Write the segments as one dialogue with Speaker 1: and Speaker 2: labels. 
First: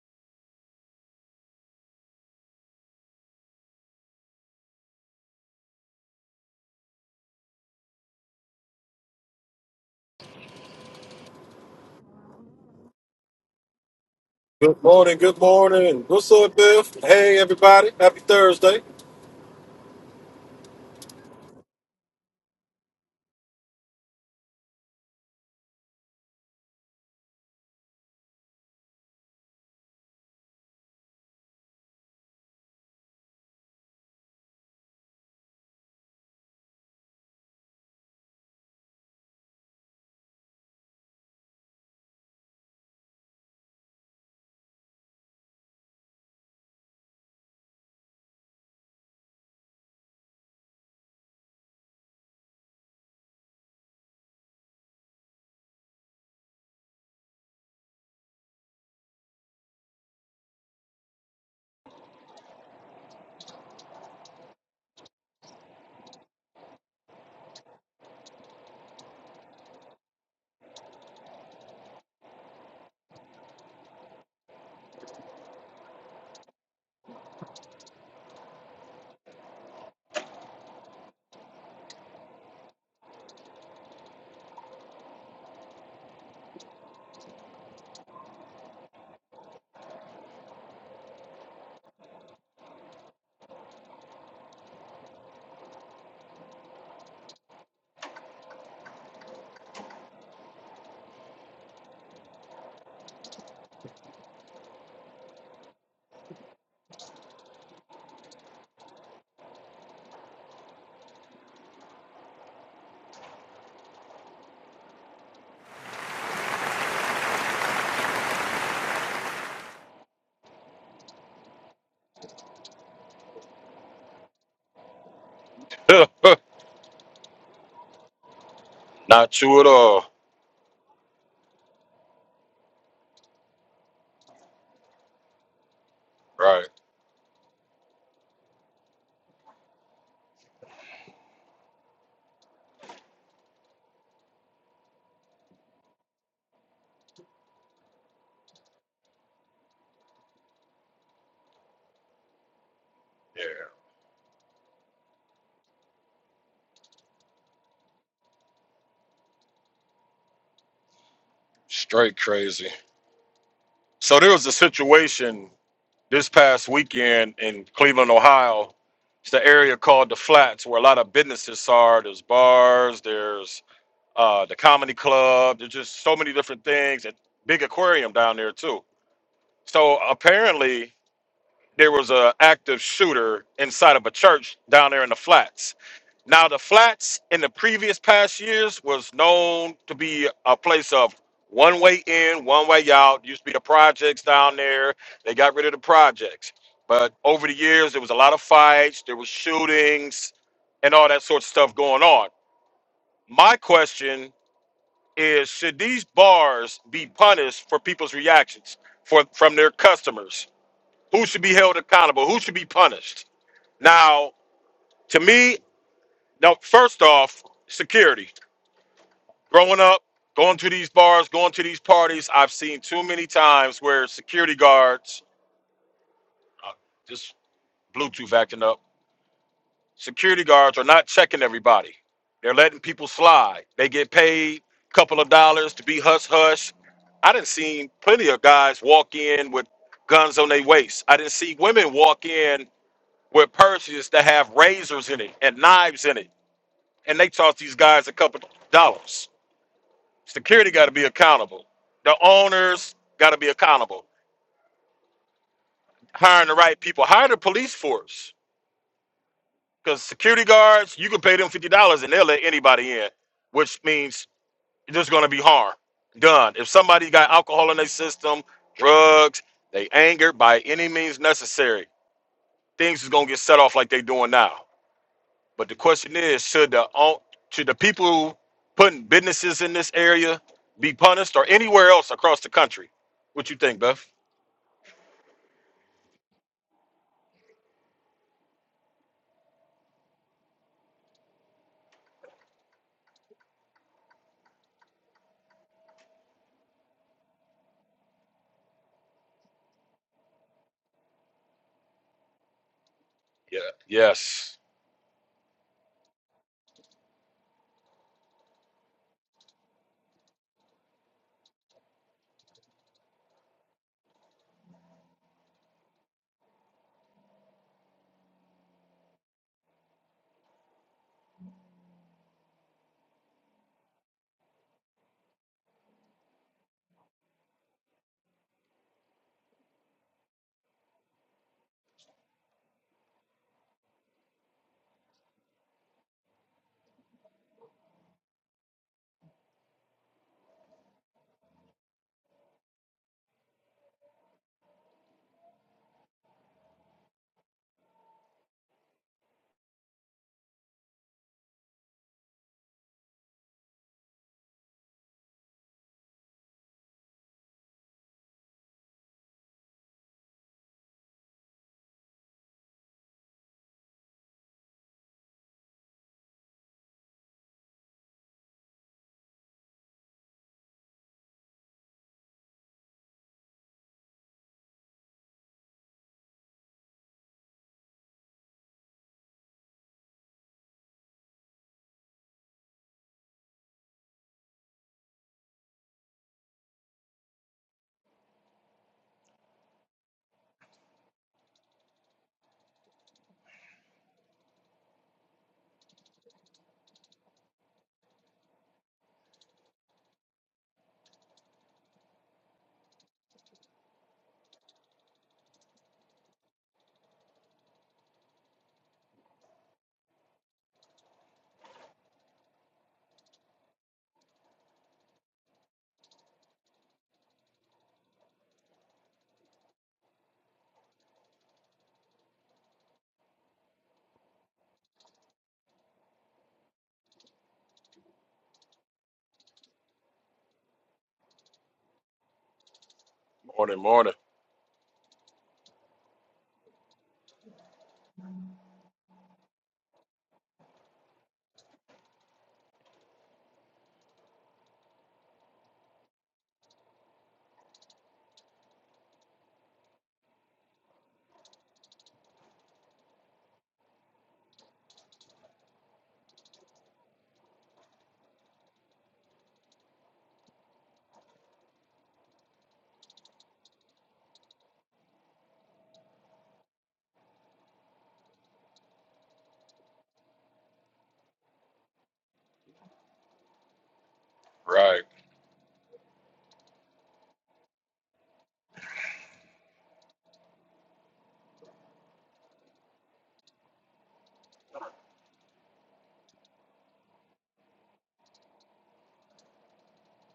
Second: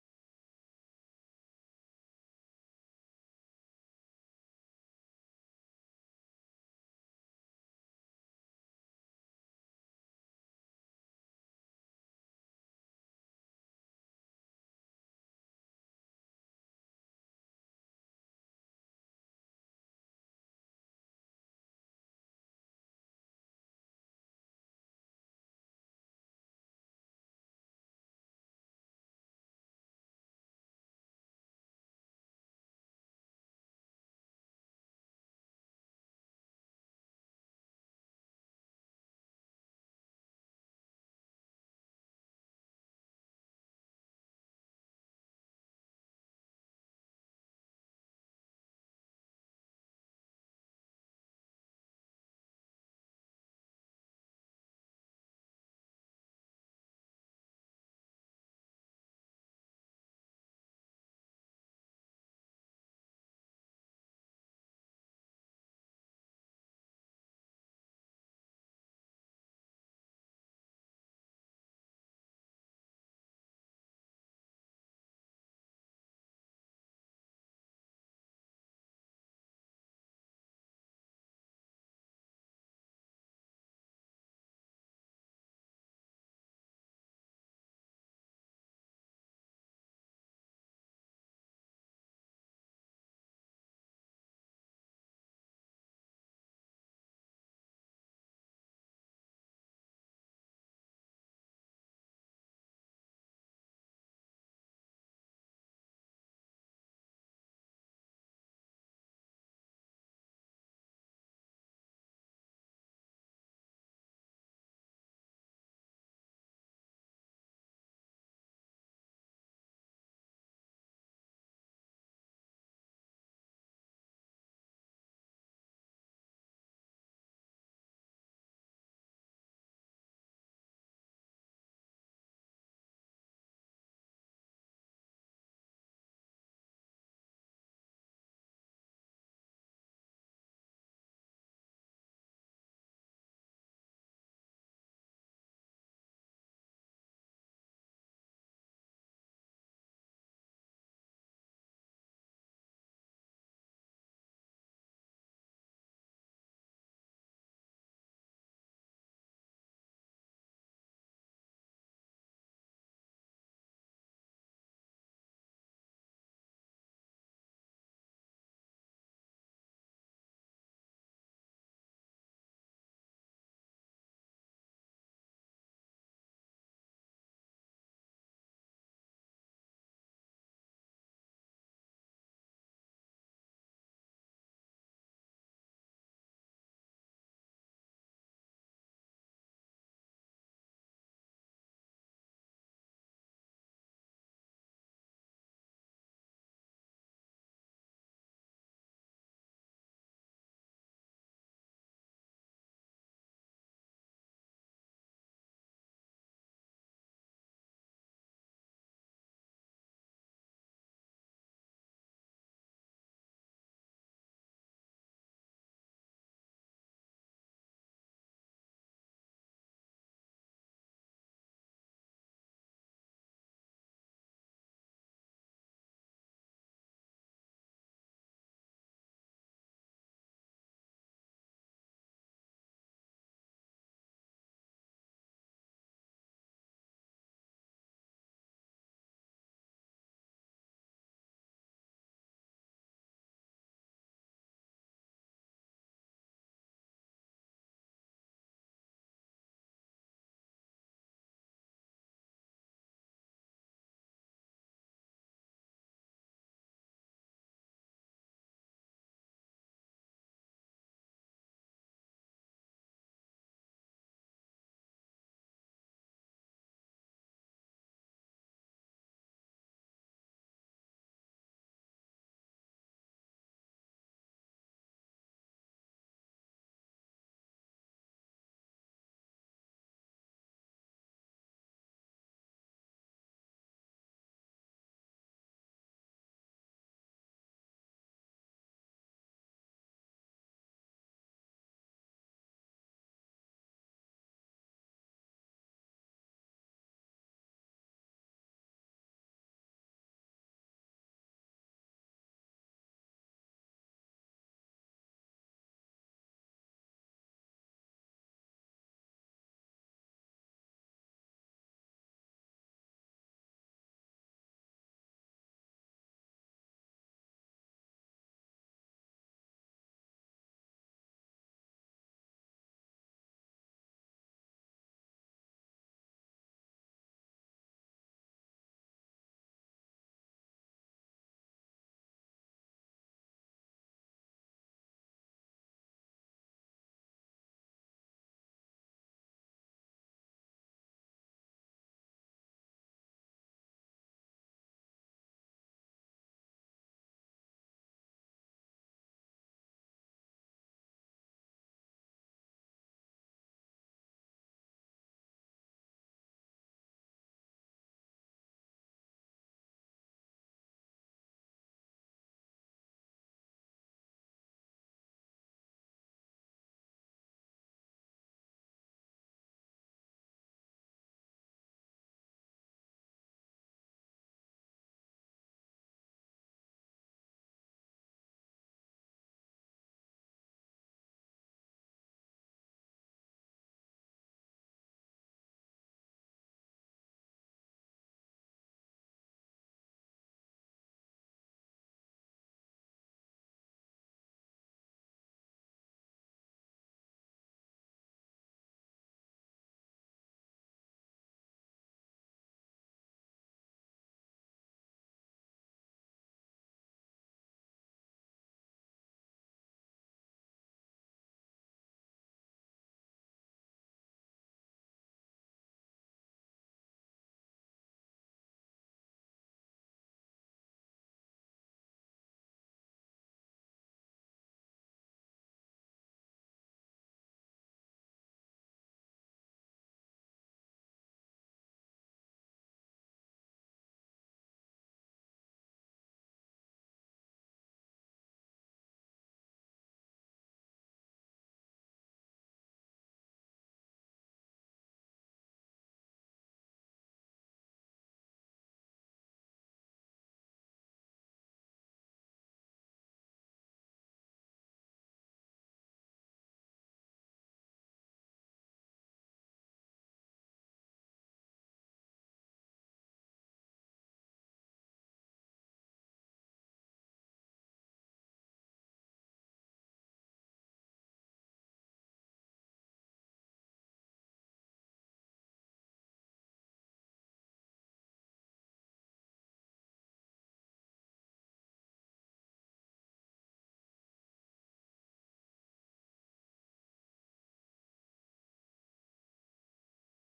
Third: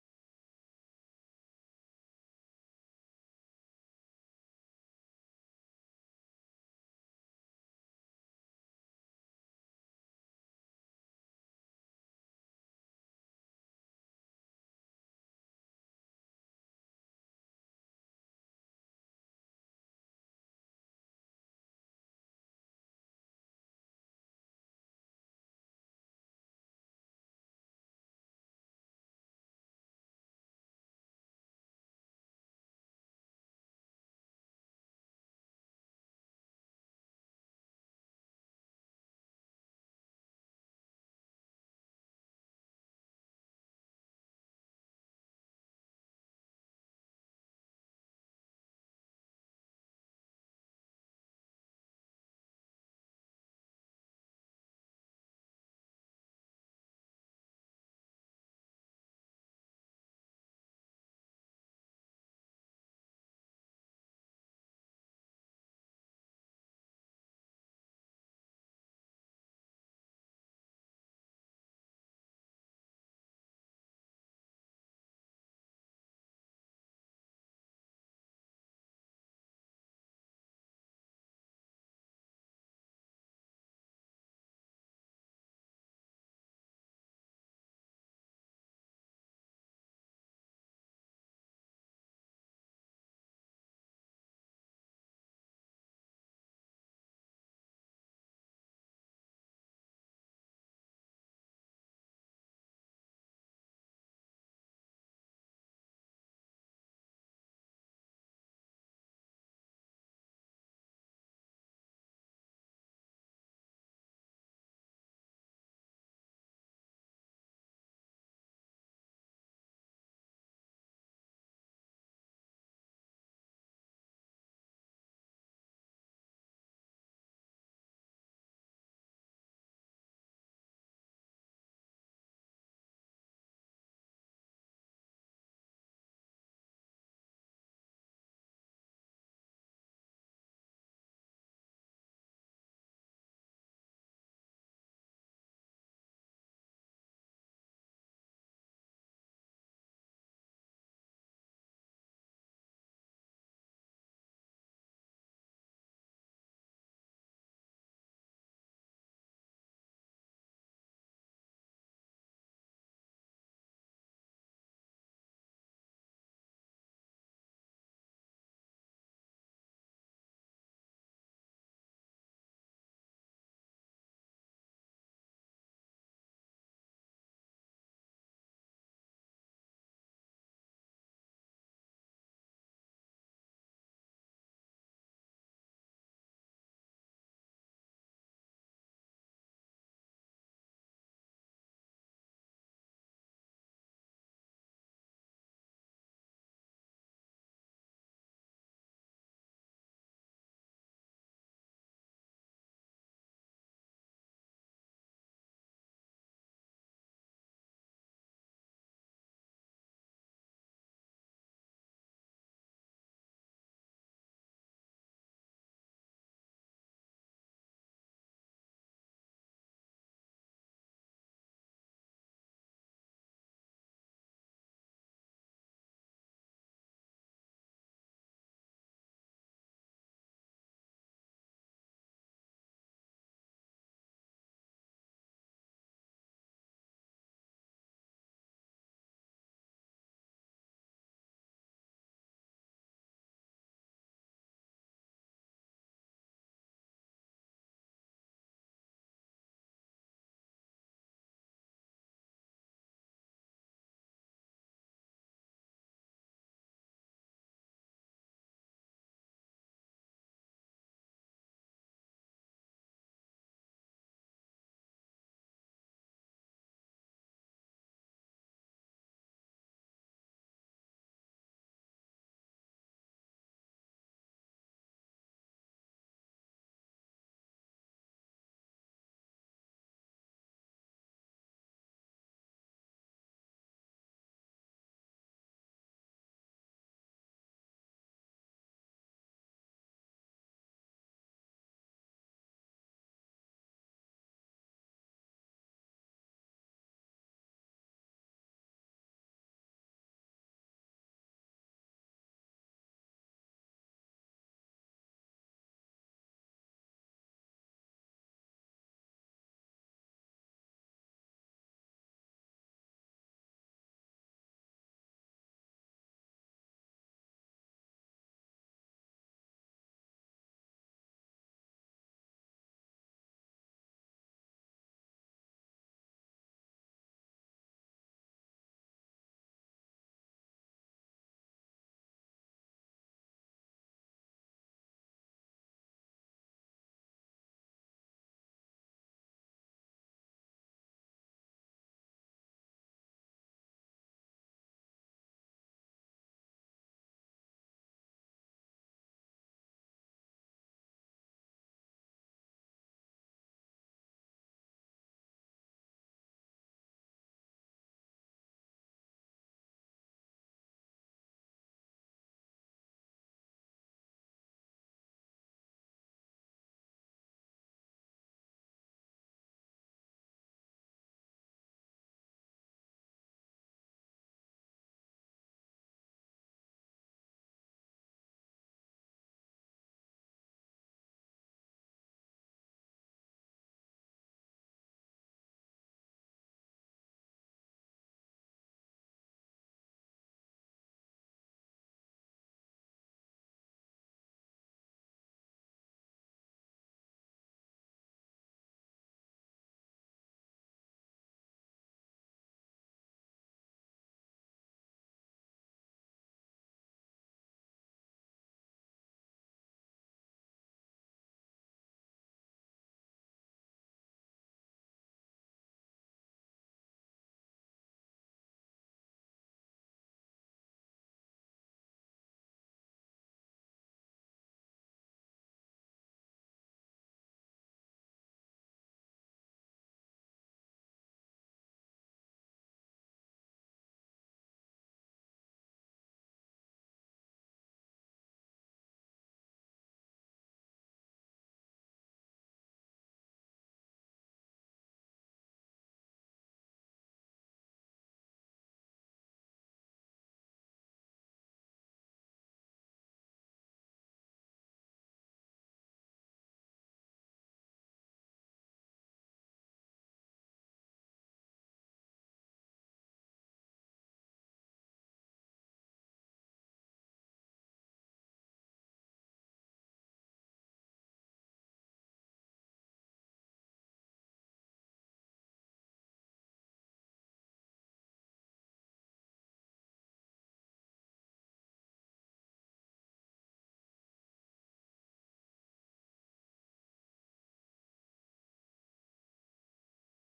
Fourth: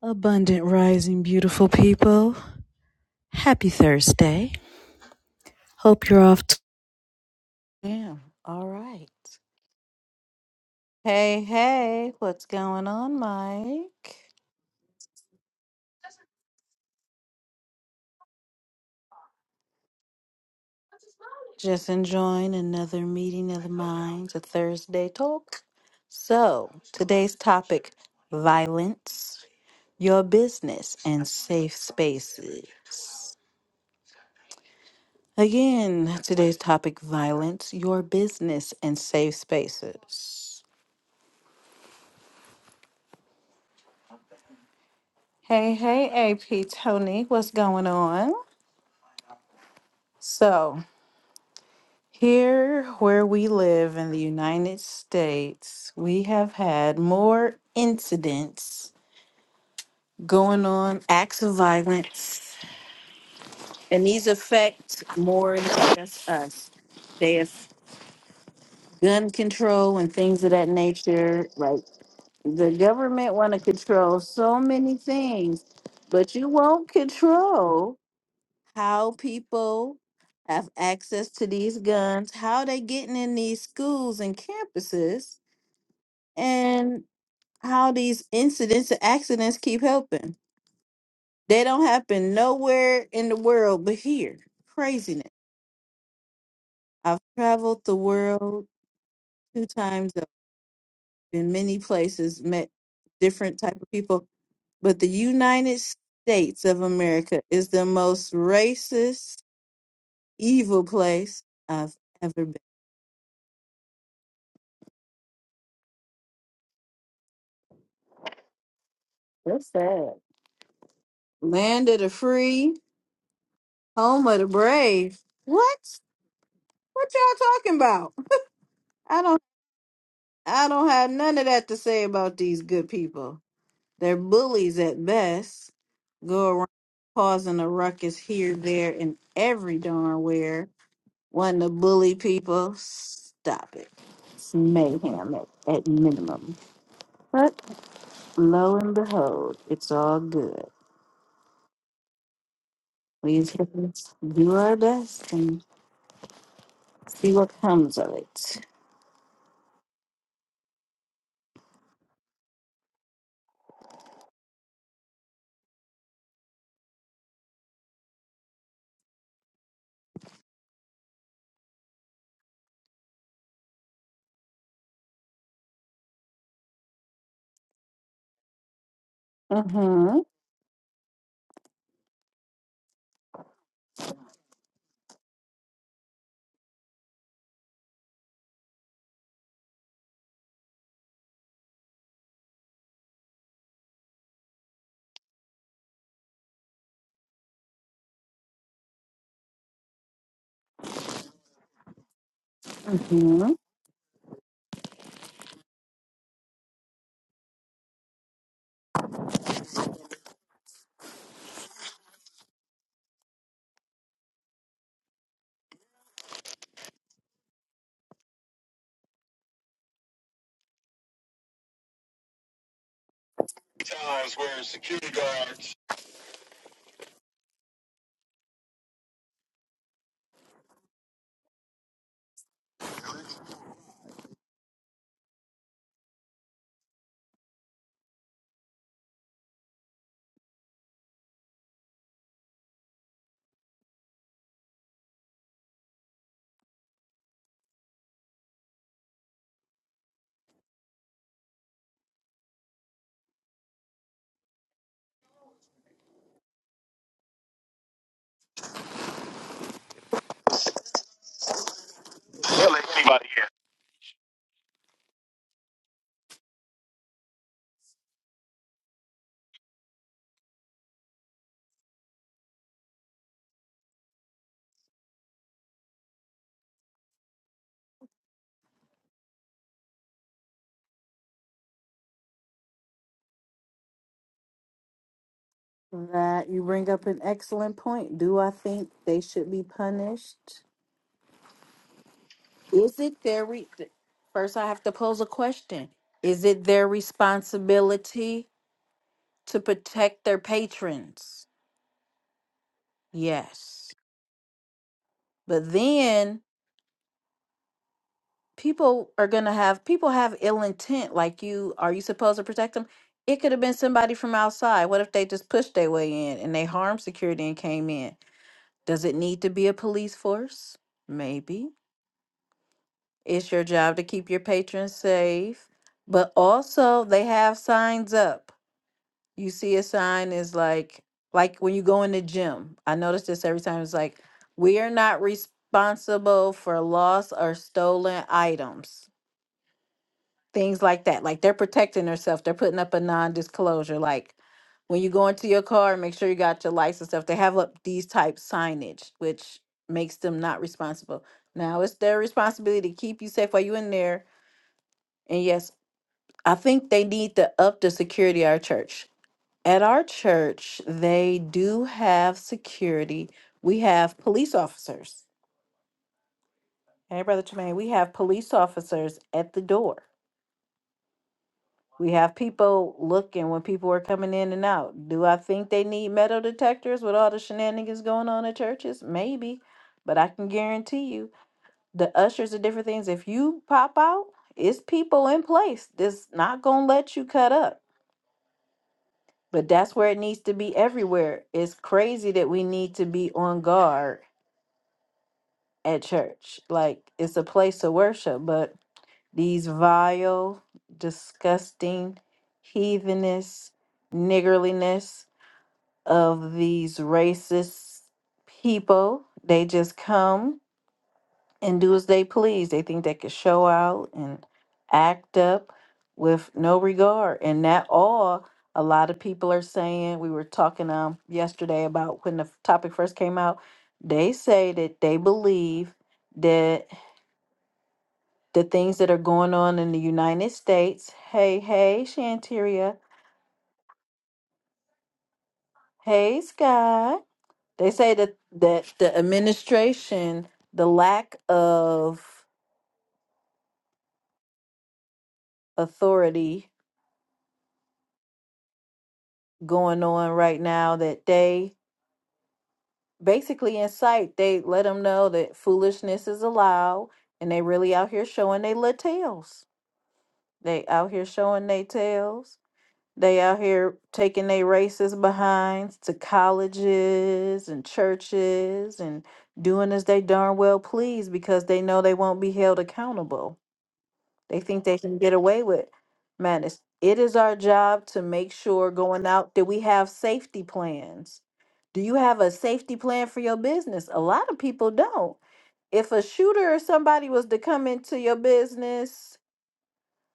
Speaker 1: Abundant rising, beautiful people. Happy Thursday. Hope you're off. To- yeah. All right. Hey, hey, what's going on, Mike?
Speaker 2: Good morning, good morning. What's up, Biff? Hey, everybody. Happy Thursday.
Speaker 1: Just enjoying another meeting of the minds, a Thursday talk. So, today's topic violence, your business, and safe spaces. Again, today's topic violence, your business, and safe spaces. Hey, hey, AP Tony, what's going on? So, here where we live in the United States, we have had more incidents going on, acts of violence, and these affect more than just us. They have gun control and things of that nature. Like the government want to control so many things, but you won't control how people have access to these guns, how they getting in these schools and campuses, and how these incidents and accidents keep helping. They don't happen nowhere in the world but here. Craziness. I've traveled the world two times over, in many places, met different type of people, but the United States of America is the most racist, evil place I've ever been. That's sad. Land of the free, home of the brave. What? What y'all talking about? I don't I don't have none of that to say about these good people. They're bullies at best. Go around causing a ruckus here, there, and every darn where. Wanting to bully people. Stop it. It's mayhem at, at minimum. But lo and behold, it's all good. We just do our best and see what comes of it. Mm-hmm. Mm-hmm. Times where security guards will let anybody in. That you bring up an excellent point. Do I think they should be punished? Is it their re- th- first? I have to pose a question. Is it their responsibility to protect their patrons? Yes. But then people are gonna have people have ill intent like you are you supposed to protect them it could have been somebody from outside what if they just pushed their way in and they harmed security and came in does it need to be a police force maybe it's your job to keep your patrons safe but also they have signs up you see a sign is like like when you go in the gym i notice this every time it's like we are not responsible for lost or stolen items things like that. Like they're protecting themselves. They're putting up a non-disclosure. Like when you go into your car, make sure you got your license stuff. They have up these type signage, which makes them not responsible. Now it's their responsibility to keep you safe while you in there. And yes, I think they need to up the security at our church. At our church, they do have security. We have police officers. Hey, Brother Tremaine, we have police officers at the door We have people looking when people are coming in and out. Do I think they need metal detectors with all the shenanigans going on at churches? Maybe, but I can guarantee you the ushers are different things. If you pop out, it's people in place that's not gonna let you cut up. But that's where it needs to be everywhere. It's crazy that we need to be on guard at church. Like it's a place of worship, but these vile, disgusting, heathenous, niggerliness. of these racist people. They just come and do as they please. They think they can show out and act up with no regard. And that all a lot of people are saying. We were talking um yesterday about when the f- topic first came out. They say that they believe that the things that are going on in the United States. Hey, hey, Shanteria. Hey, Sky. They say that that the administration, the lack of authority going on right now, that they basically incite, they let them know that foolishness is allowed, and they really out here showing they little tails. They out here showing they tails. They out here taking their races behinds to colleges and churches and doing as they darn well please because they know they won't be held accountable. They think they can get away with madness. It is our job to make sure going out that we have safety plans. Do you have a safety plan for your business? A lot of people don't. If a shooter or somebody was to come into your business,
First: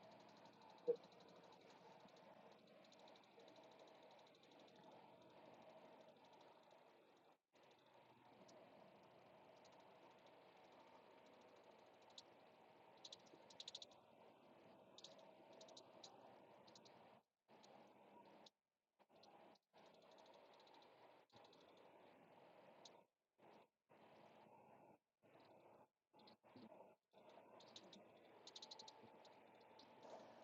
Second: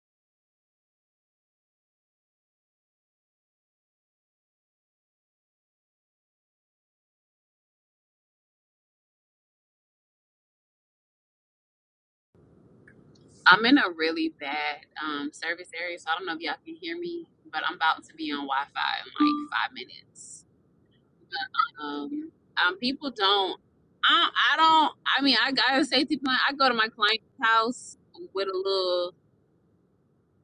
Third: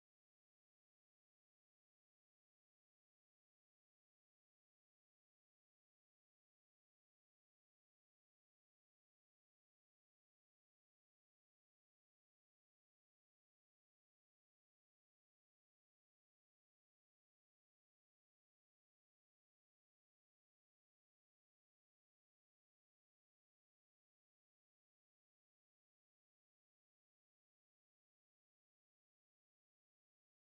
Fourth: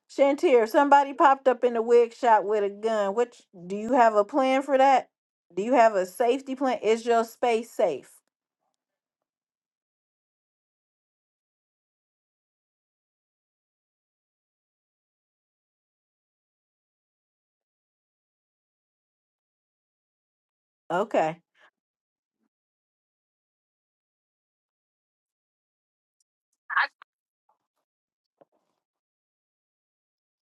Speaker 1: Shantir, if somebody popped up in the wig shop with a gun, what do you have a plan for that? Do you have a safety plan? Is your space safe?
Speaker 3: I'm in a really bad um, service area, so I don't know if y'all can hear me, but I'm about to be on Wi-Fi in like five minutes.
Speaker 1: Okay.
Speaker 3: Um, um, people don't. I, I don't. I mean, I got a safety plan. I go to my client's house with a little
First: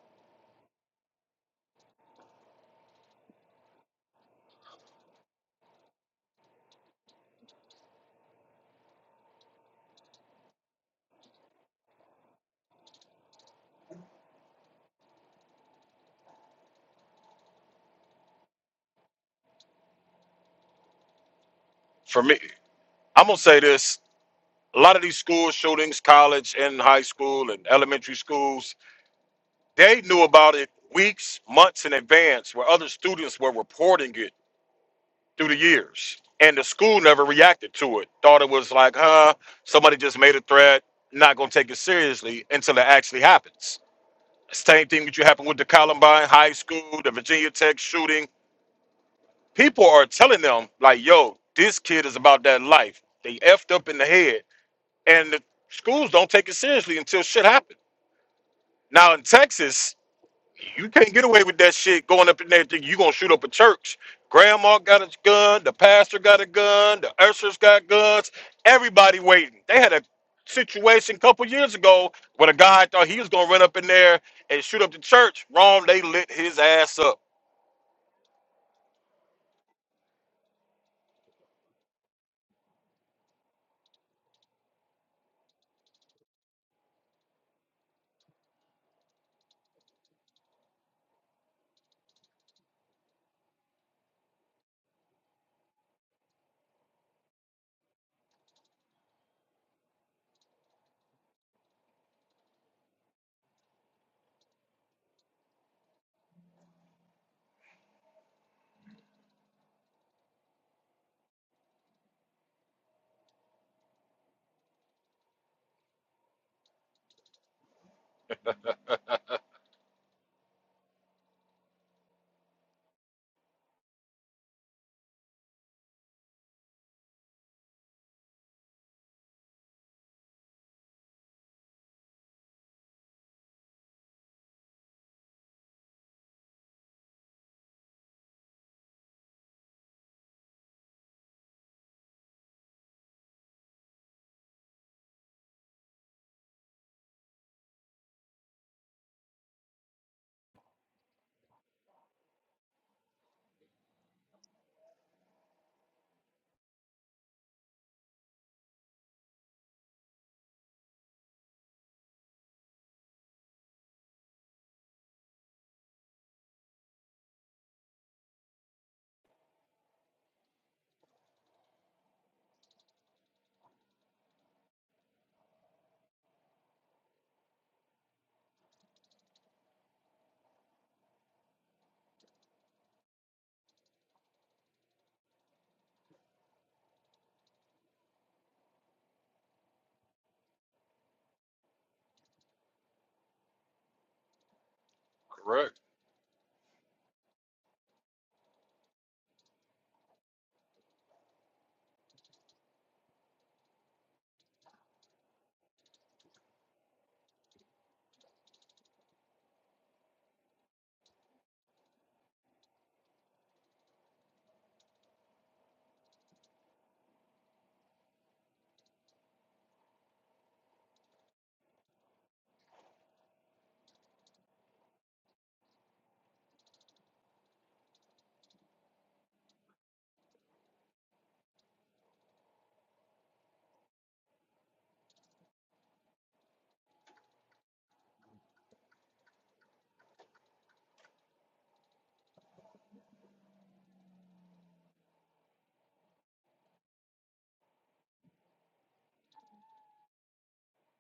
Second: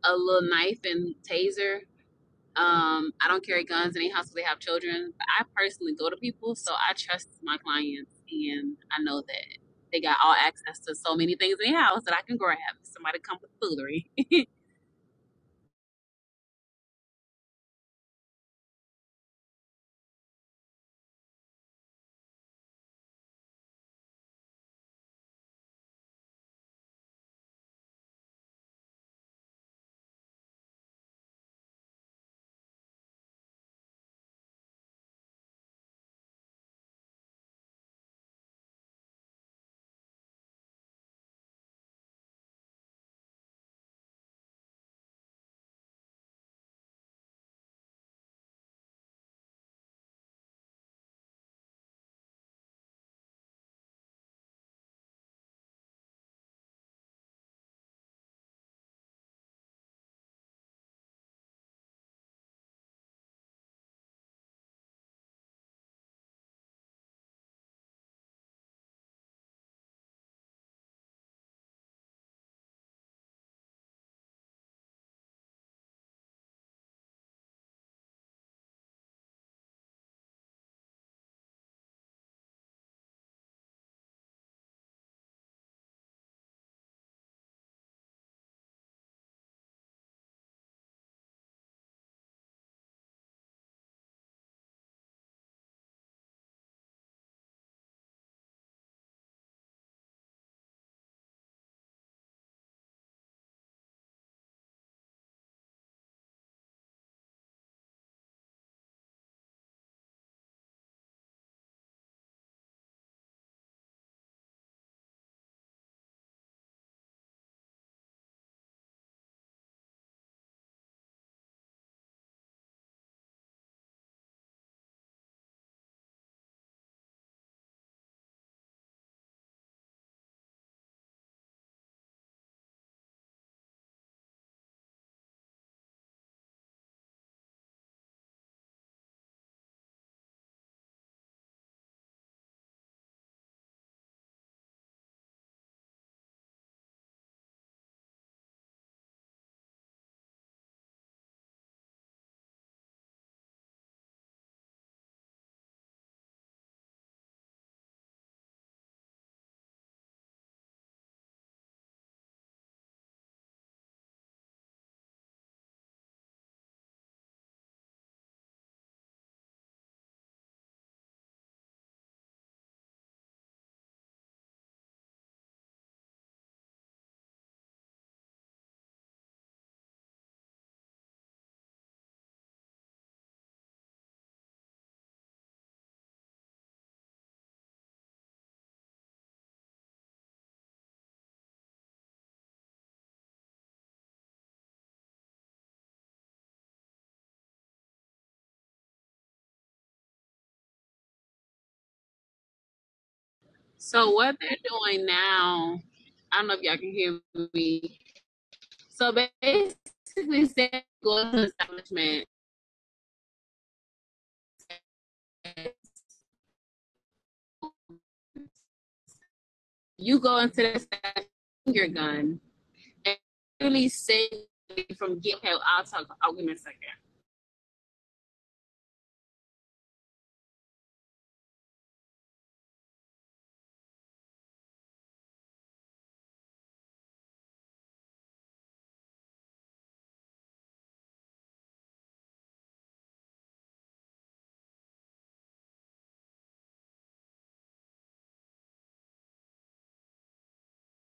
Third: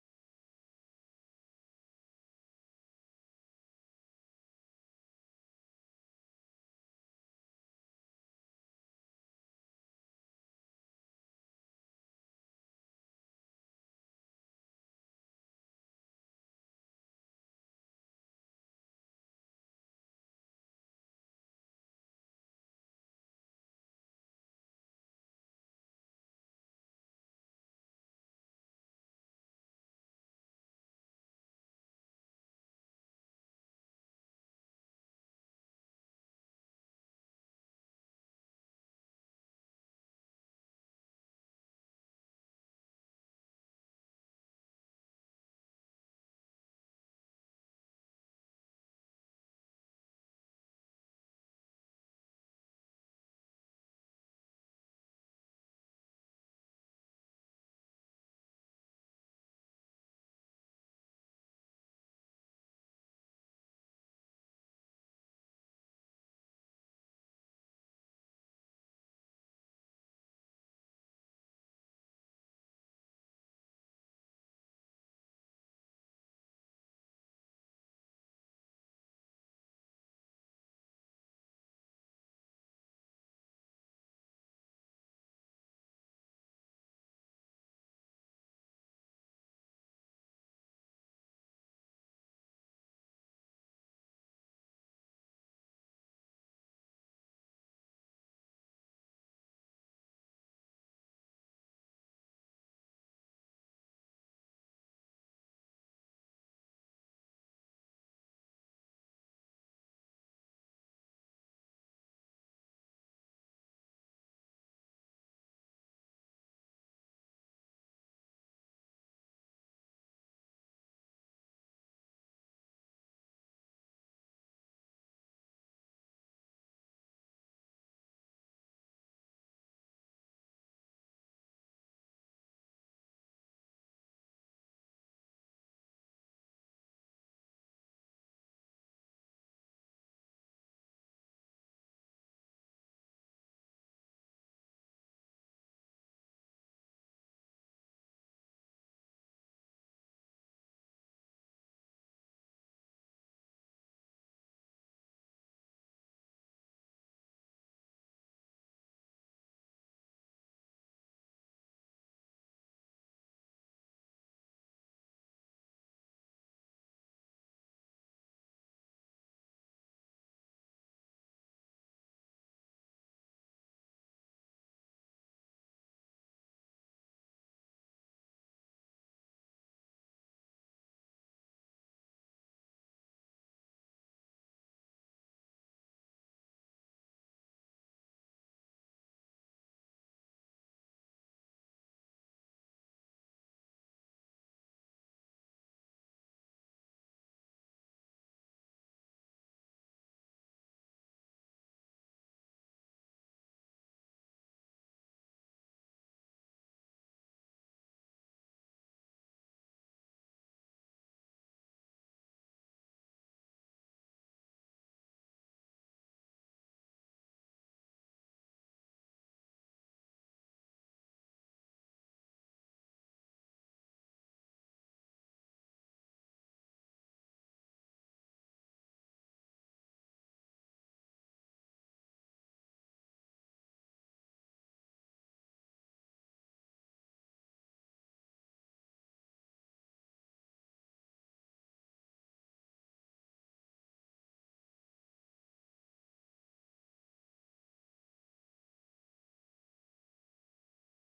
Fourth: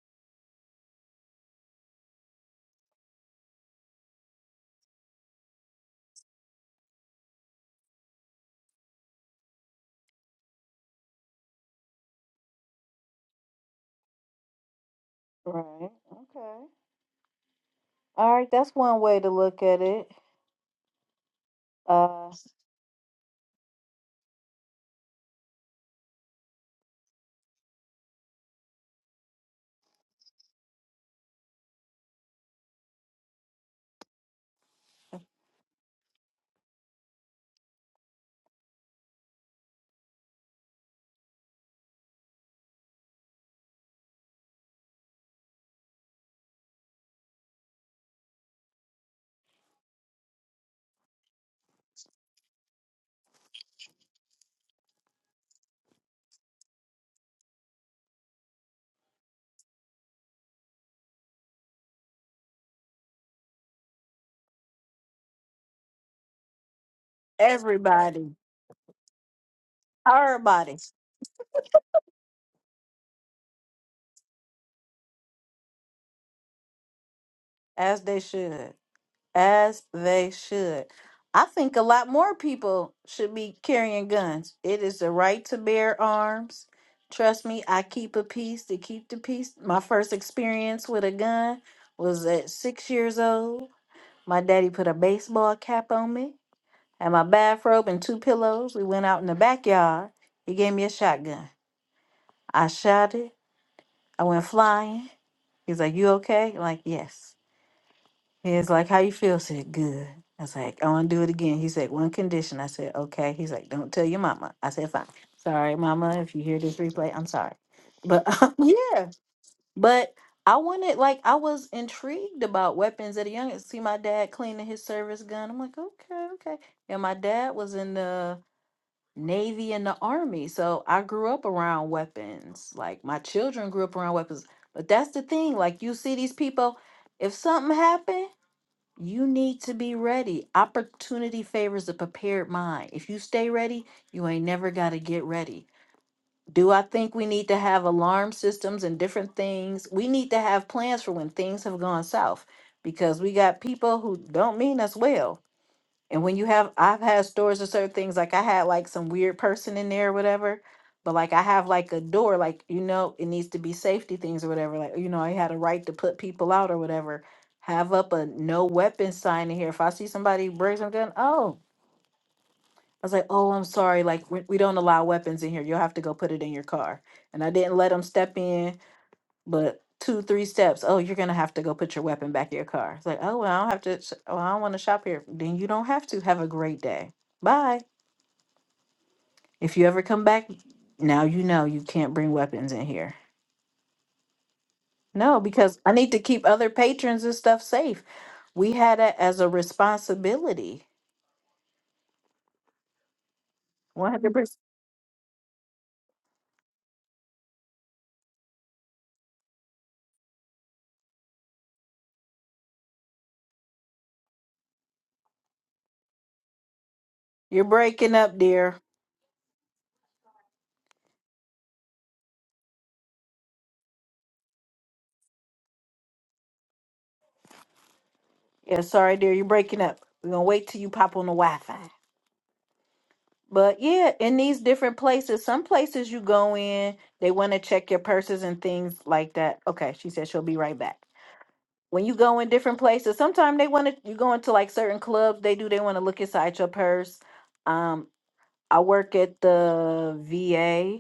Speaker 3: a little knife and taser. Um, I don't carry guns in any house where they have children. But I personally go to people, so I trust my clients, and I know that they got all access to so many things in the house that I can grab. if Somebody come with foolery
Speaker 1: Right. Okay. All right. That's one way to look at it. Uh, everybody. Everybody, as they should, as they should. I think a lot more people should be carrying guns. It is the right to bear arms. Trust me, I keep a peace to keep the peace. My first experience with a gun was at six years old. My daddy put a baseball cap on me and my bathrobe and two pillows. We went out in the backyard. He gave me a shotgun. I shot it. I went flying. He's like, You okay? I'm like, Yes. He was like, How you feel? I said, Good. I was like, I want to do it again. He said, One condition. I said, Okay. He's like, Don't tell your mama. I said, Fine. Sorry, mama. If you hear this replay, I'm sorry. But yeah, but I wanted, like, I was intrigued about weapons at a young age. See my dad cleaning his service gun. I'm like, Okay, okay. And my dad was in the Navy and the Army. So I grew up around weapons. Like, my children grew up around weapons. But that's the thing. Like, you see these people, if something happened, you need to be ready. Opportunity favors the prepared mind. If you stay ready, you ain't never got to get ready. Do I think we need to have alarm systems and different things? We need to have plans for when things have gone south because we got people who don't mean us well. And when you have, I've had stores or certain things like I had like some weird person in there or whatever, but like I have like a door, like you know, it needs to be safety things or whatever. Like you know, I had a right to put people out or whatever. Have up a no weapon sign in here. If I see somebody bring some gun, oh, I was like, oh, I'm sorry, like we, we don't allow weapons in here. You'll have to go put it in your car. And I didn't let them step in but two three steps oh you're gonna have to go put your weapon back in your car it's like oh well i don't have to sh- oh, i don't want to shop here then you don't have to have a great day bye if you ever come back now you know you can't bring weapons in here no because i need to keep other patrons and stuff safe we had it as a responsibility
Speaker 3: So what they're
Speaker 1: 100%
Speaker 3: doing now, I don't know if y'all can hear me. So basically, say you go to an establishment,
Speaker 1: you're breaking up dear
Speaker 3: you go into the establishment, your gun, and really save you from getting help. I'll talk. I'll give me a second.
Speaker 1: yeah sorry dear you're breaking up we're gonna wait till you pop on the wi-fi But yeah, in these different places, some places you go in, they want to check your purses and things like that. Okay, she said she'll be right back. When you go in different places, sometimes they want to, you go into like certain clubs, they do, they want to look inside your purse. Um, I work at the VA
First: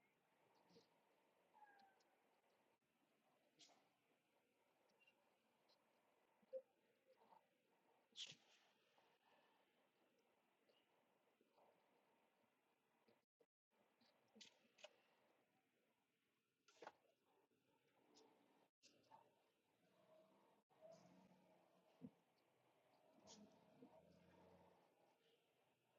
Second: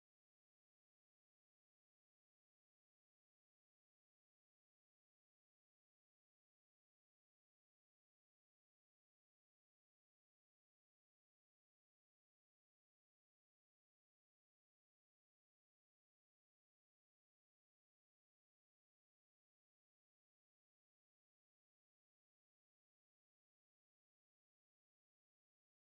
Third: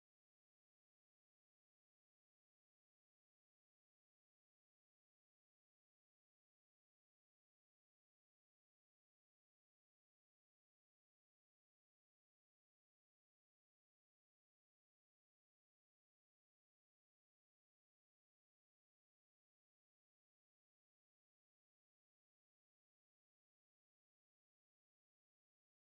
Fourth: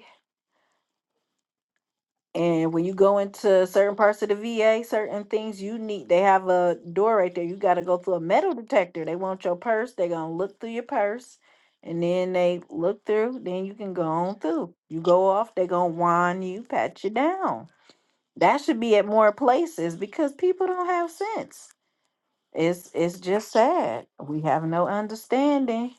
Speaker 1: And when you go into certain parts of the VA, certain things you need, they have a door right there. You got to go through a metal detector. They want your purse. They're going to look through your purse. And then they look through. Then you can go on through. You go off, they're going to wind you, pat you down. That should be at more places because people don't have sense. It's it's just sad. We have no understanding,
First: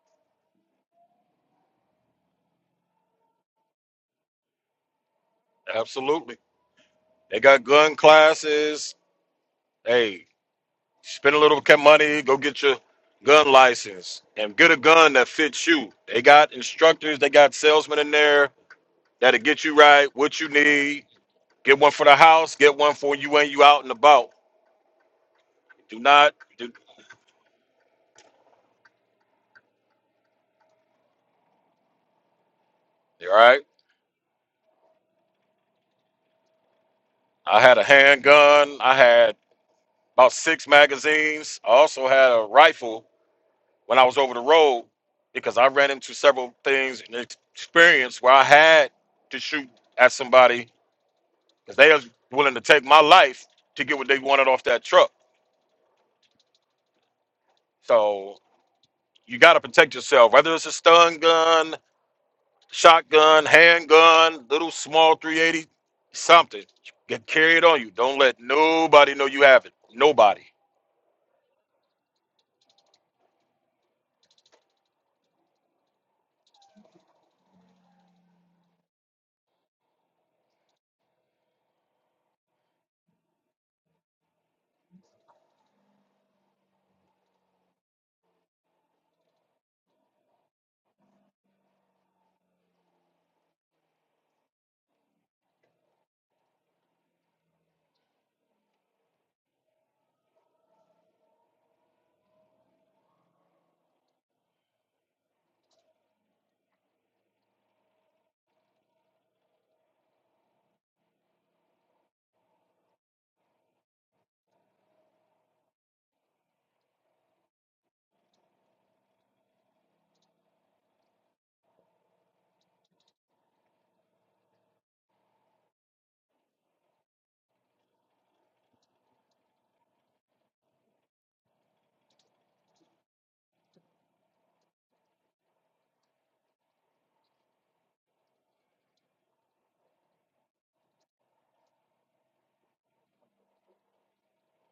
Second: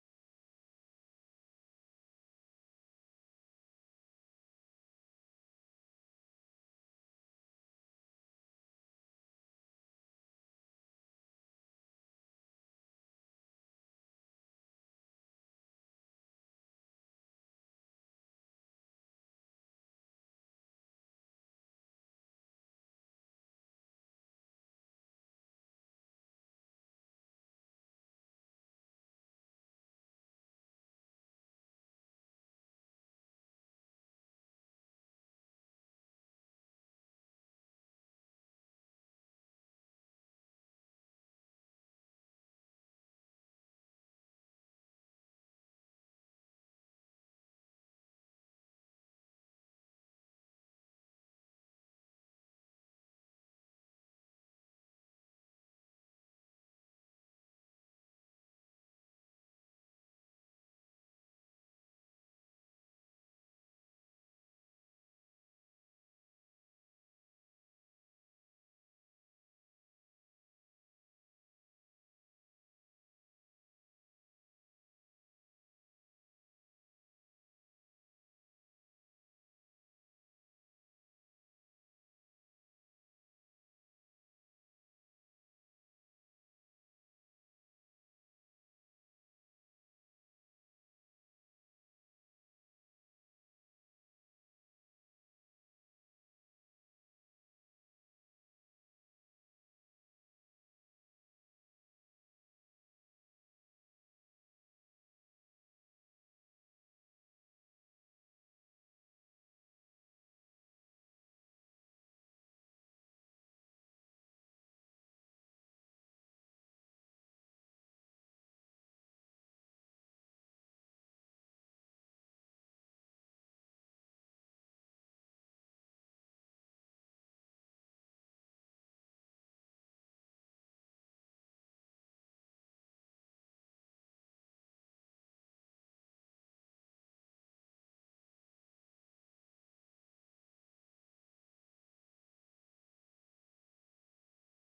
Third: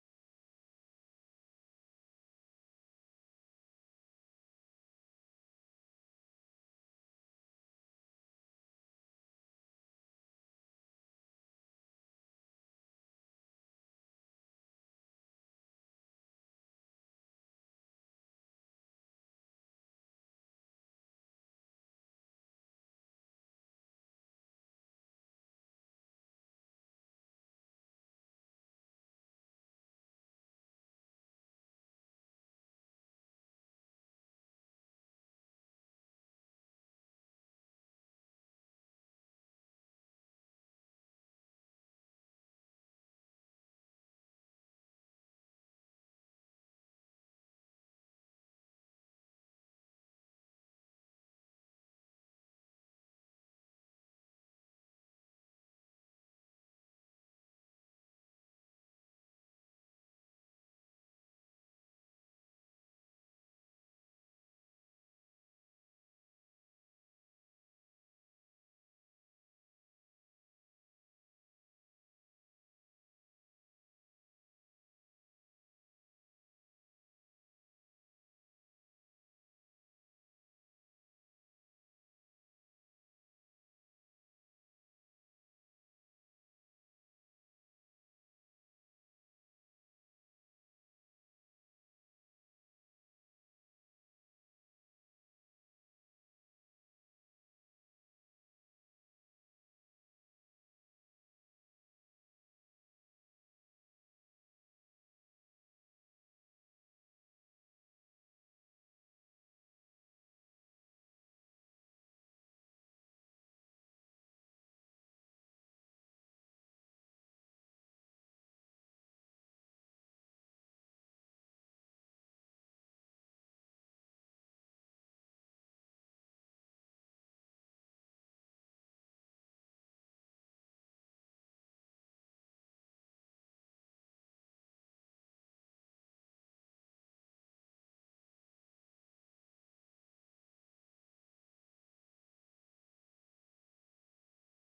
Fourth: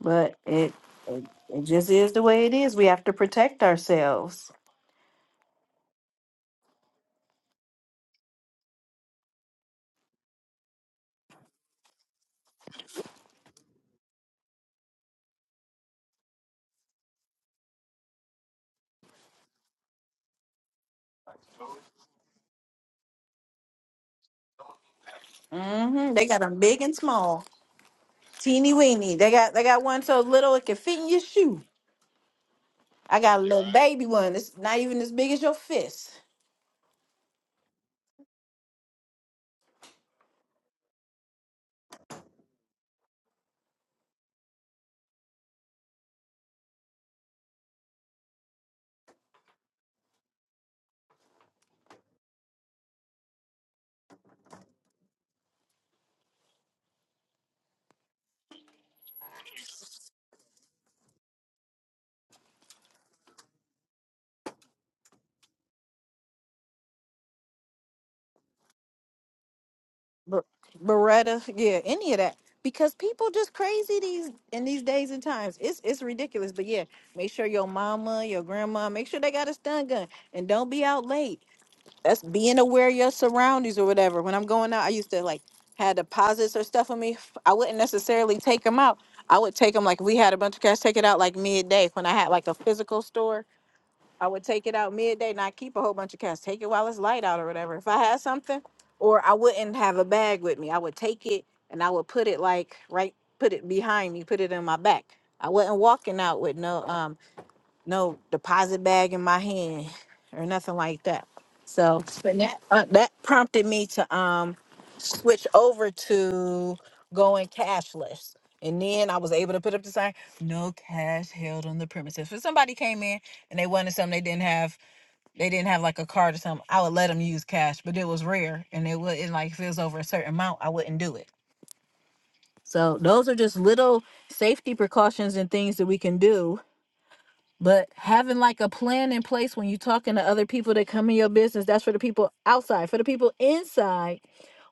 Speaker 1: but it it, it just is the way it is. We have to protect ourselves. hmm They got them big and small. Teeny weeny. They got they got one so little it can fit in your shoe. I got a little Right. baby one. It's not even as big as your fist. But Beretta, yeah, any of that. Because people just crazy these in these days and times. It's it's ridiculous. But yeah, make sure your mama, your grandma, make sure they got a stun gun. And don't be out late. That's being aware of your surroundings or whatever. When I'm going out, I used to like had deposits or stuff on me. I wouldn't necessarily take them out. I would take them like if we had a bunch of cash, take it out like midday when I had like a physical store I would take it out midday, not keep a whole bunch of cash. Take it while it's light out or whatever. If I had something, or I wouldn't have a bag with me. I would take it and I would put it like right, put it behind me, put it in my back. I wasn't walking out with no um no deposit bag in my hand or nothing like that. So but that uh, that prompted me to um switch over to going cashless. And then I was able to put up the sign, no cash held on the premises. If somebody came in and they wanted something they didn't have, they didn't have like a card or something, I would let them use cash, but it was rare and it wouldn't like if it was over a certain amount, I wouldn't do it. So those are just little safety precautions and things that we can do. But having like a plan in place when you're talking to other people that come in your business, that's for the people outside. For the people inside,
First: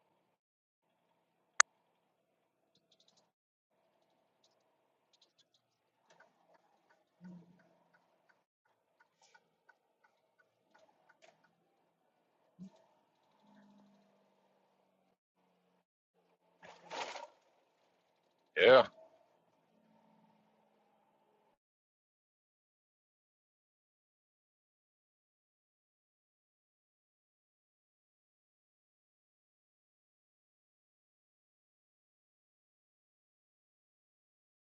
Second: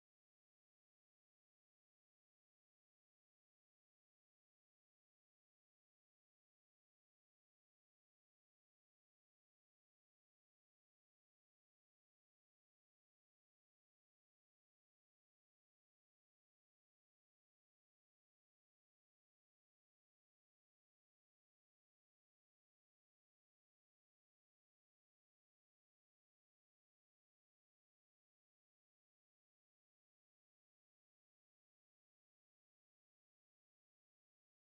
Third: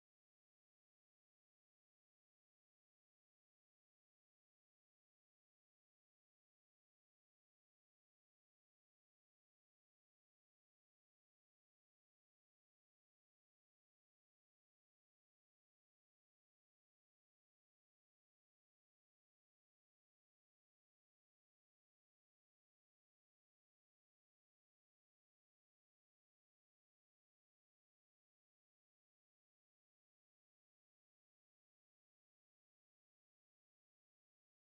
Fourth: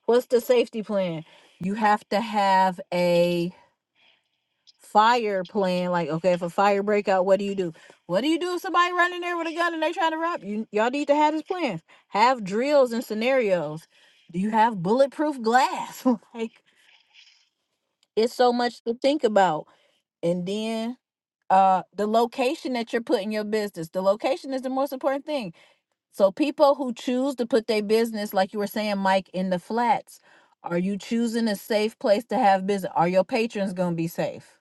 Speaker 1: what's the safety plan? You have to have a fire plan. Like, okay, if a fire break out, what do you do? What do you do if somebody running there with a gun and they trying to rob you? Y'all need to have this plan. Have drills and scenarios. Do you have bulletproof glass? like, it's so much to think about. And then uh the location that you're putting your business. The location is the most important thing. So people who choose to put their business, like you were saying, Mike, in the flats, are you choosing a safe place to have business? Are your patrons gonna be safe?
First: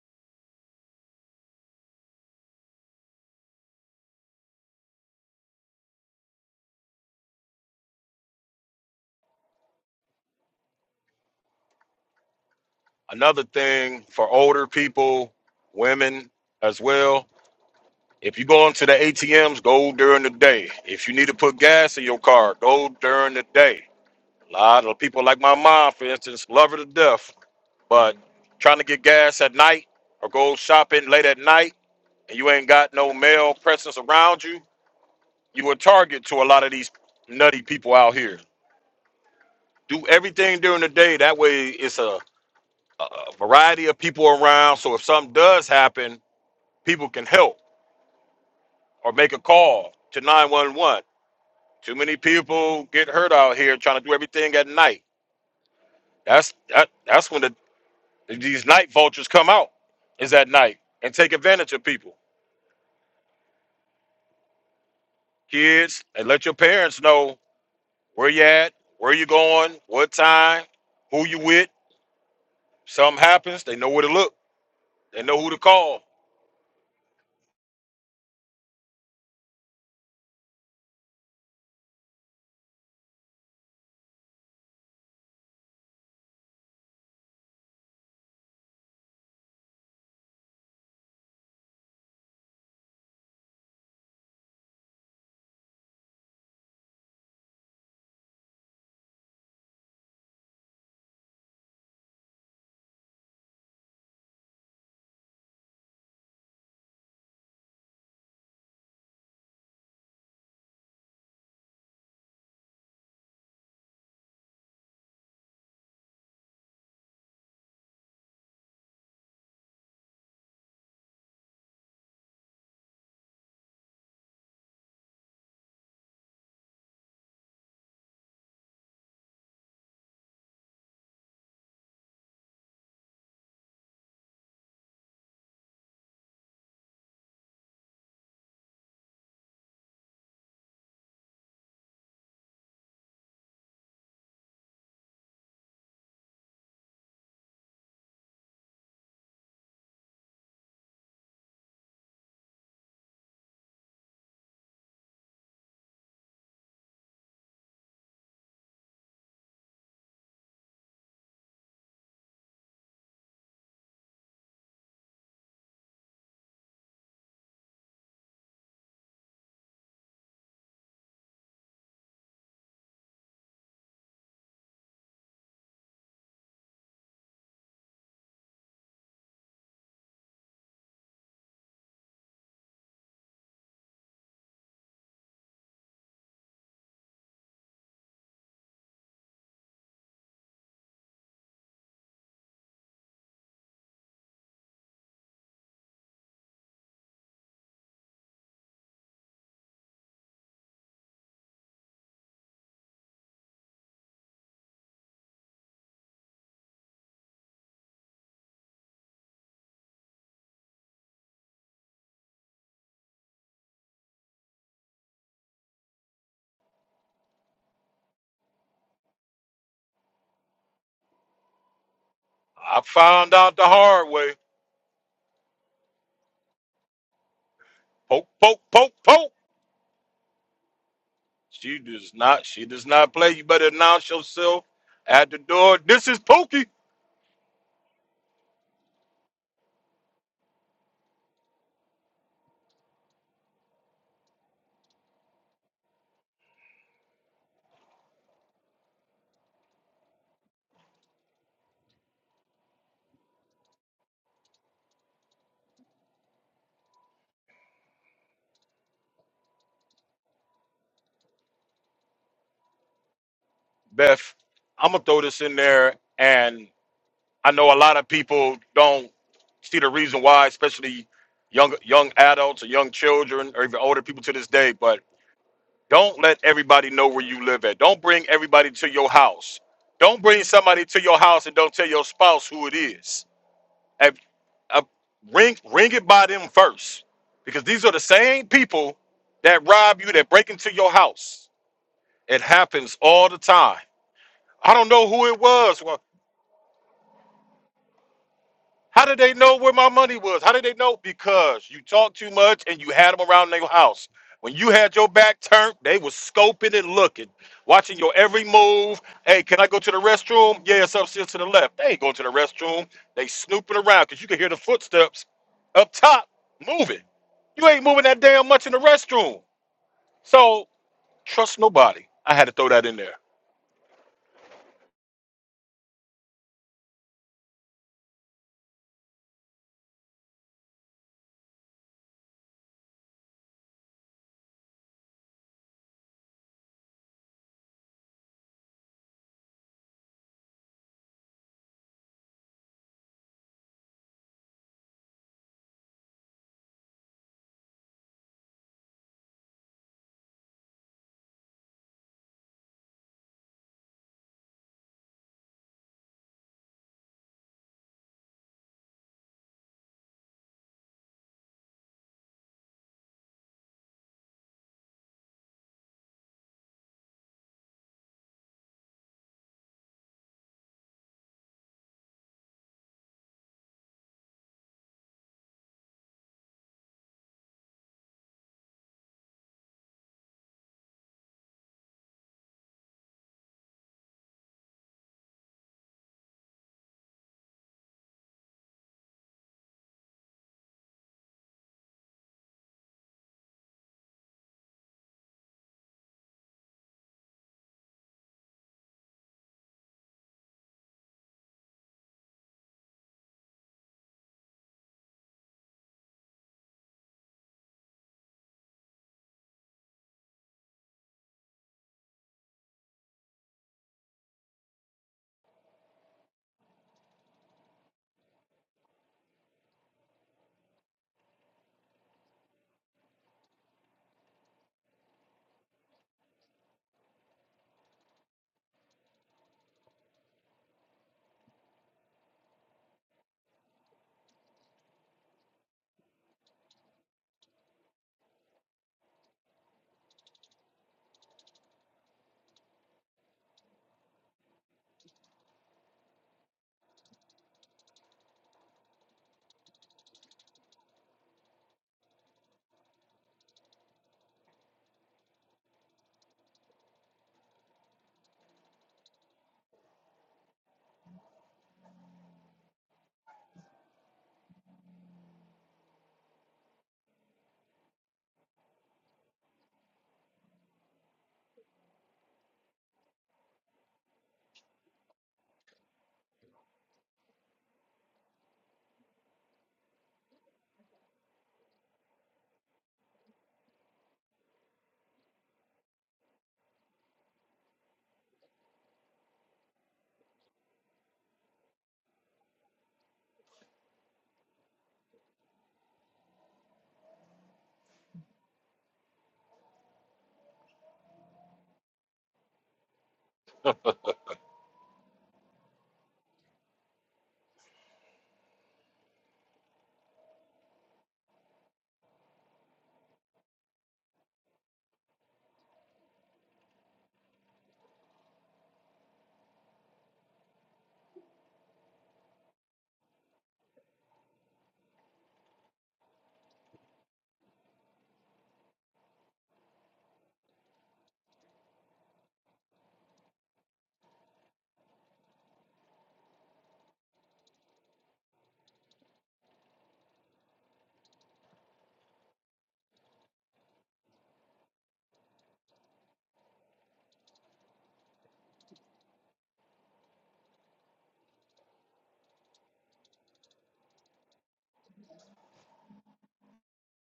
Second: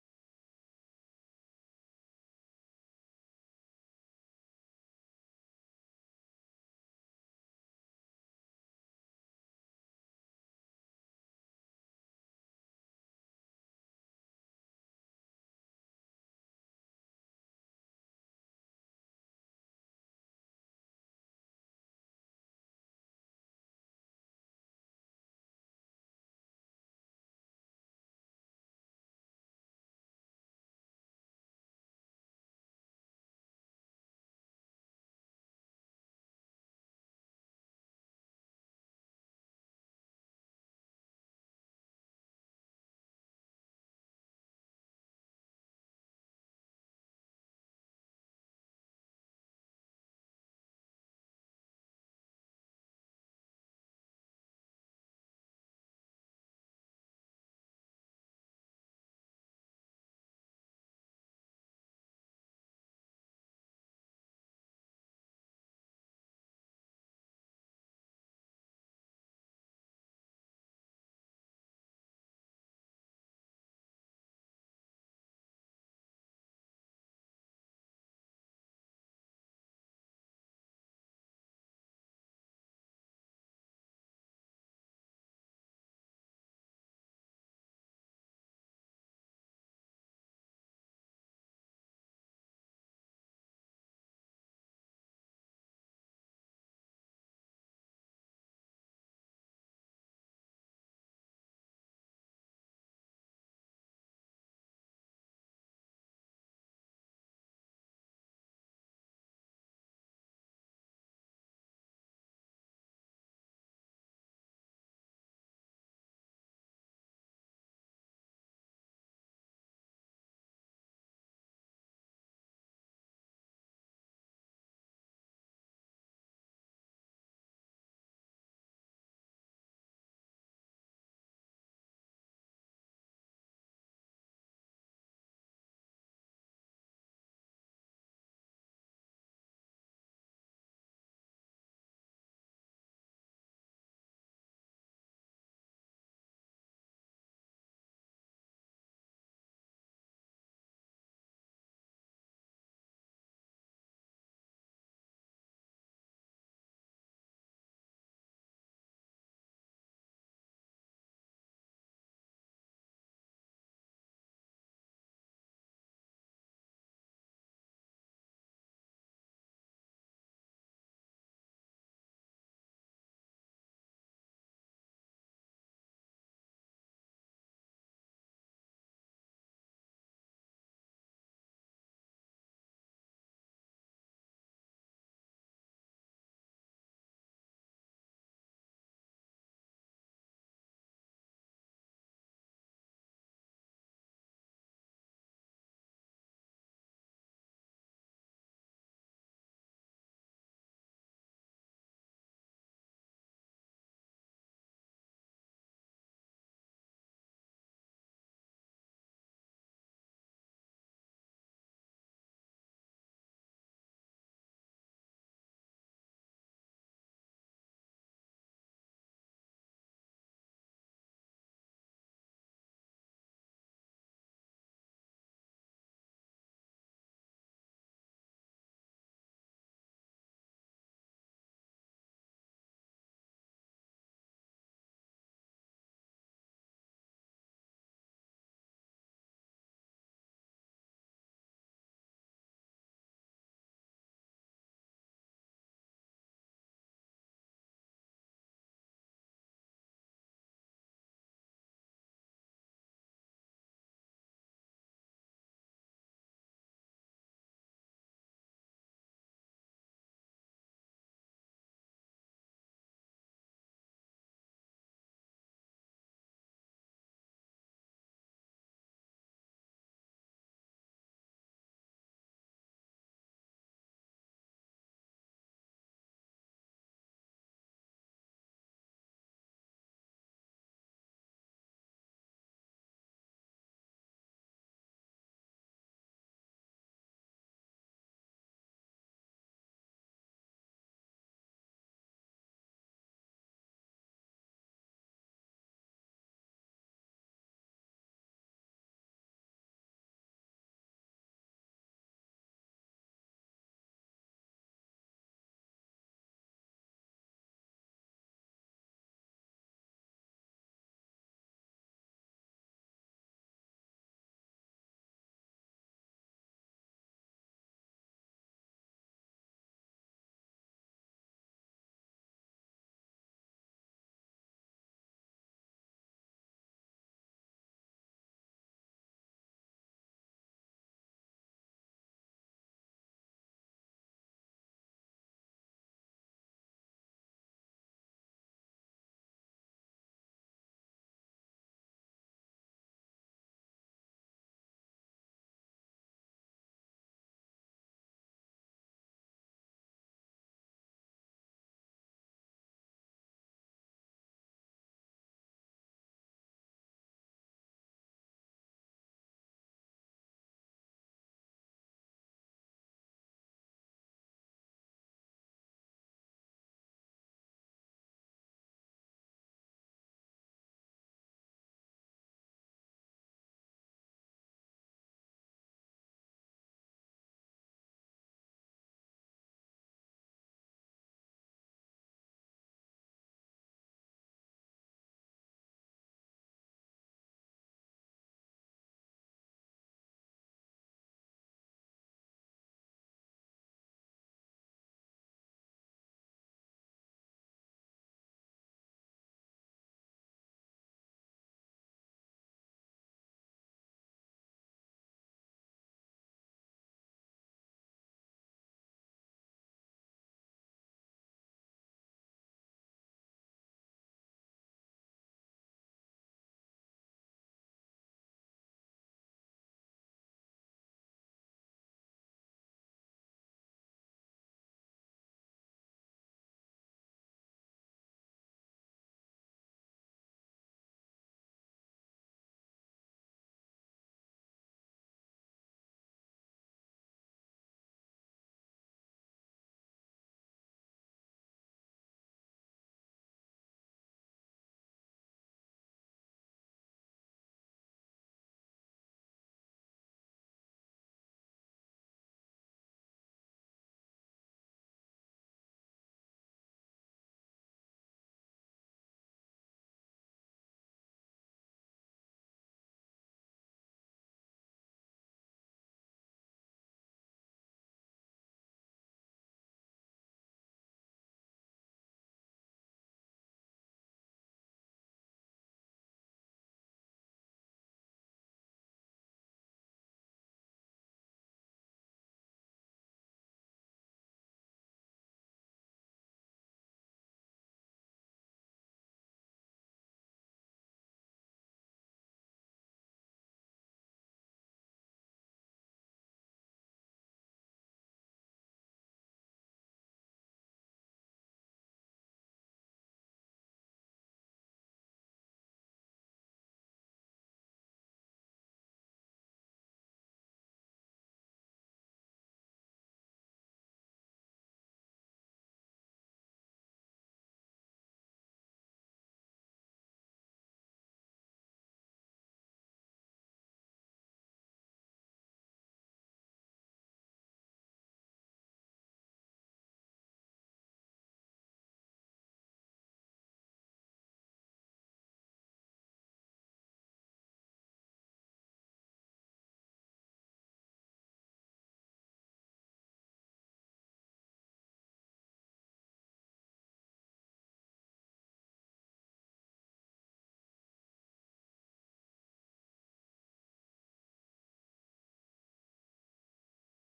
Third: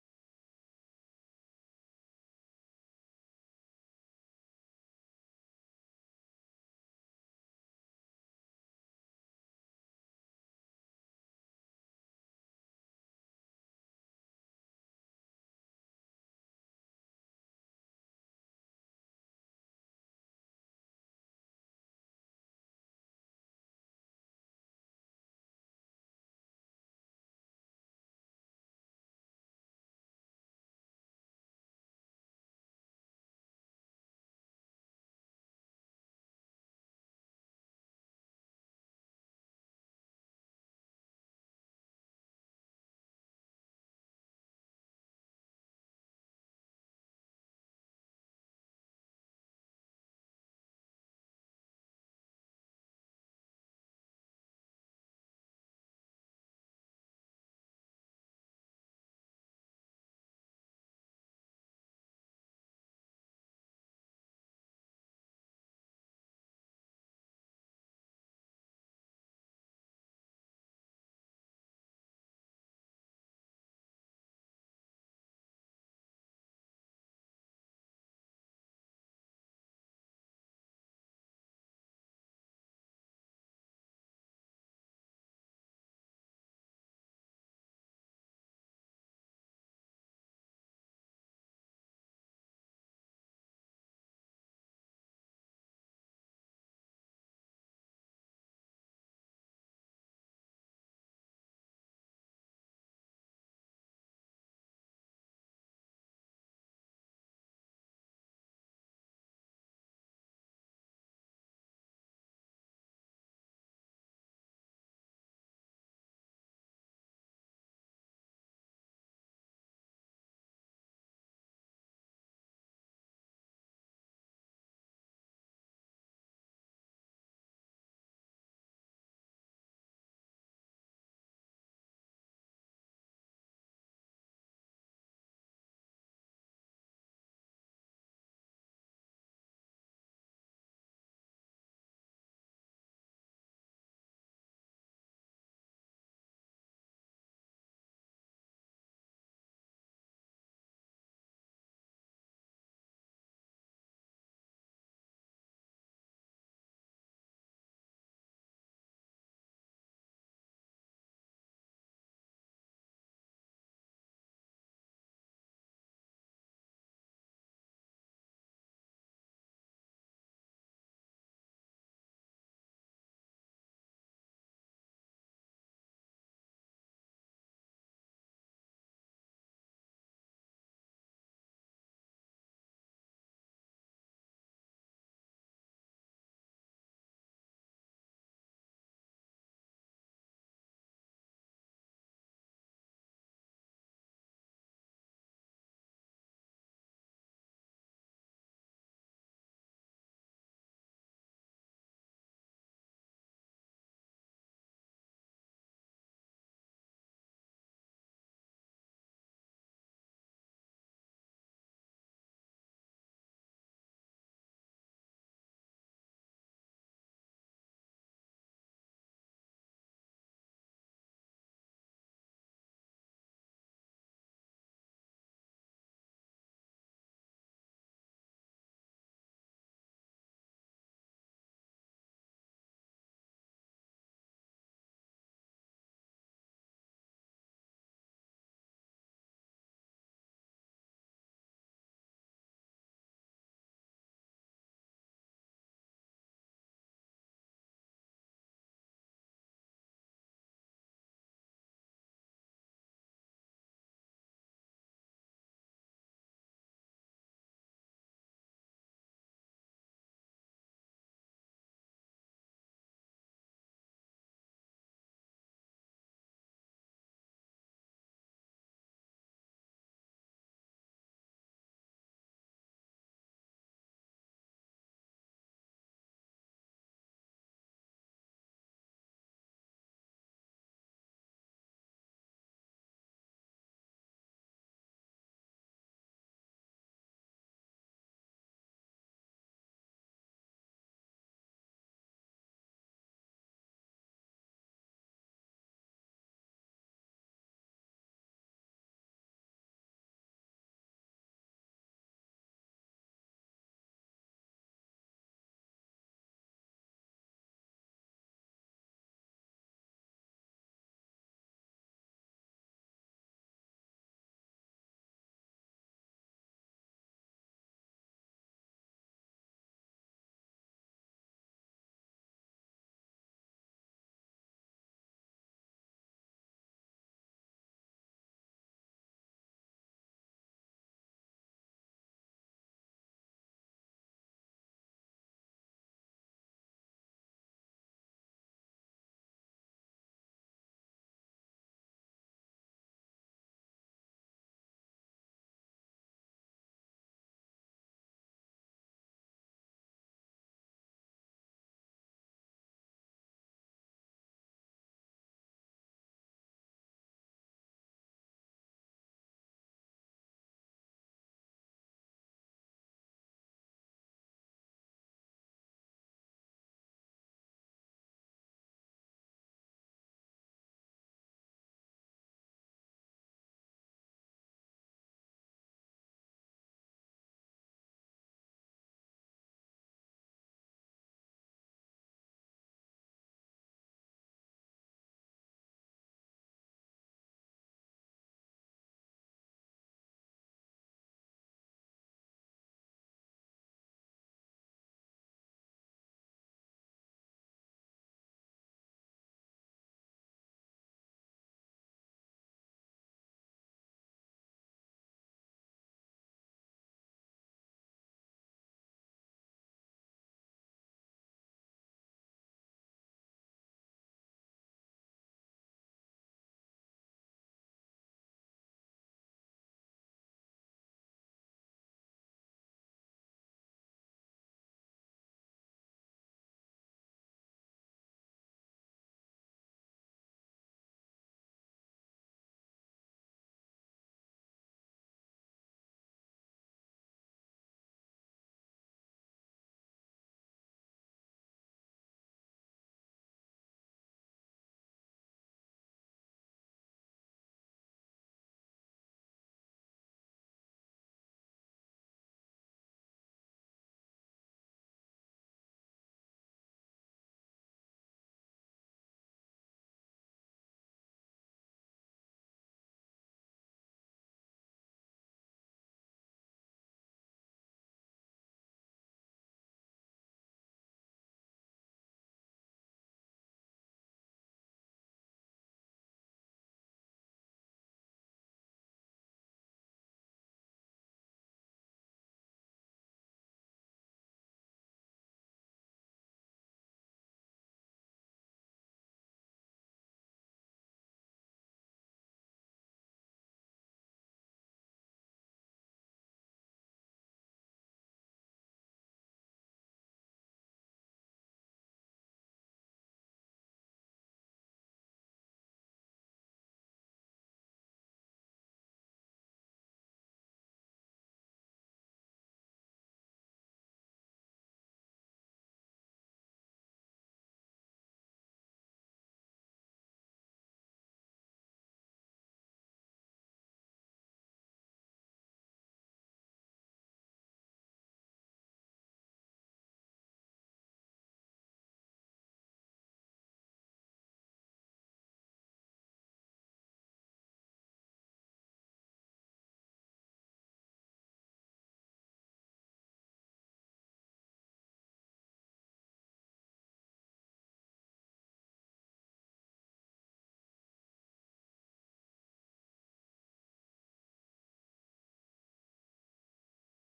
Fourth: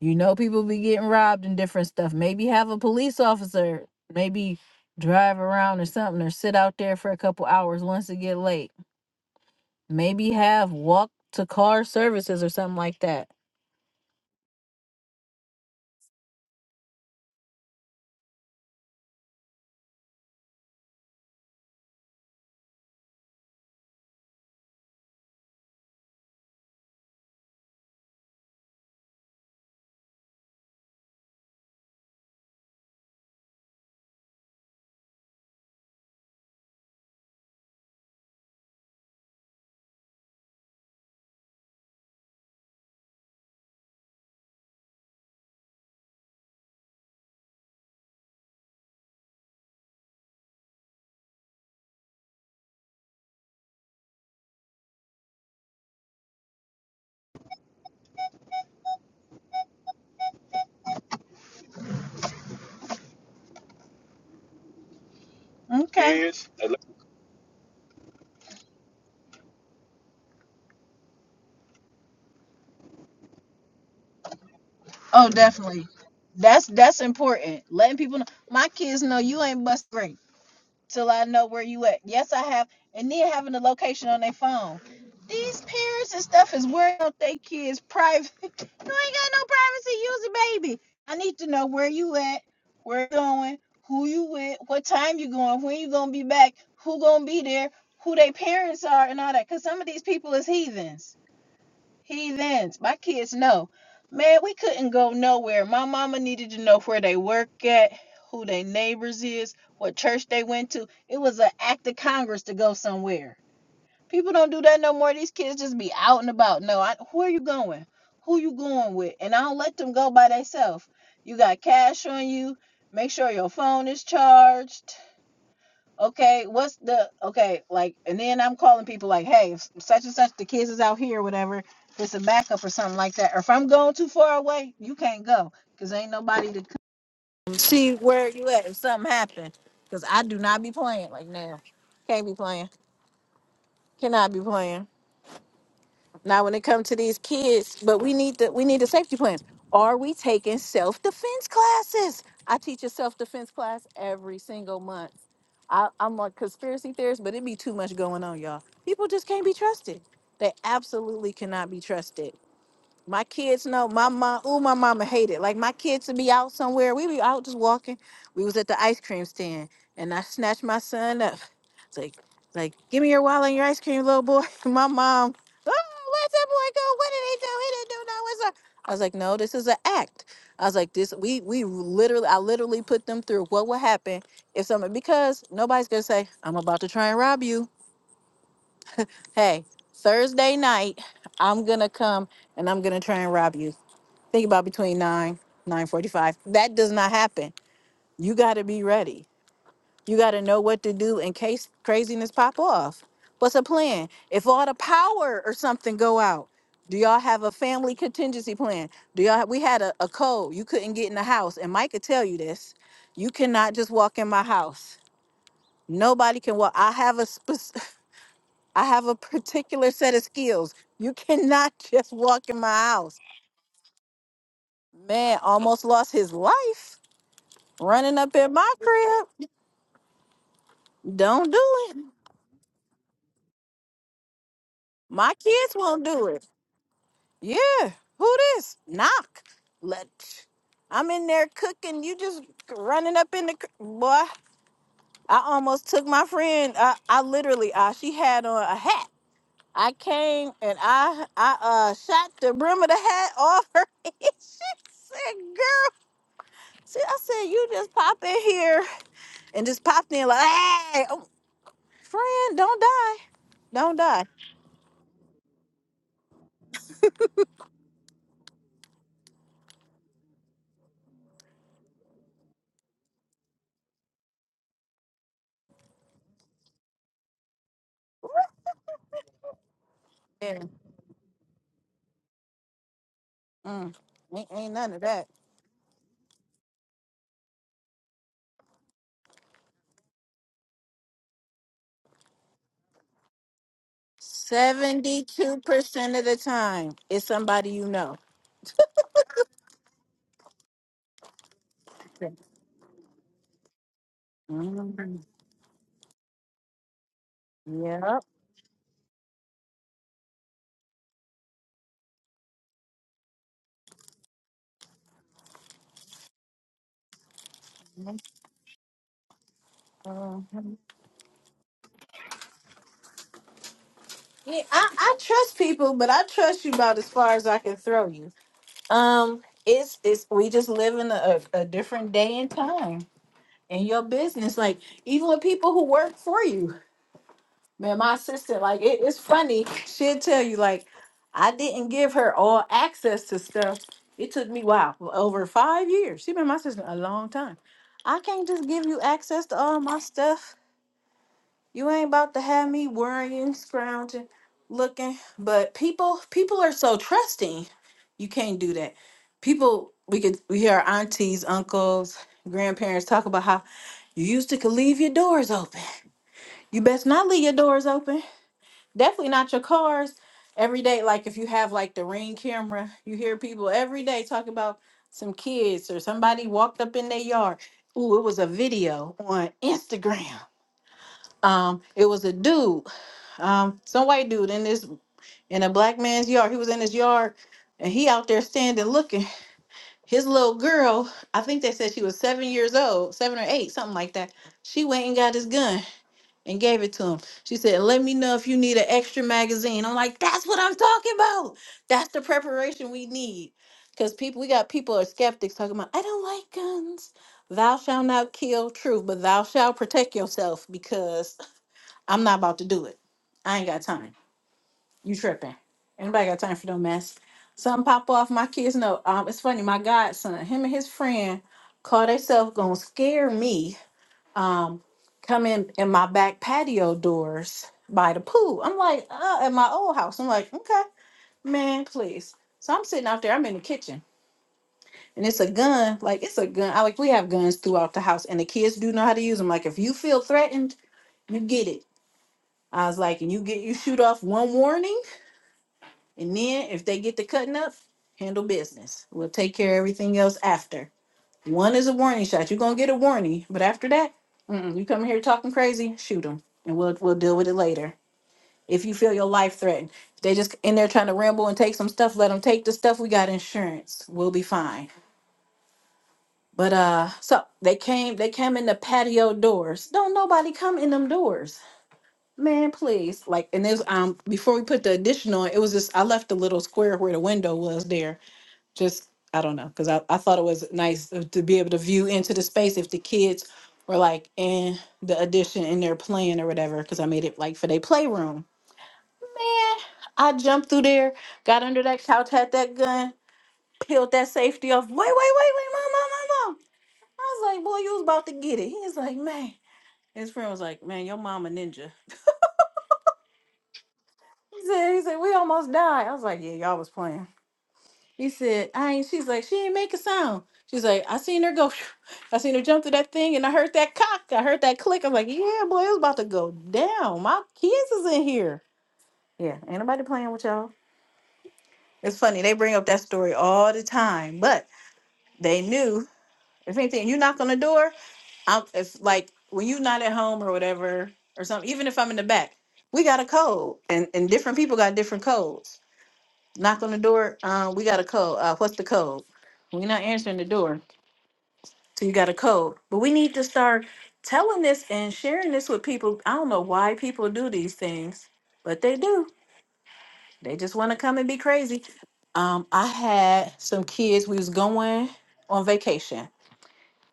Speaker 1: You know, people be getting robbed and different stuff. Maybe have a police officer, maybe drive around or something, or sit out there for a couple hours once it get late. Maybe have walk to car services or something like that. Okay. Kids, ele- Oh, definitely. That's that's important. Letting people know my kids know you ain't bust till I know where you at. Yes, I have. And then having the location on their phone. These parents and stuff is worrying about their kids' private. you ain't got no privacy. Use a baby. I need to know where you at, where you going, who you with, what time you going, when you gonna be back, who gonna be there, who they parents are, and all that. Cause some of these people is heathens. Heathens. My kids know. Man, we couldn't go nowhere. My mama needed to know where they work at, who their neighbors is, what church they went to. It was an act of Congress to go somewhere. People don't do that no more. These kids just be out and about. No, I, where you going? Who you going with? And I don't let them go by themselves. You got cash on you. Make sure your phone is charged okay, what's the okay, like, and then I'm calling people like, hey, if such and such, the kids is out here, or whatever, it's a backup or something like that. Or if I'm going too far away, you can't go because ain't nobody to come see where you at if something happened. Because I do not be playing like now. Can't be playing. Cannot be playing. Now, when it comes to these kids, but we need the we need the safety plans. Are we taking self defense classes? I teach a self defense class every single month. I, I'm a conspiracy theorist, but it be too much going on, y'all. People just can't be trusted. They absolutely cannot be trusted. My kids know my mom. Ooh, my mama hated. Like my kids would be out somewhere. We be out just walking. We was at the ice cream stand, and I snatched my son up. It's like, like, give me your wallet and your ice cream, little boy. My mom. Oh, where's that boy go? What did he do? He didn't do no. What's up? I was like, no, this is an act. I was like, this. We we literally, I literally put them through what would happen if someone because nobody's gonna say I'm about to try and rob you. Hey, Thursday night, I'm gonna come and I'm gonna try and rob you think about between 9 9.45 that does not happen you got to be ready you got to know what to do in case craziness pop off what's a plan if all the power or something go out do y'all have a family contingency plan do y'all we had a, a cold you couldn't get in the house and mike could tell you this you cannot just walk in my house nobody can walk i have a spec- i have a particular set of skills you cannot just walk in my house man almost lost his life Running up in my crib. Don't do it. My kids won't do it. Yeah. Who this? Knock. Let. I'm in there cooking. You just running up in the cr- boy. I almost took my friend. I, I literally. Uh, she had on a hat. I came and I I uh shot the brim of the hat off her. head. she said, "Girl." See, I said, "You just pop in here and just popped in like, hey, oh, friend, don't die, don't die." Yeah. Mm, ain't, ain't none of that. 72% of the time, it's somebody you know. Mhm. Yep. Mhm. Yeah, I, I trust people, but I trust you about as far as I can throw you. Um, it's it's we just live in a, a, a different day and time in your business. Like even with people who work for you, Man, my sister, like it, it's funny. She'll tell you, like, I didn't give her all access to stuff. It took me wow, over five years. She been my sister a long time. I can't just give you access to all my stuff. You ain't about to have me worrying, scrounging, looking. But people, people are so trusting. You can't do that. People, we could we hear our aunties, uncles, grandparents talk about how you used to could leave your doors open. You best not leave your doors open definitely not your cars every day like if you have like the ring camera you hear people every day talk about some kids or somebody walked up in their yard Ooh, it was a video on instagram um it was a dude um some white dude in this in a black man's yard he was in his yard and he out there standing looking his little girl i think they said she was seven years old seven or eight something like that she went and got his gun and gave it to him. She said, Let me know if you need an extra magazine. I'm like, That's what I'm talking about. That's the preparation we need. Because people, we got people are skeptics talking about, I don't like guns. Thou shalt not kill, true, but thou shalt protect yourself because I'm not about to do it. I ain't got time. You tripping. Anybody got time for no mess? Something pop off. My kids know. Um, it's funny, my godson, him and his friend call themselves gonna scare me um, come in in my back patio doors by the pool. I'm like, uh, at my old house. I'm like, okay, man, please. So I'm sitting out there. I'm in the kitchen, and it's a gun. Like it's a gun. I like we have guns throughout the house, and the kids do know how to use them. Like if you feel threatened, you get it. I was like, and you get you shoot off one warning, and then if they get to cutting up, handle business. We'll take care of everything else after. One is a warning shot. You're gonna get a warning, but after that, mm-mm, you come here talking crazy, shoot them, and we'll we'll deal with it later. If you feel your life threatened, if they just in there trying to ramble and take some stuff, let them take the stuff. We got insurance. We'll be fine. But uh, so they came, they came in the patio doors. Don't nobody come in them doors, man. Please, like, and there's um before we put the addition on, it was just I left a little square where the window was there just I don't know because I, I thought it was nice to be able to view into the space if the kids were like in the addition and they're playing or whatever because I made it like for their playroom. Man, I jumped through there, got under that couch, had that gun, peeled that safety off. Wait, wait, wait, wait, mom, mom, mom, mom. I was like, boy, you was about to get it. He was like, man. His friend was like, man, your mom a ninja. He said, he said, we almost died. I was like, yeah, y'all was playing. He said, I ain't, she's like, she ain't make a sound. She's like, I seen her go. I seen her jump to that thing and I heard that cock. I heard that click. I'm like, yeah, boy, it was about to go down. My kids is in here. Yeah, ain't nobody playing with y'all. It's funny. They bring up that story all the time, but they knew if anything, you knock on the door, I'm, if like when you not at home or whatever or something, even if I'm in the back, we got a code and, and different people got different codes. Knock on the door, uh, we got a code. Uh, what's the code? We're not answering the door So you got a code. But we need to start telling this and sharing this with people. I don't know why people do these things, but they do. They just want to come and be crazy. Um, I had some kids, we was going on vacation,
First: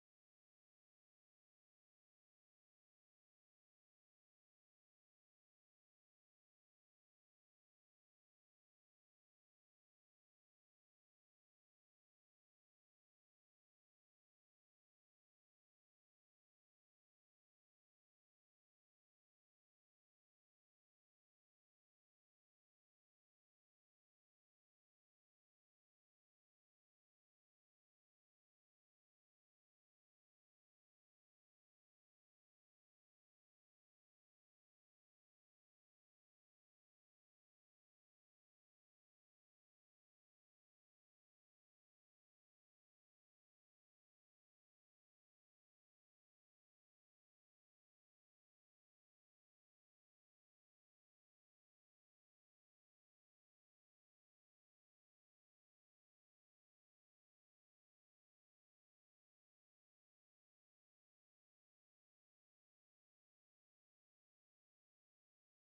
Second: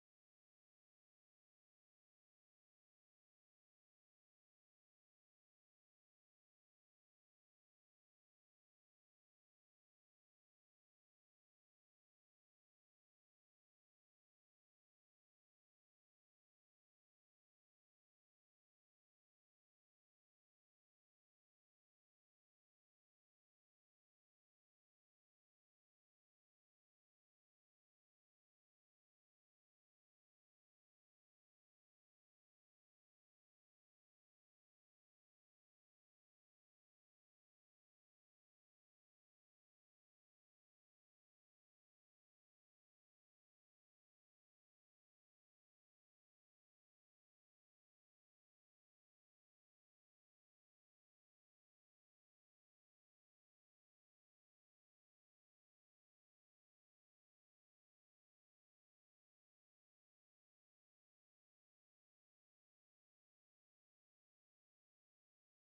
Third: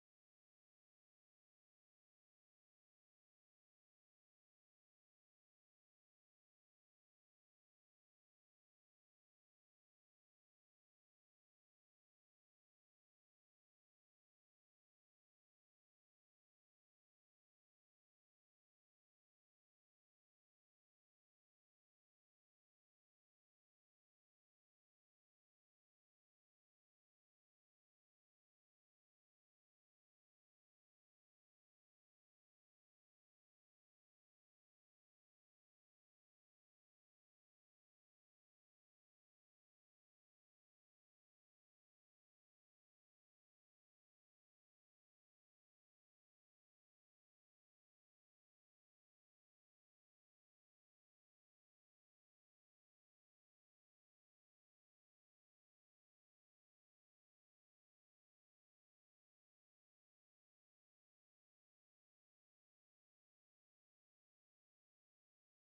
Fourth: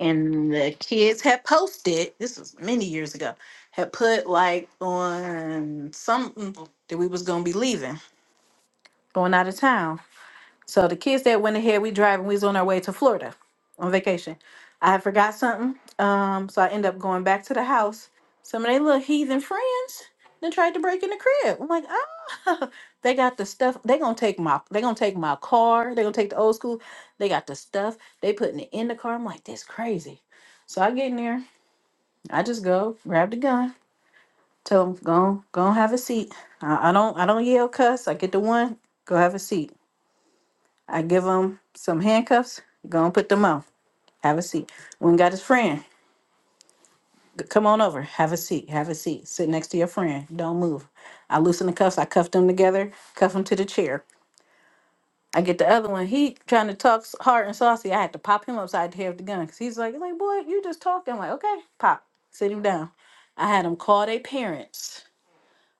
Speaker 1: and the kids had posted, this was many years ago, had put like on something that we was gonna be leaving, going out of town. So the kids that went ahead, we driving, we was on our way to Florida on vacation. I had forgot something. Um, so I end up going back to the house. Some of their little heathen friends then tried to break in the crib. I'm like, oh they got the stuff. They gonna take my they gonna take my car. They gonna take the old school. They got the stuff. They putting it in the car. I'm like, this crazy. So I get in there, I just go, grab the gun, tell them, go, go and have a seat. I, I don't I don't yell cuss. I get the one, go have a seat. I give him some handcuffs. Go and put them on. Have a seat. When got his friend, g- come on over. Have a seat. Have a seat. Sit next to your friend. Don't move. I loosen the cuffs. I cuff them together. Cuff him to the chair. I get the other one. He trying to talk s- hard and saucy. I had to pop him upside the head with the gun because he's like, like boy, you just talking. I'm like, okay, pop. Sit him down. I had him call their parents.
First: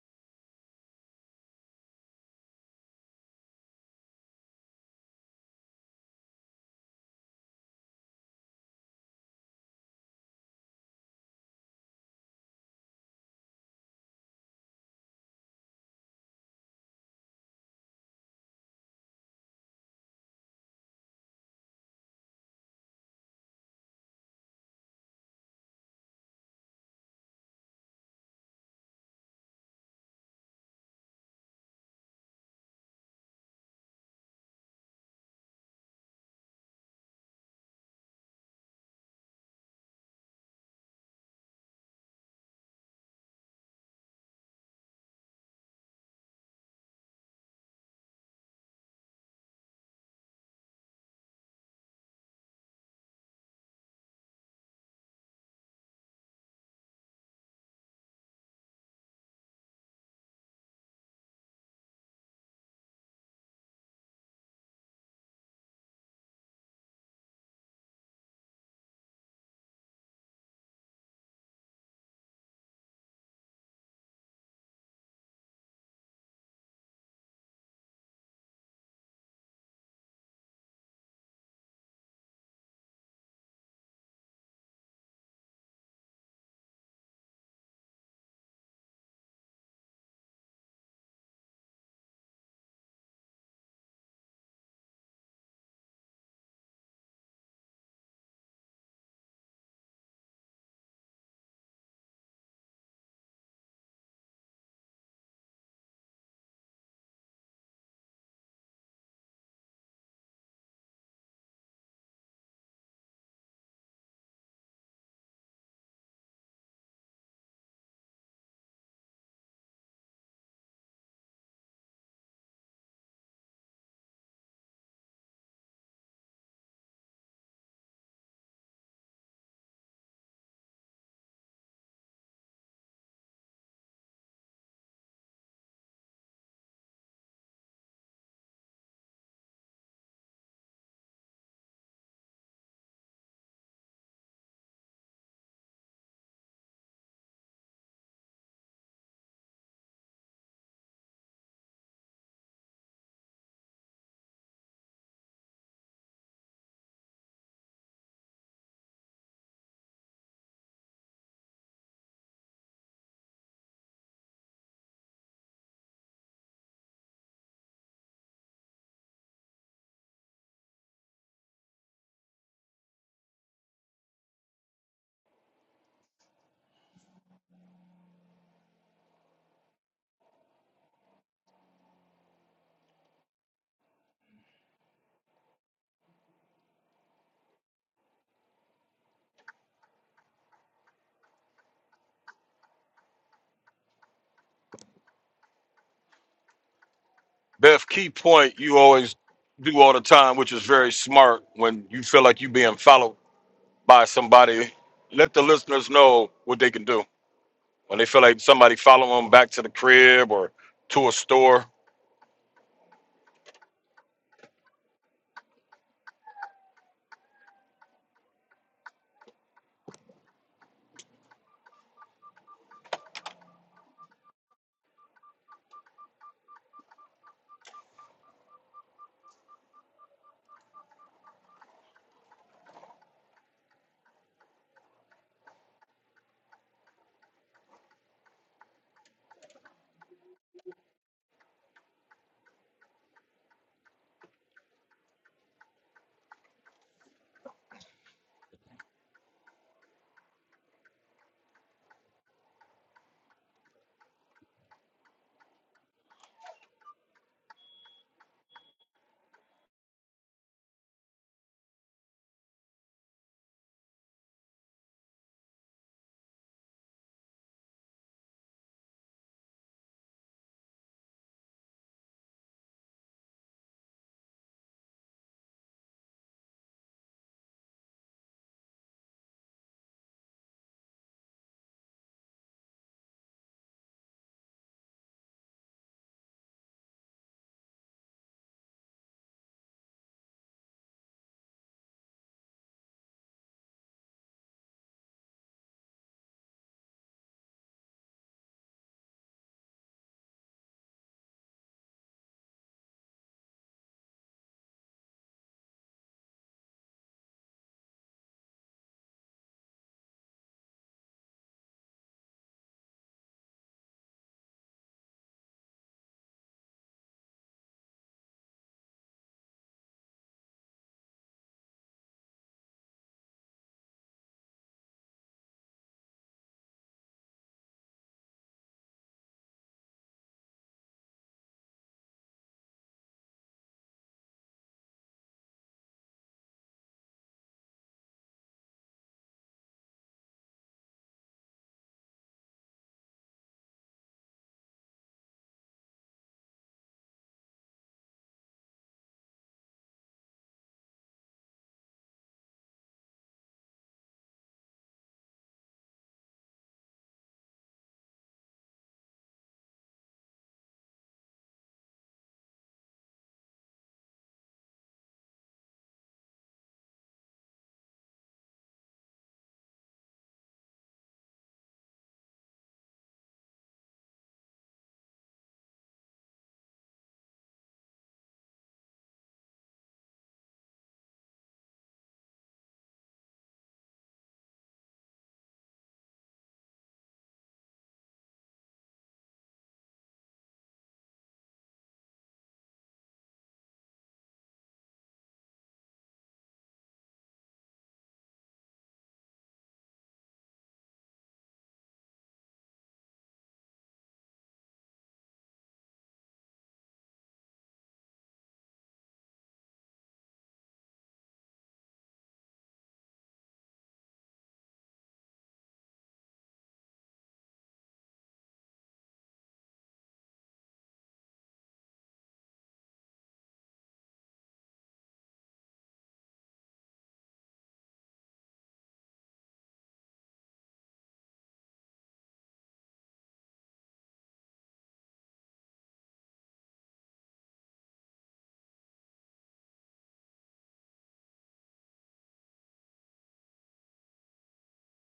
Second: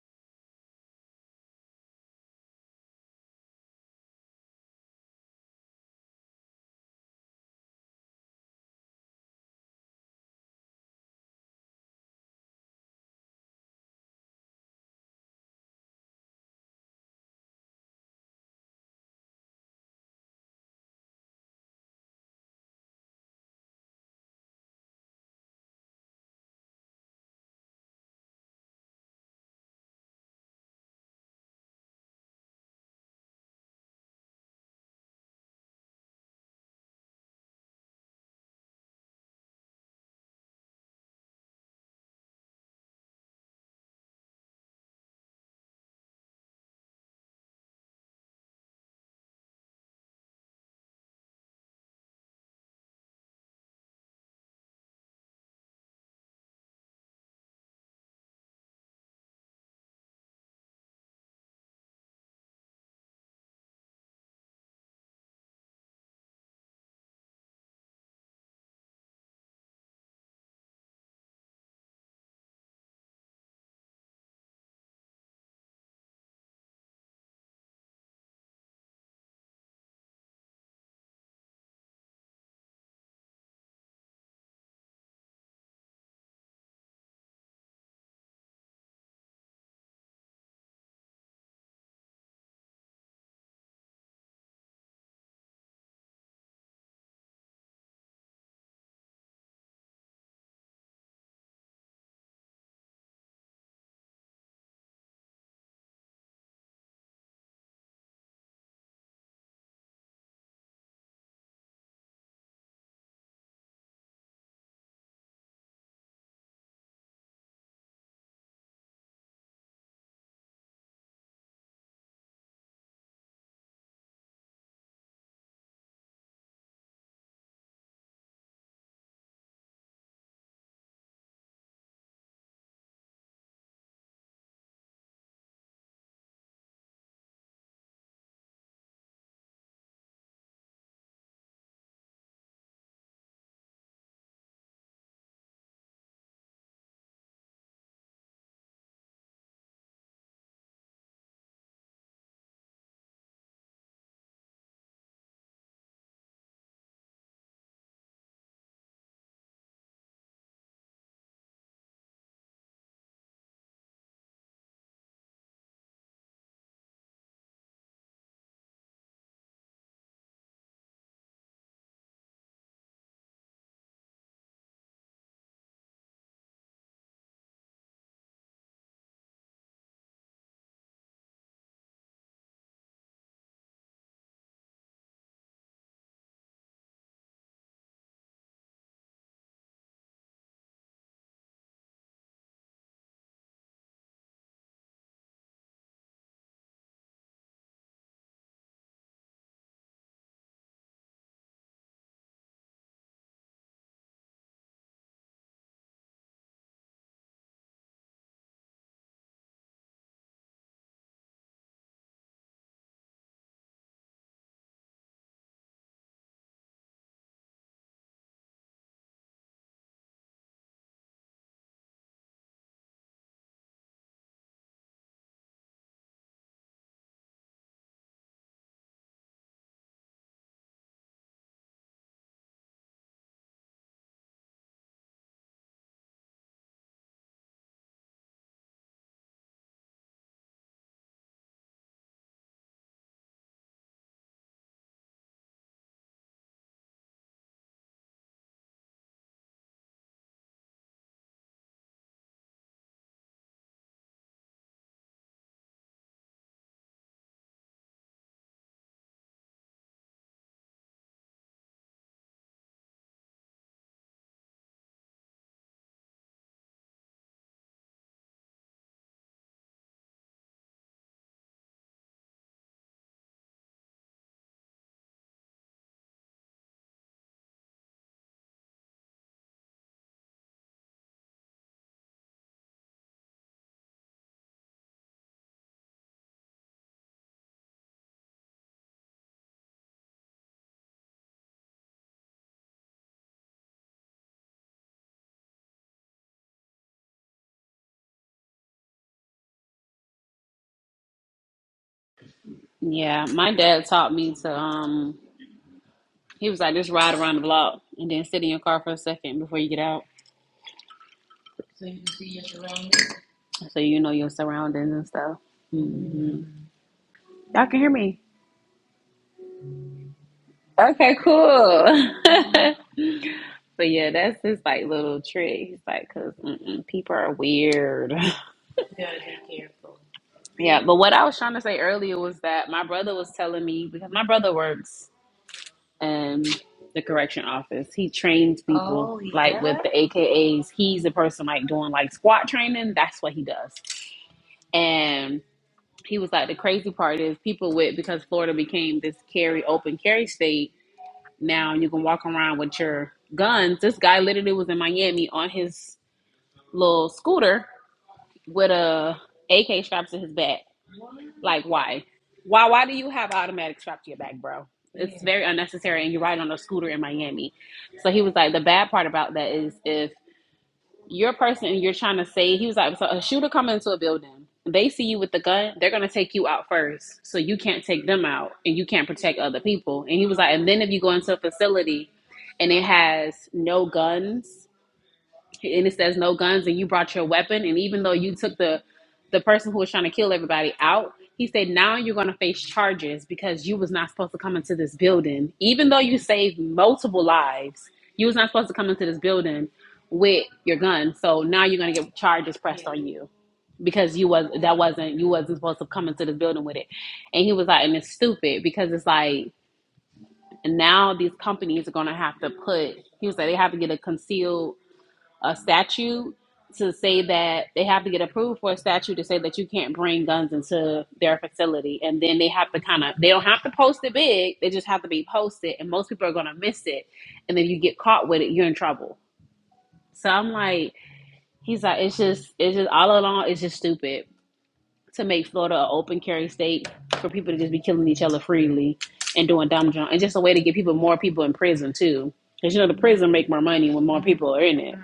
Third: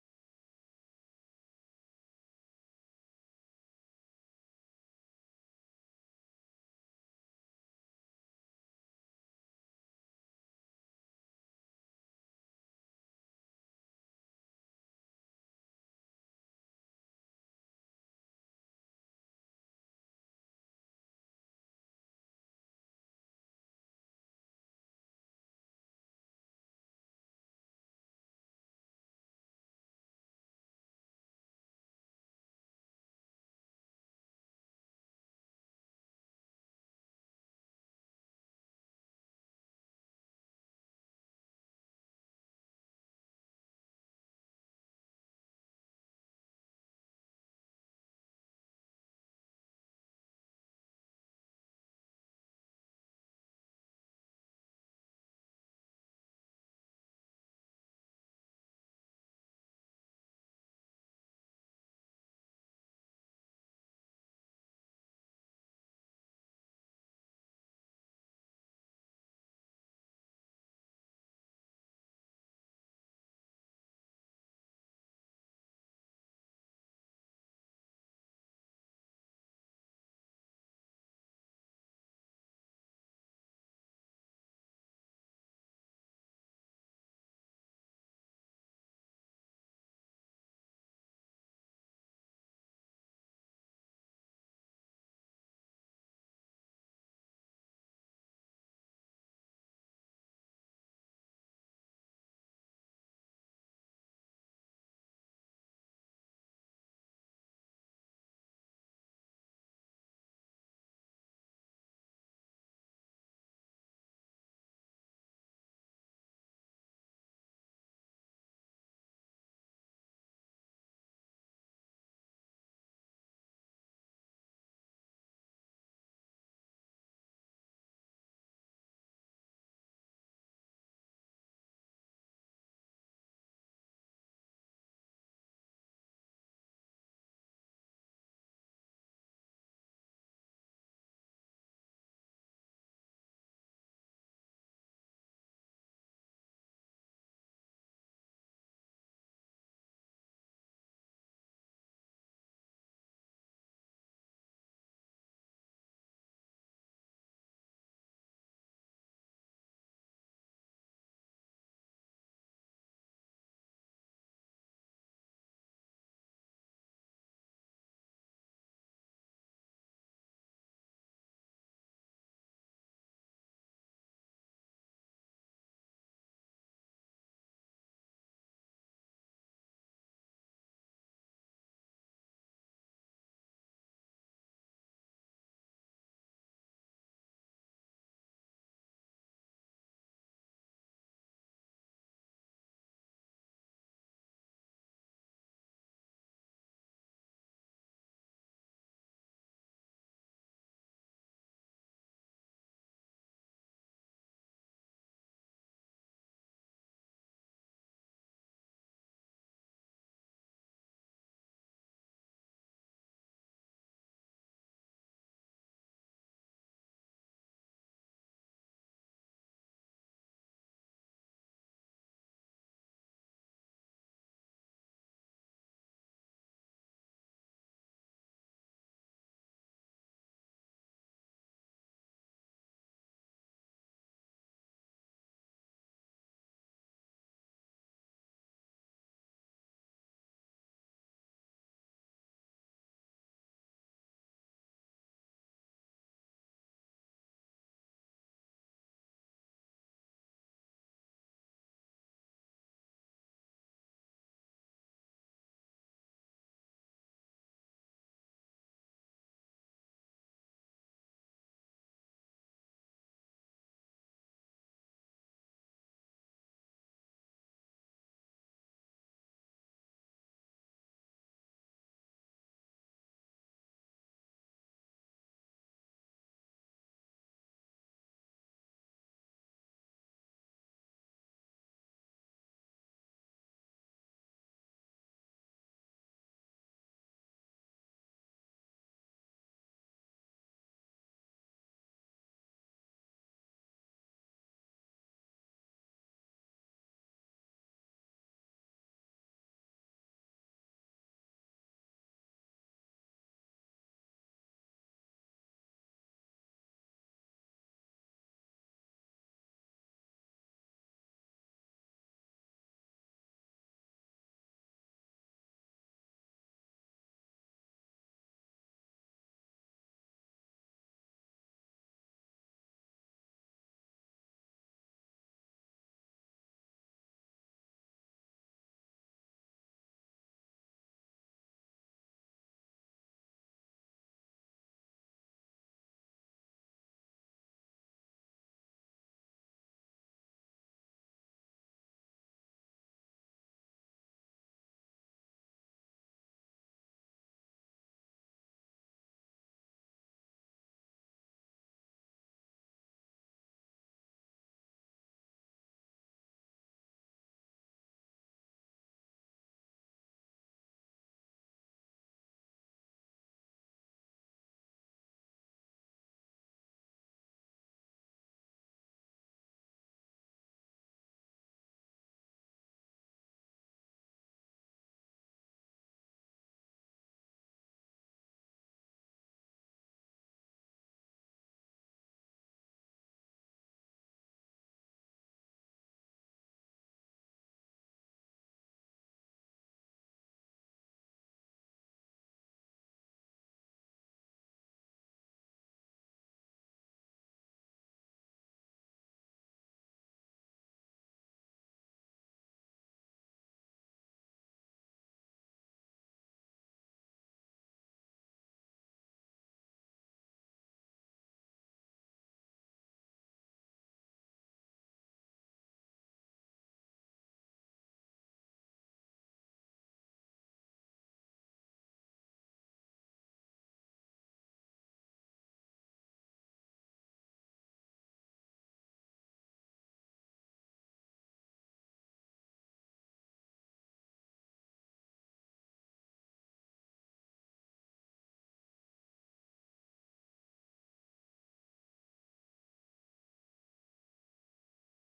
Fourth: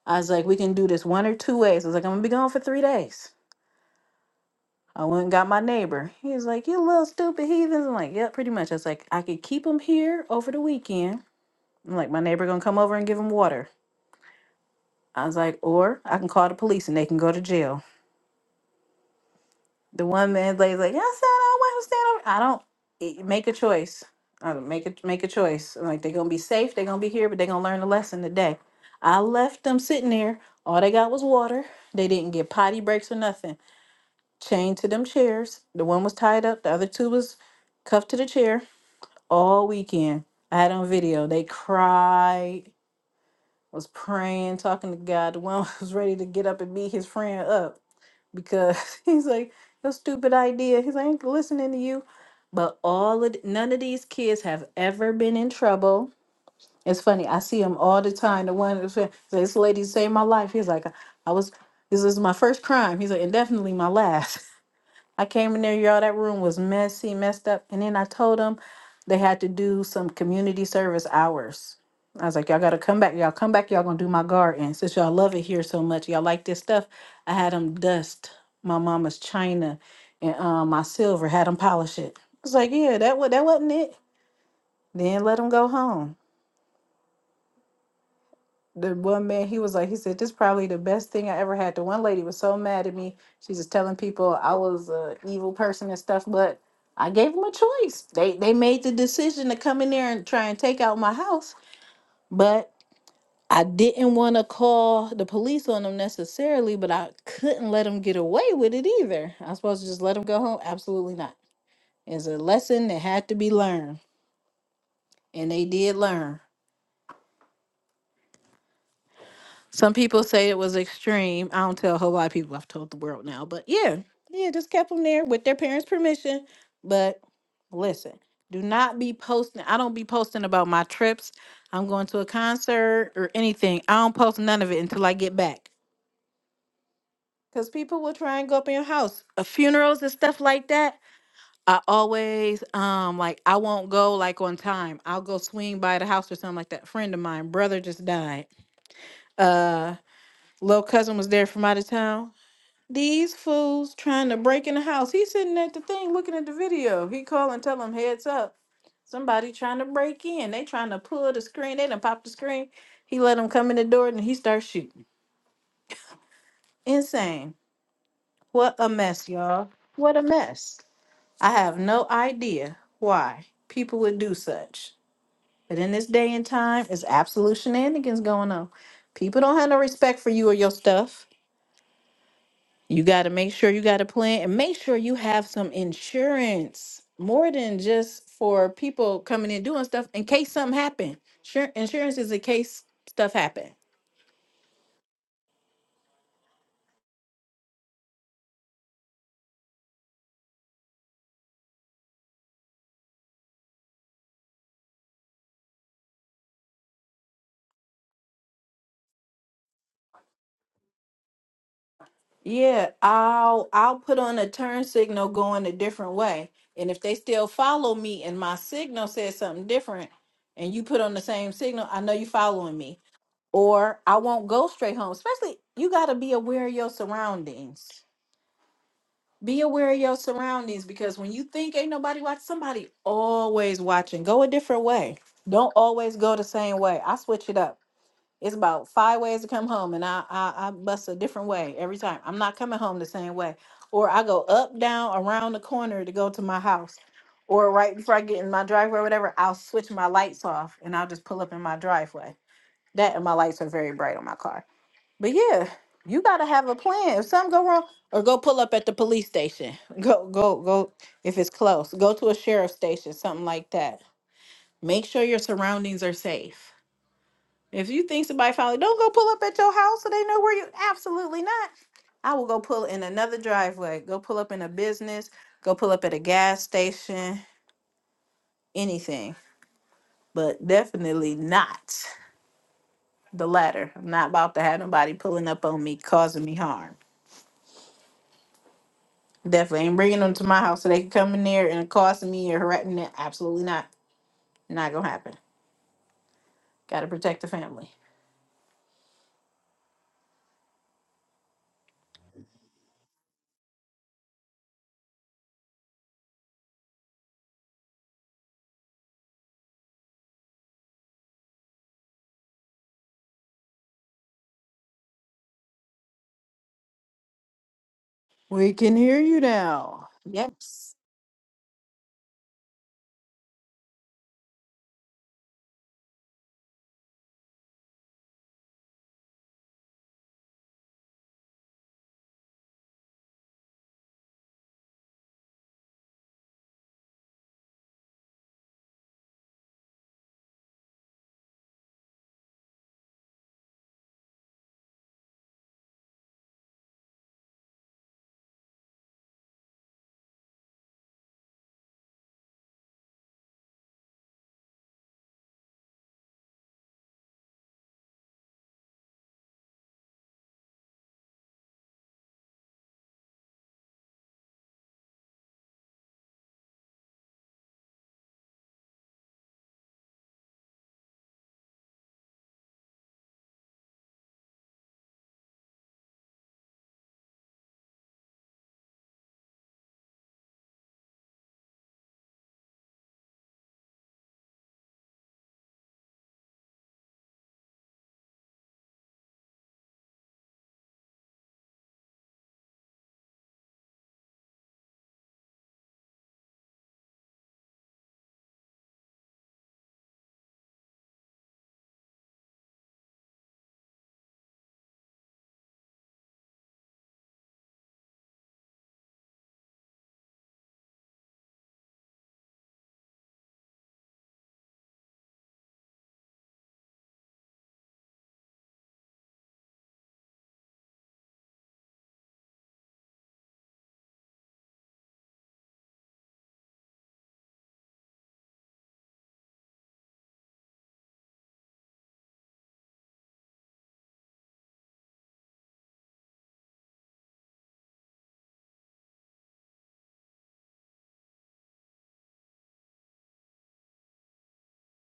Speaker 1: I was like, we can do this one or two ways. I was like, I'm gonna be gone for three days. I went and got my neighbor. He was like, "You little stupid heathens." I'm like, "Yep, pretty much." I was like, "I could keep them here over the weekend." I'm like, "My neighbor gonna come over and give them water." I was like, "Or I can call the police and they can go to jail." The one man lady's like, "I said I want to stand over." I don't it- make a choice. I don't make a make a choice. I'm like they're gonna be safe. They're gonna be here, but they're gonna learn a lesson today. I left them sitting there. All they got was water. They didn't get potty breaks or nothing. Chained to them chairs. The one was tied up. The other two was cuffed to the chair all weekend. I had on video. They cried, was praying, talking to God. The one was ready to get up and beat his friend up because he's like, "Your stupid idea." He's like, "I ain't listening to you." But all of th- none of these kids have ever been in trouble. It's funny. I see him all the time. The one that's like, this lady saved my life. He's like, I was. This is my first crime. He's like, and definitely my last. I came in there, y'all. That room was messy, messed up. And then I told them they had to do some community service hours. I was like, y'all got to come back. Y'all come back. Y'all going to do my garden. Since y'all love it here so much, y'all like this stuff. I had them dust my mama's china and um, my silver, had them polish it. I was like, yeah, that, wa- that wasn't it. Then let them go home. the one man he was like he said this probably the best thing i ever had the one lady was so mad at me she's just telling people i was a evil person and stuff but i gave them a choice they they made the decision to come in there and try and take out my house but i didn't want to call the police on them necessarily but i couldn't let them get away with it either i was supposed to just let them go home absolutely not it's a lesson that had to be learned and they did learn Some people say it was extreme. I don't tell a whole lot of people. I've told the world now, but yeah, yeah, just kept them there with their parents' permission. But listen, do not be posting. I don't be posting about my trips. I'm going to a concert or anything. I don't post none of it until I get back. Cause people will try and go up in your house. Uh, funerals and stuff like that. I always um like I won't go like on time. I'll go swing by the house or something like that. Friend of mine, brother just died. Uh, little cousin was there from out of town These fools trying to break in the house. He's sitting at the thing looking at the video. He call and tell him heads up. Somebody trying to break in. They trying to pull the screen. They done pop the screen. He let them come in the door and he starts shooting. Insane. What a mess, y'all. What a mess. I have no idea why people would do such. But in this day and time, it's absolute shenanigans going on. People don't have no respect for you or your stuff. You got to make sure you got a plan and make sure you have some insurance more than just for people coming in doing stuff in case something happen. Sure, insurance is in case stuff happen. Yeah, I'll I'll put on a turn signal going a different way. And if they still follow me and my signal says something different and you put on the same signal, I know you following me. Or I won't go straight home. Especially you got to be aware of your surroundings Be aware of your surroundings because when you think ain't nobody watching, somebody always watching. Go a different way. Don't always go the same way. I switch it up. It's about five ways to come home, and I I, I bust a different way every time. I'm not coming home the same way, or I go up, down, around the corner to go to my house, or right before I get in my driveway or whatever. I'll switch my lights off, and I'll just pull up in my driveway. That and my lights are very bright on my car. But yeah, you gotta have a plan. If something go wrong, or go pull up at the police station. Go, go, go. If it's close, go to a sheriff's station, something like that. Make sure your surroundings are safe. If you think somebody finally don't go pull up at your house so they know where you absolutely not. I will go pull in another driveway. Go pull up in a business. Go pull up at a gas station. Anything, but definitely not the latter. I'm not about to have nobody pulling up on me, causing me harm. Definitely ain't bringing them to my house so they can come in there and accost me or harass me. Absolutely not. Not gonna happen. Got to protect the family.
Speaker 3: Yeah, my dad taught me to. Um, he was like, just ride around the block and then sit in your car for a second before you get out, so you know your surroundings and stuff. hmm Y'all can hear me.
Speaker 1: We can hear you now. Yes.
Speaker 3: Okay, cool. But yeah, that's his like little trick. He's like, because people are weird. yeah, but what I was trying to say earlier was that my brother was telling me because my brother works in the correction office. He trains people like with yeah. the AKAs. He's the person like doing like squat training. That's what he does. And he was like, the crazy part is people with because Florida became this carry open carry state. Now you can walk around with your guns. This guy literally was in Miami on his little scooter with a AK strapped to his back. Like why? Why why do you have an automatic strapped to your back, bro? It's very unnecessary and you're riding on a scooter in Miami. So he was like, the bad part about that is if your person you're trying to save, he was like, so a shooter come into a building, they see you with the gun, they're gonna take you out first. So you can't take them out and you can't protect other people. And he was like, and then if you go into a facility and it has no guns and it says no guns and you brought your weapon and even though you took the the person who was trying to kill everybody out he said now you're going to face charges because you was not supposed to come into this building even though you saved multiple lives you was not supposed to come into this building with your gun so now you're going to get charges pressed on you because you was that wasn't you wasn't supposed to come into this building with it and he was like and it's stupid because it's like now these companies are going to have to put he was like they have to get a concealed a statute to say that they have to get approved for a statute to say that you can't bring guns into their facility and then they have to kind of they don't have to post it big they just have to be posted and most people are going to miss it and then you get caught with it you're in trouble so i'm like he's like it's just it's just all along it's just stupid to make florida an open carry state for people to just be killing each other freely and doing dumb junk it's just a way to get people more people in prison too because you know the prison make more money when more people are in it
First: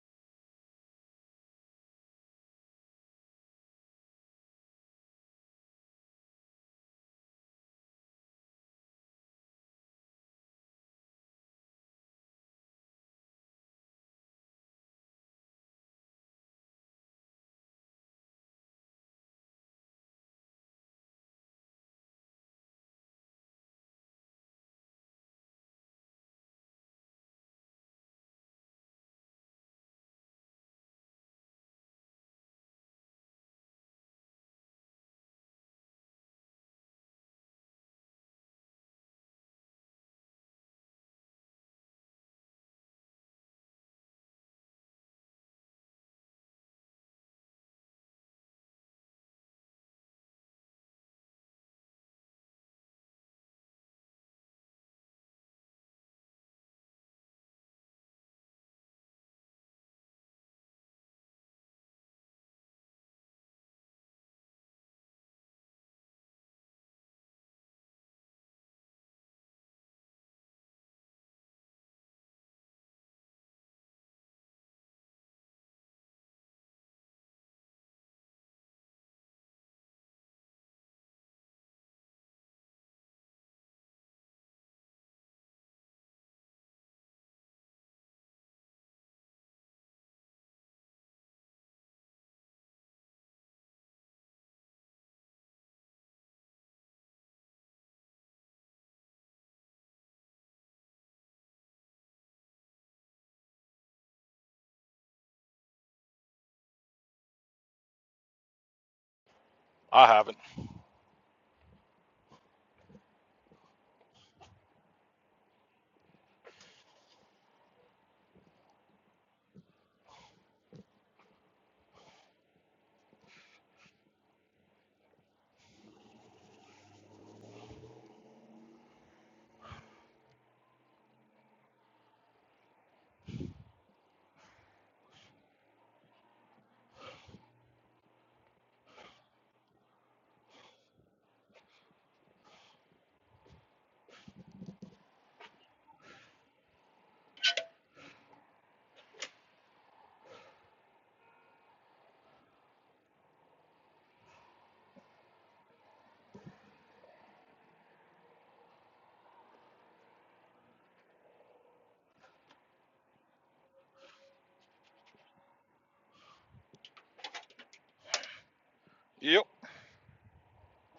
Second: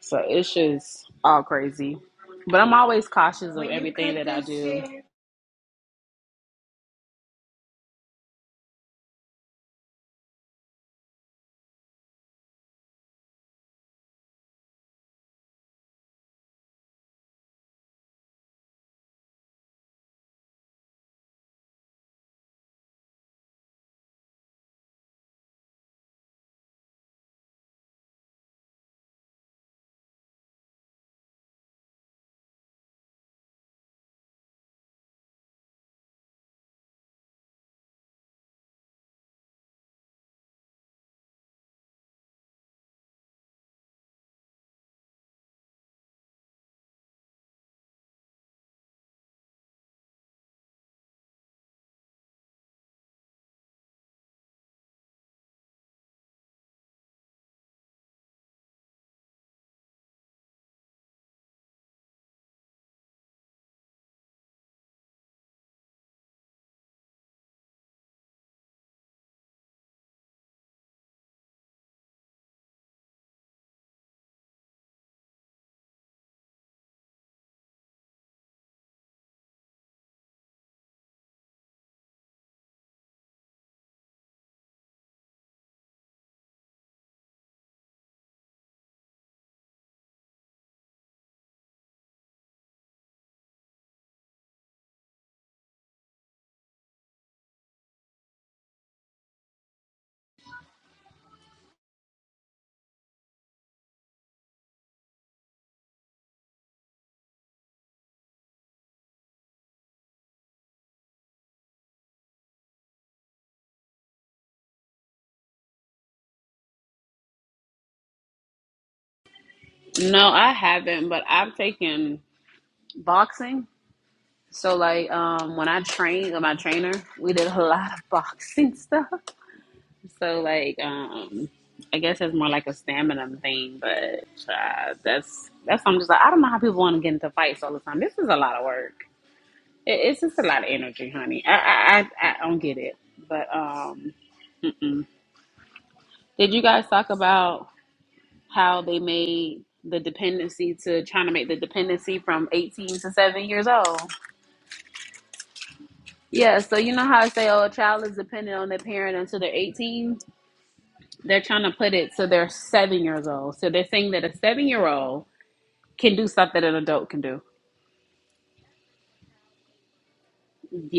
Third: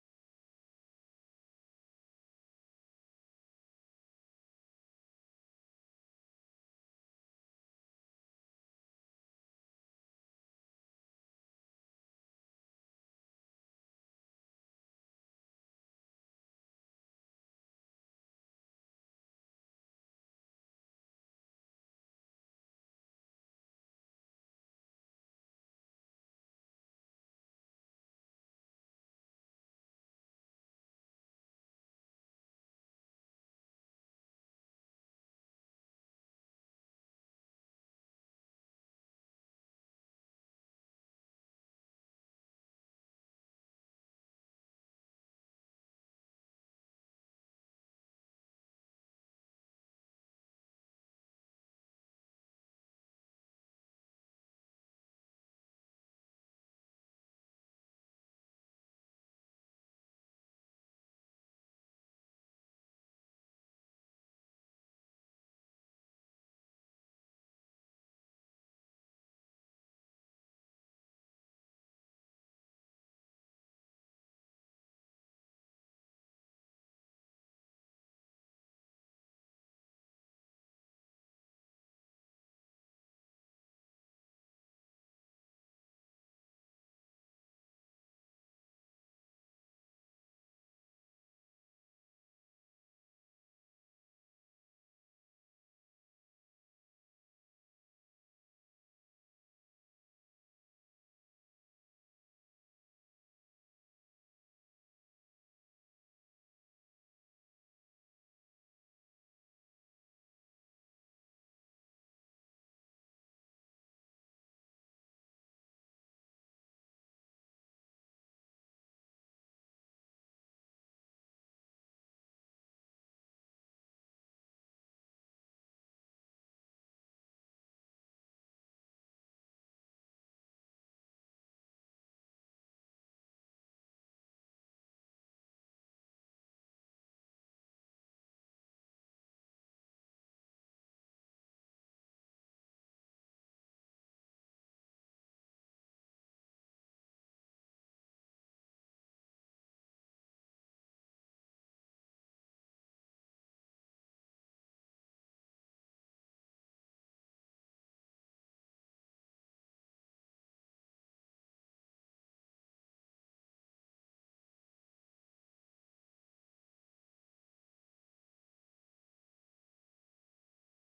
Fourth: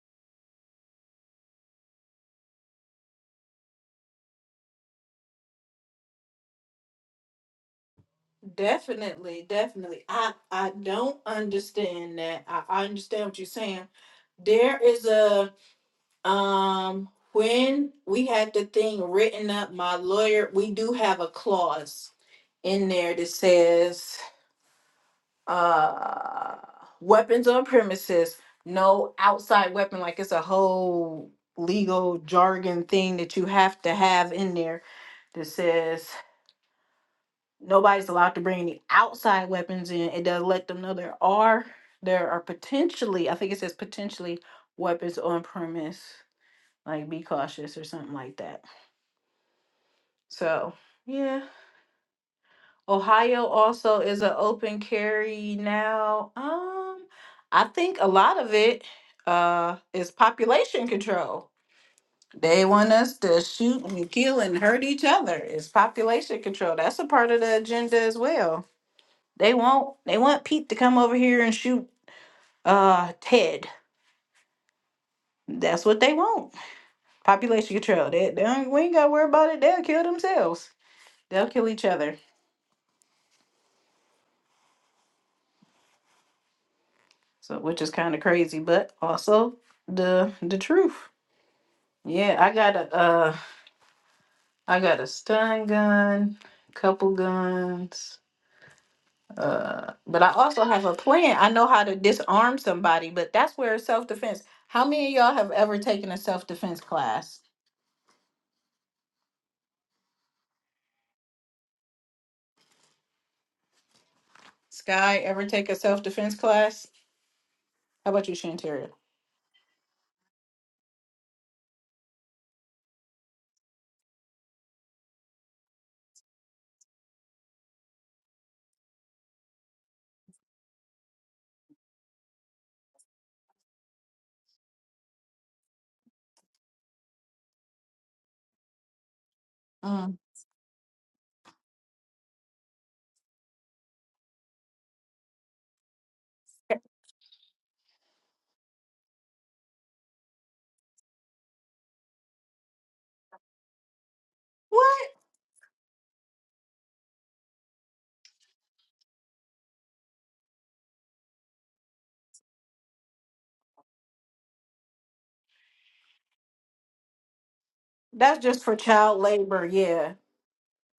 Speaker 3: So it's just all crazy. But I'm always cautious of everything that I do.
Speaker 1: Definitely, definitely. I I don't understand that. I, I understand what you're saying. There is a um when we had the thing written up, my lawyer, we do have a clause in there that says uh weapons on premises no outside weapon like it's a whole legal jargon thing that you have to have in there that says nobody's allowed to bring any outside weapons in it does let them know there are there are potentially i think it says potentially weapons on premise like be cautious or something like that so yeah Ohio also is an open carry now. Um, I think a lot of it uh is population control. They want us to shoot and kill and hurt each other. It's population control. That's a part of the agenda as well. They want they want Pete to come over here and shoot uh Ted. That's what they want. Population control. They, they don't, we ain't gotta worry about it. They'll kill themselves. They'll kill each other. So which is kind of crazy, but also the the truth. Yeah, I got a uh I got a stun gun, couple guns. Uh but I also have a plan. I know how to disarm somebody, but that's where it's self-defense. How many of y'all have ever taken a self-defense class? Sky ever take a self-defense class? How about you, Shantaria?
Speaker 3: No, I haven't, but I've taken boxing. So like um when I trained with my trainer, we did a lot of boxing stuff. So like um I guess it's more like a stamina thing, but uh, that's that's I'm just like I don't know how people want to get into fights all the time. This is a lot of work. It,
Speaker 1: Mm.
Speaker 3: it's just a lot of energy, honey. I I I, I don't get it. But um, mm-mm. did you guys talk about? how they made the dependency to trying to make the dependency from 18 to 7 years old.
Speaker 1: What?
Speaker 3: Yeah, so you know how I say, oh, a child is dependent on their parent until they're 18? They're trying to put it so they're seven years old. So they're saying that a seven year old can do stuff that an adult can do.
Speaker 1: That's just for child labor, yeah.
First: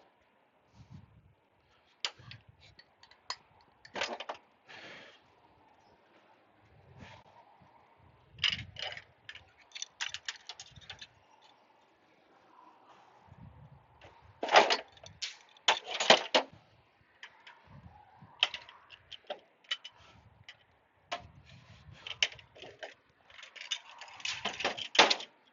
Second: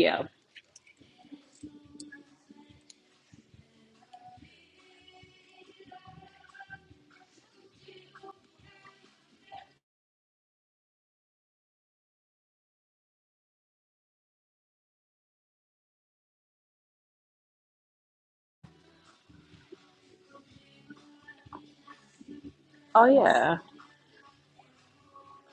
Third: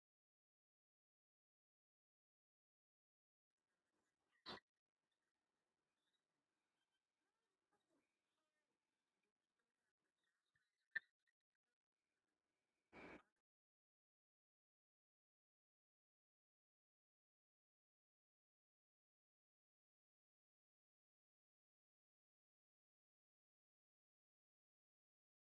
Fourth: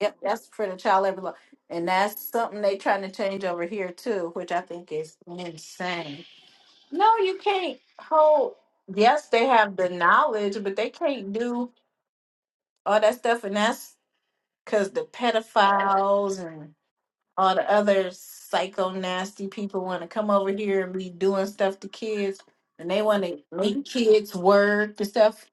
Speaker 1: Yep, that's for the child labor law. And that's something they trying to change over here too, which I think is insane. No, you can't hold. Yes, they have the knowledge, but they can't do all that stuff, and that's because the pedophiles and all the other psycho nasty people want to come over here and be doing stuff to kids, and they
Speaker 3: Oh,
Speaker 1: want to
Speaker 3: yeah.
Speaker 1: make kids work and stuff,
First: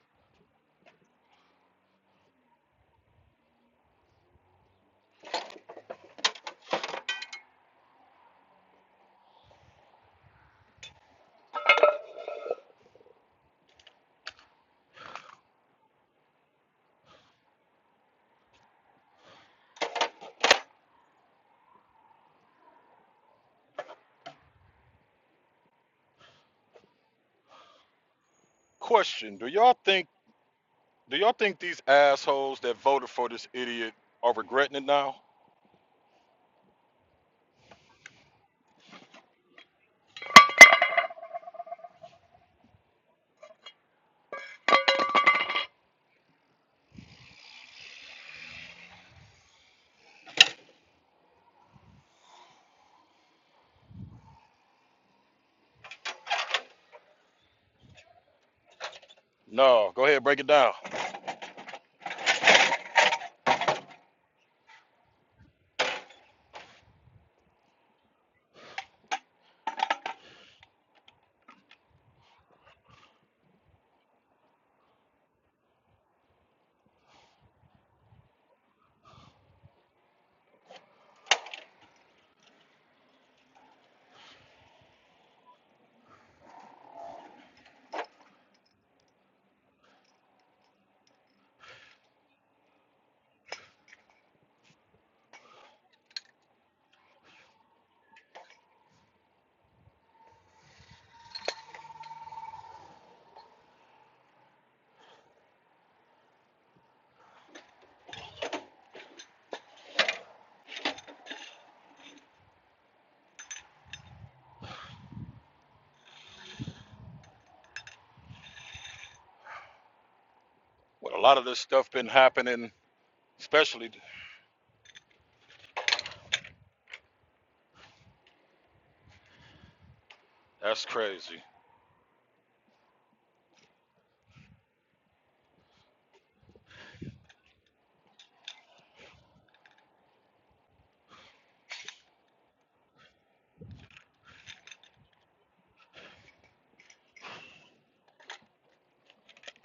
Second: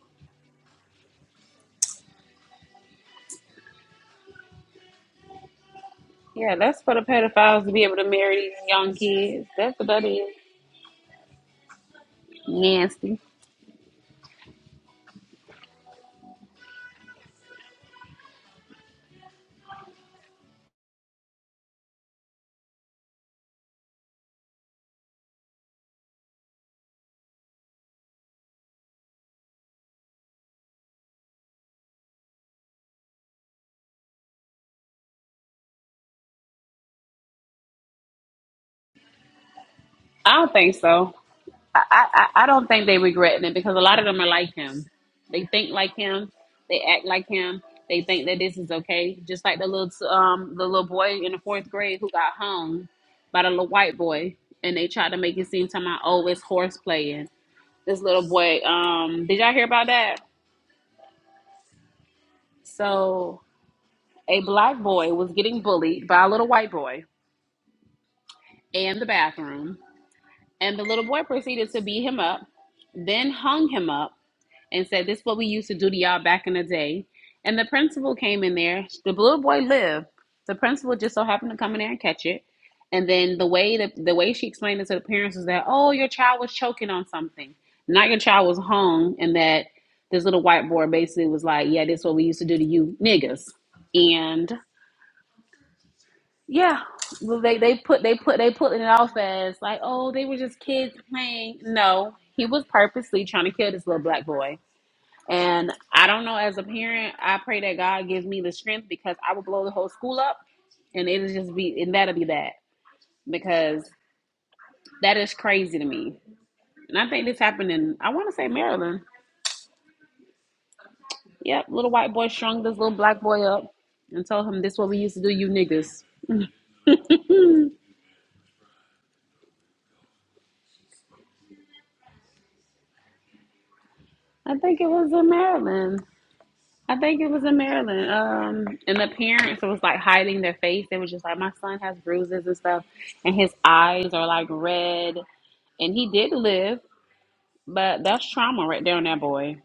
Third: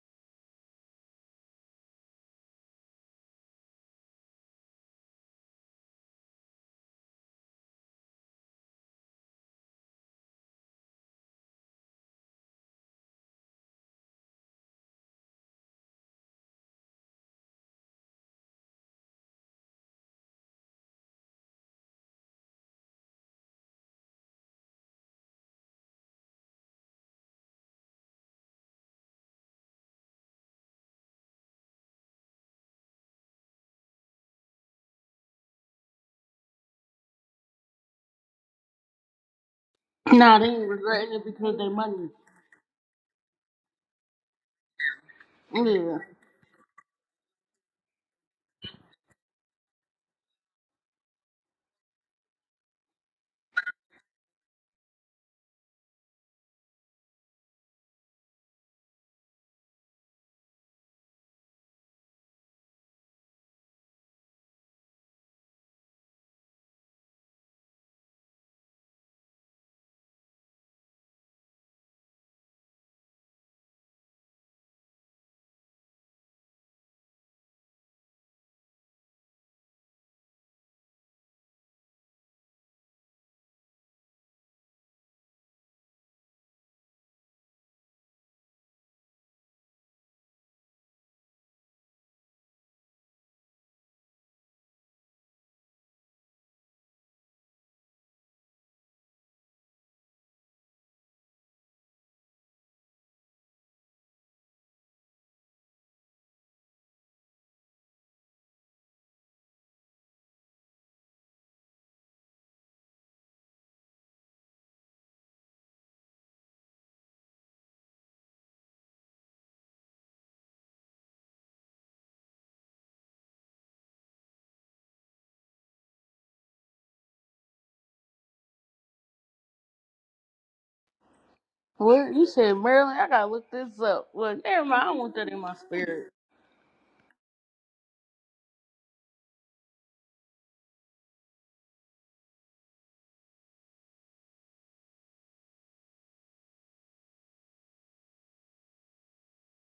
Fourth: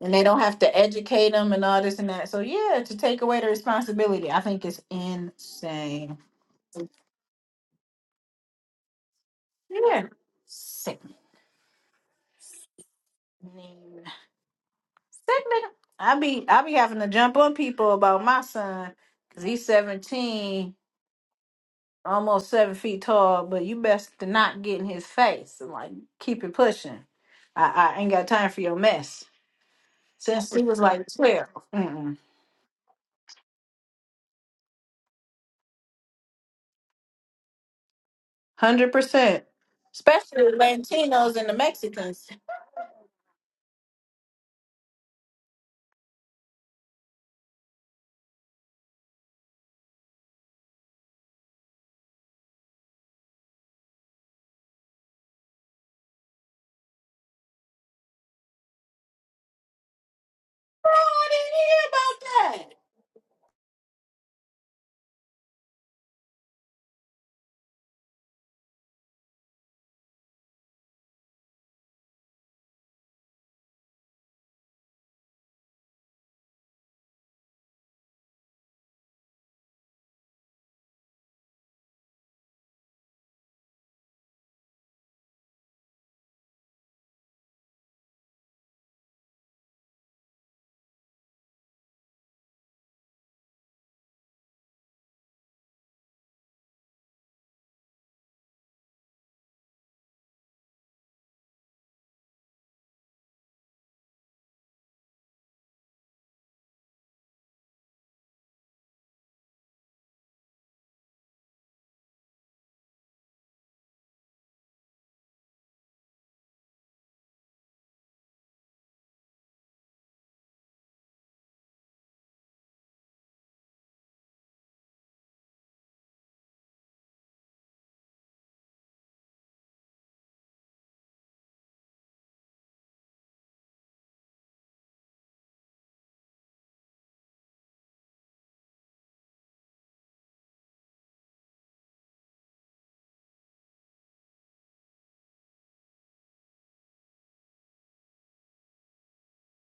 Speaker 1: and they don't have to educate them and all this and that. So yeah, to take away the responsibility, I think it's insane.
Speaker 3: Yeah, that's for the pedophiles to be able to marry these young kids. That's what
Speaker 1: Yeah,
Speaker 3: that is.
Speaker 1: sick.
Speaker 3: Nasty.
Speaker 1: That nigga, I be I be having to jump on people about my son because he's seventeen, almost seven feet tall. But you best to not get in his face and like keep it pushing. I, I ain't got time for your mess. Since he was like twelve, hundred percent,
Speaker 3: I
Speaker 4: Nah, they
Speaker 1: especially
Speaker 3: don't
Speaker 1: the
Speaker 4: ain't
Speaker 3: think
Speaker 4: regretting
Speaker 3: so.
Speaker 4: it
Speaker 1: Latinos and the
Speaker 4: because they
Speaker 3: I,
Speaker 4: money.
Speaker 1: Mexicans.
Speaker 3: I, I don't think they regretting it because a lot of them are like him. They think like
Speaker 4: Yeah.
Speaker 3: him. They act like him. They think that this is okay. Just like the little t- um the little boy in the fourth grade who got hung by the little white boy, and they tried to make it seem to my oh it's horse playing. This little boy. Um, did y'all hear about that?
Speaker 1: I didn't hear about that.
Speaker 3: So a black boy was getting bullied by a little white boy in the bathroom, and the little boy proceeded to beat him up, then hung him up. and said, This is what we used to do to y'all back in the day. And the principal came in there. The little boy lived. The principal just so happened to come in there and catch it. And then the way that the way she explained it to the parents was that, oh, your child was choking on something. Not your child was hung, and that this little whiteboard basically was like, Yeah, this is what we used to do to you niggas. And yeah. Well they, they put they put they put it off as like, oh, they were just kids playing. No, he was purposely trying to kill this little black boy and I don't know, as a parent, I pray that God gives me the strength because I will blow the whole school up and it'll just be, and that'll be that because that is crazy to me. And I think this happened in, I want to say Maryland. Yep, little white boy strung this little black boy up and told him, This what we used to do, you niggas.
Speaker 4: Well, you said Maryland. I gotta look this up. Well,
Speaker 3: I
Speaker 4: never
Speaker 3: think
Speaker 4: mind. I
Speaker 3: it
Speaker 4: don't
Speaker 3: was
Speaker 4: want that
Speaker 3: in
Speaker 4: in my
Speaker 3: Maryland.
Speaker 4: spirit.
Speaker 3: I think it was in Maryland. Um, and the parents was like hiding their face. They was just like, My son has bruises and stuff, and his eyes are like red. And he did live. But that's trauma right there on that boy.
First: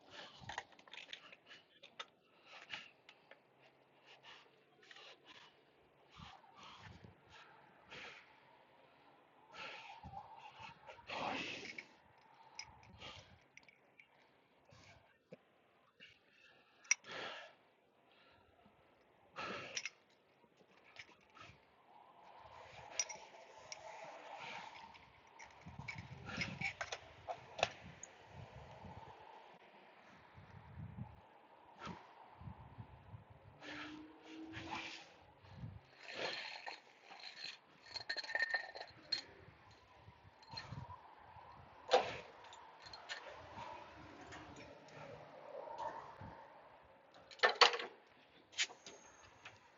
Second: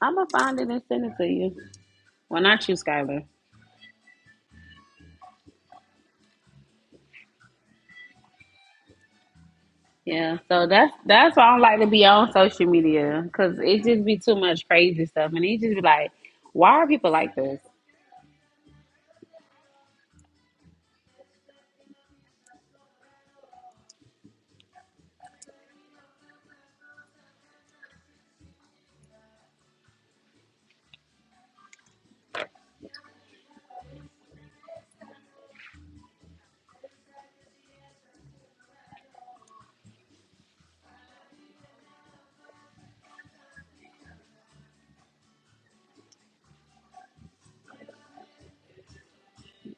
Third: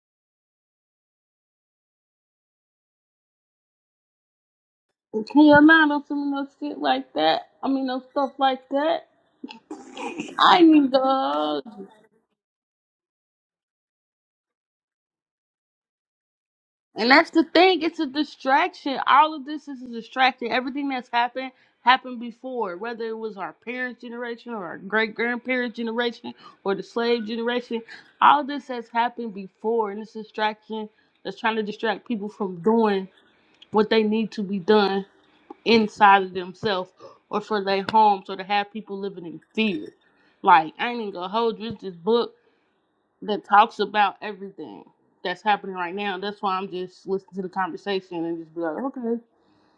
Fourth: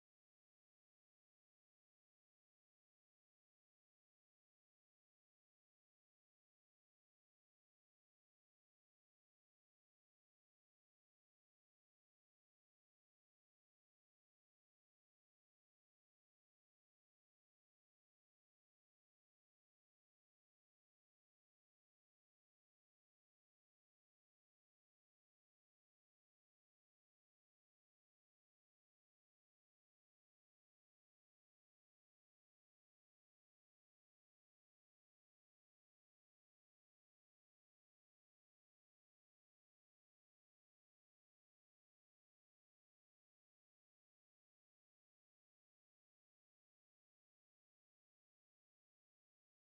Speaker 3: I'ma find it and send it to you. Well, not you, Skylar.
Speaker 4: Can you not don't send me no shit like that? I mean, no stuff like that.
Speaker 3: Yeah.
Speaker 4: I
Speaker 3: So
Speaker 4: need
Speaker 3: that's that's why I don't
Speaker 4: the.
Speaker 3: like to be on social media because it just be too much crazy stuff, and it just be like, why are people
Speaker 4: And that's
Speaker 3: like
Speaker 4: the
Speaker 3: this?
Speaker 4: thing. It's a distraction. All of this is a distraction. Everything that's happened happened before, whether it was our parents' generation or our great grandparents' generation or the slave generation. All this has happened before, and it's a distraction that's trying to distract people from doing what they need to be done inside of themselves or for their homes or to have people living in fear. Like, I ain't even gonna hold you. It's this book that talks about everything that's happening right now. That's why I'm just listening to the conversation and just be like, okay,